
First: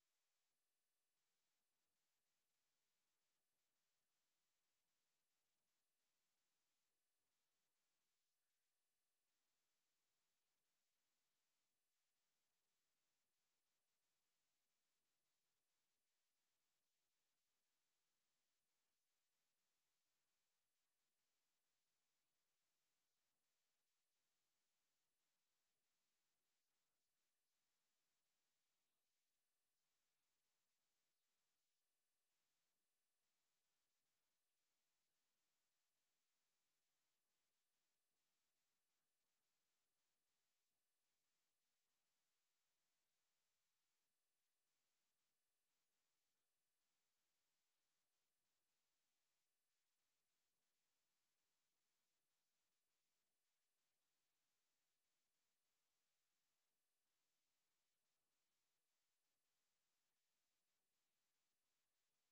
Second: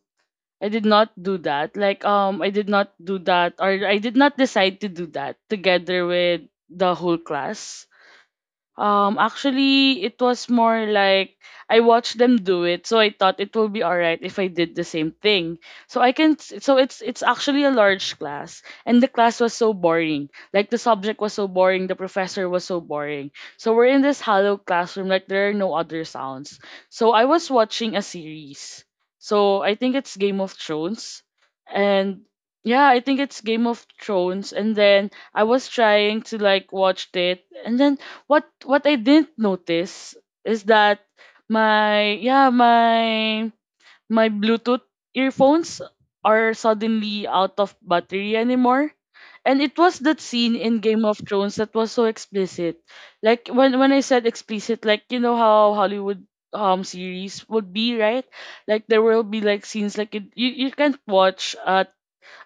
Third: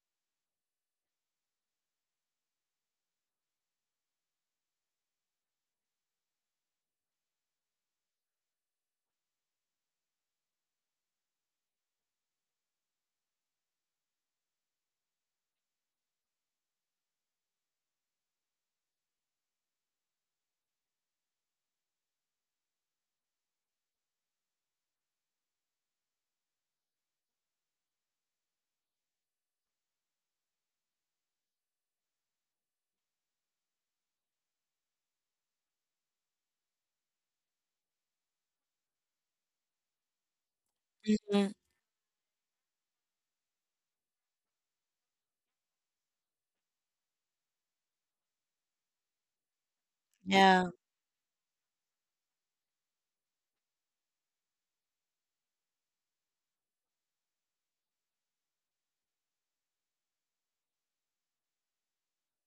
I did not do that. Like I did not do that, or I did not decide to do that together with the whole class. Actually, it was more like I watched them do it, so I thought it will be alright if I did the same thing. So it's actually a large class, and the class was so boring. Like the subject was so boring, the professor was so boring. So we're in this hollow classroom, like there are no other sounds. So I was watching a series. So I think it's Game of Thrones, and yeah, I think it's Game of Thrones, and then I was trying to like watch it, and then what I didn't notice is that
Mhm.
my yeah my Bluetooth earphones are suddenly out of battery anymore. And it was that scene
Yeah.
in Game of Thrones that was so explicit. Like when I said explicit, like you know how Hollywood series would be, right? Like there will be like scenes like you, you can't watch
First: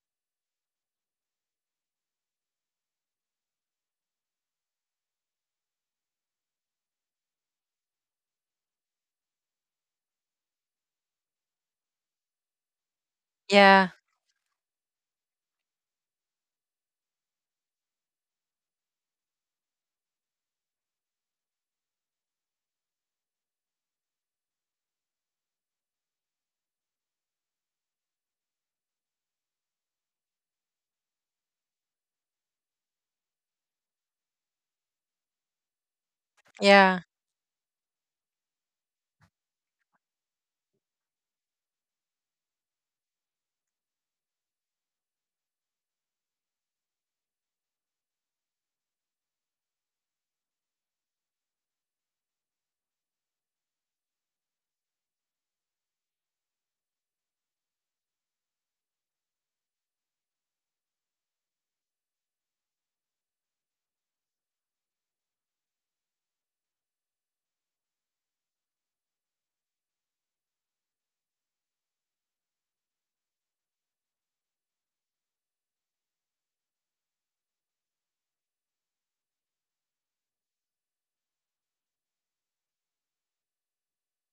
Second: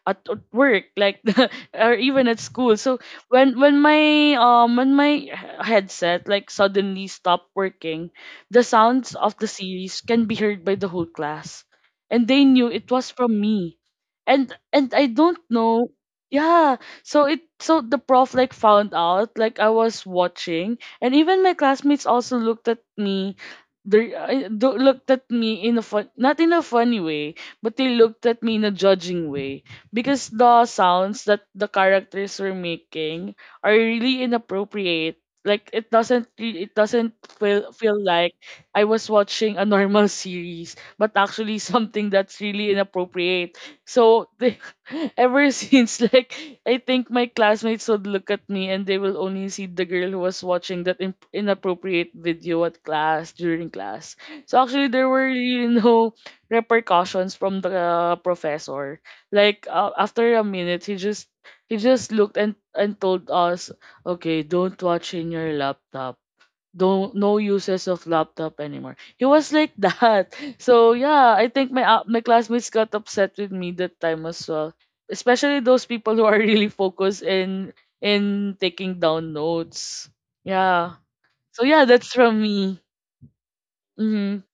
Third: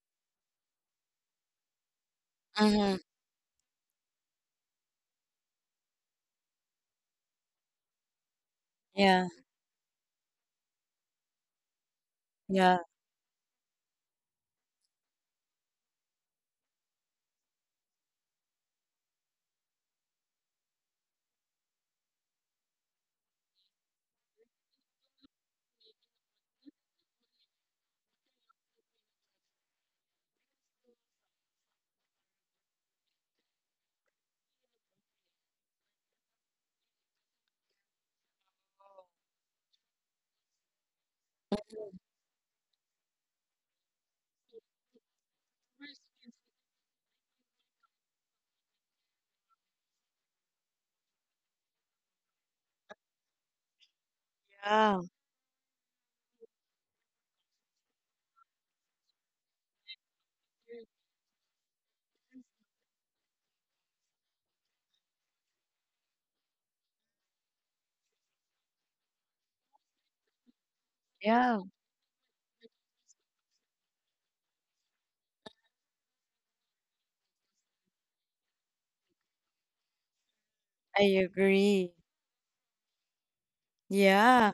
at work like or even at school.
Mm-hmm.
So when my headset like suddenly stopped working, the sounds
Yeah.
of the series can be heard by the whole class, and they knew
Yeah.
it was from me.
Yeah,
And I don't know, yeah. So the prof like found out like I was watching, and even my classmates also looked at me. Looked at me in a fun, not in a funny way, but they looked at me in a judging way because the sounds that the characters were making are really inappropriate. Like it doesn't it
yeah,
doesn't feel like I was watching a normal series, but actually something that's really inappropriate. So they, ever since, like I think my classmates would look at me and they will only see the girl who was watching that inappropriate video at class during class. So actually
Yeah.
there were really no repercussions from the professor. Like after a minute, he just looked and told us, okay, don't watch in your laptop. Don't, no uses of laptop anymore. He was like that. So yeah, I think my my classmates got upset with me that time as well. Especially those people who are really focused in taking down notes. Yeah.
I
So yeah,
agree.
that's from me. Mm-hmm.
Yeah.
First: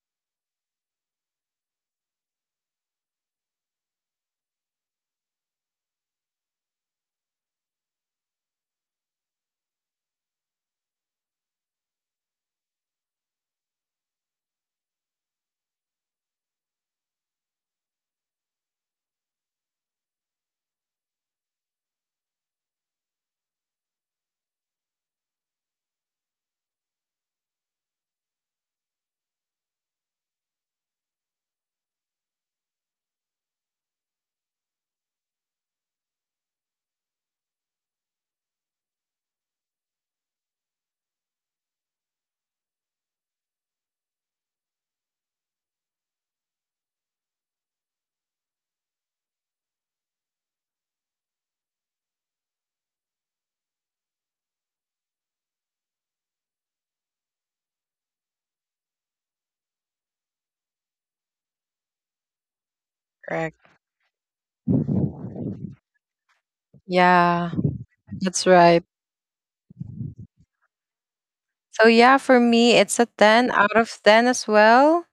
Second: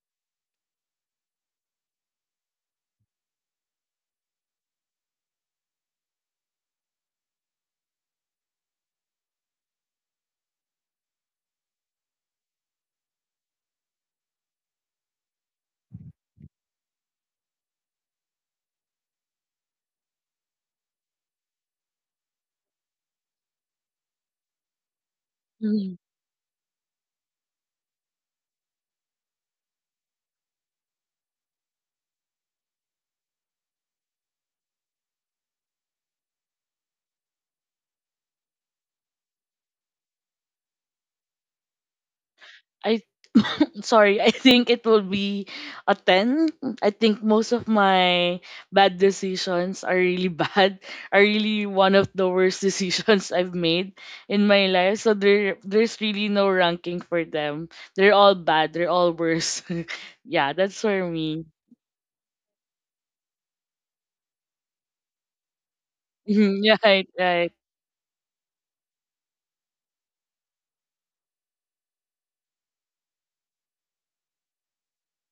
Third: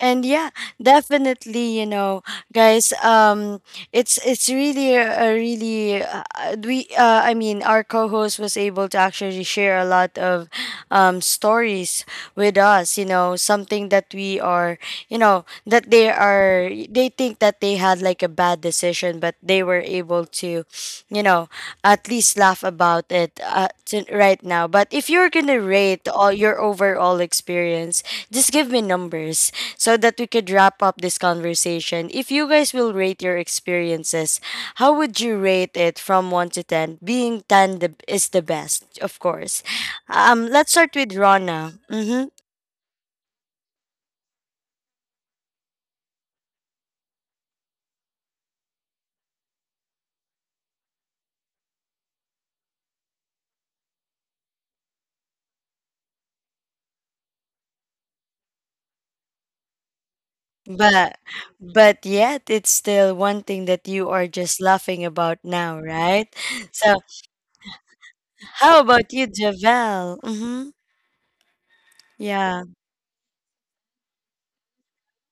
And yeah, definitely, guys, it's really a really we I mean, our co-host was able to actually share a lot of stories with us, you know, something that we are, you know, that they are they think that they had like a bad decision, but they were able to, you know, at least laugh about it right now. But if you're going to
Mm-hmm.
rate all your overall experience, just give me numbers so that we could wrap up this conversation. If you guys will rate your experiences, how would you rate it from 1 to 10? Being 10 the, is the best, of course. Let's start with Rana. Mm-hmm.
I sorry, I think it will be a 10. I think most of my bad decisions are really bad, are really one of the worst decisions I've made in my life. So there, there's really no ranking for them. They're all bad, they're all worse. Yeah, that's for
But
me.
but yet it's still one thing
correct.
that you are just laughing about now, right?
Yeah,
So
right, right.
Yeah, that's
how
right.
about you, Javel? Mm-hmm.
So yeah, for
Yeah.
me, it's a 10 out of 10 as well,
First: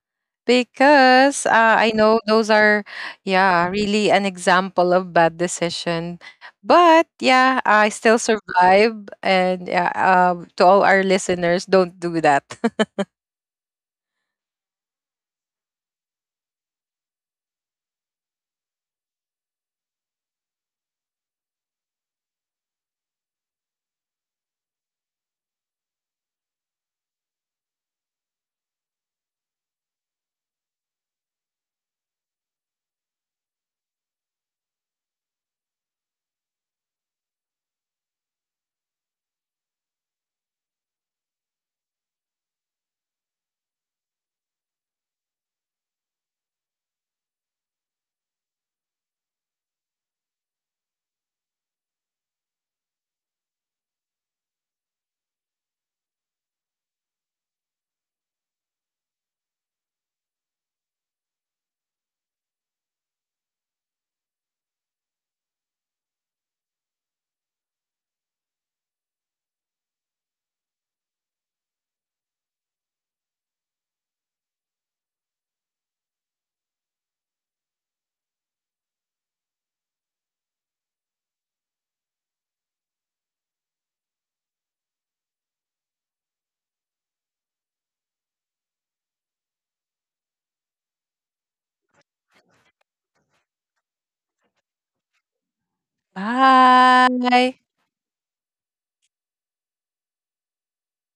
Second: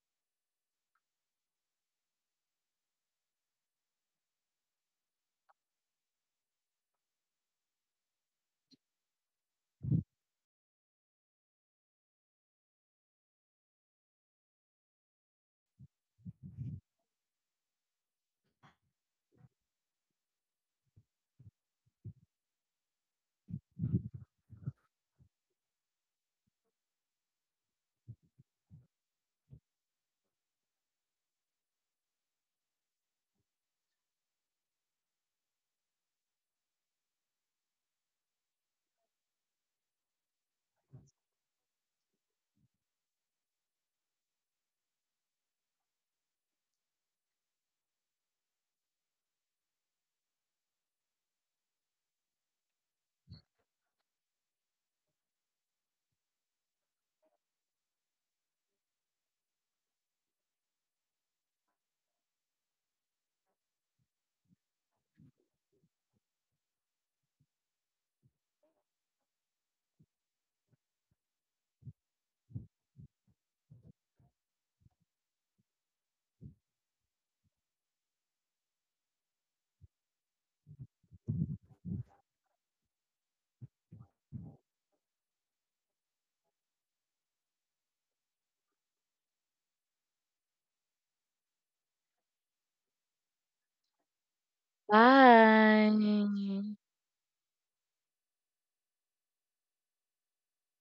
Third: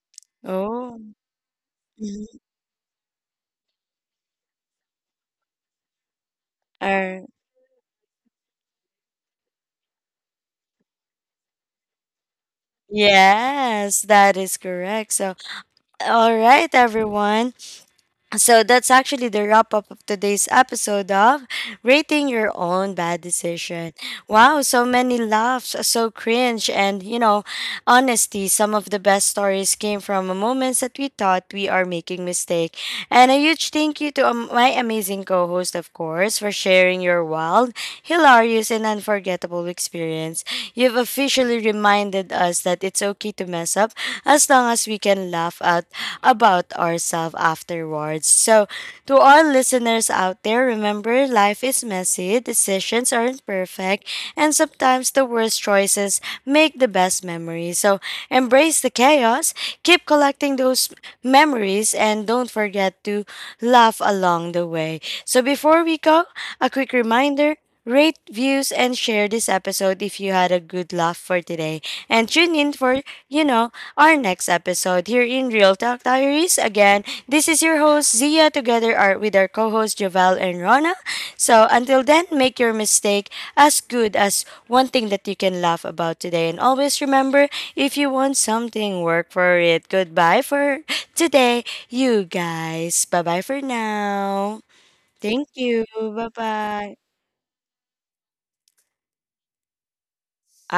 Oh.
because I know
Mm-hmm.
those are, yeah, really an example of bad decision. But yeah, I still survive. And yeah, to all our listeners, don't do that.
Yes, that is correct. So all right, everyone. So that's actually the wrap up of today's episode of Rating Your Own Bad Decision. Wow, so many laughs, so cringe, and you know, honesty. Some of the best stories came from moments that we thought we are making mistake. And a huge thank you to my amazing co-host, of course, for sharing your wild, hilarious, and unforgettable experience. You've officially reminded us that it's okay to mess up as long as we can laugh at about ourselves afterwards. So, to all listeners out there, remember, life is messy, decisions aren't perfect, and sometimes the worst choices make the best memories. So, embrace the chaos, keep collecting those memories, and don't forget to laugh along the way. So, before we go, a quick reminder: rate, views, and share this episode if you had a good laugh for today. And tune in for, you know, our next episode here in Real Talk Diaries. Again, this is your host Zia together are, with our co-host Jovel and Rona. So until then, make your mistake as good as one thing that you can laugh about today. And always remember, if you want something, work for it. Goodbye for today, you guys. Bye-bye for now. Thank you.
Bye.
Bye-bye.
Bye.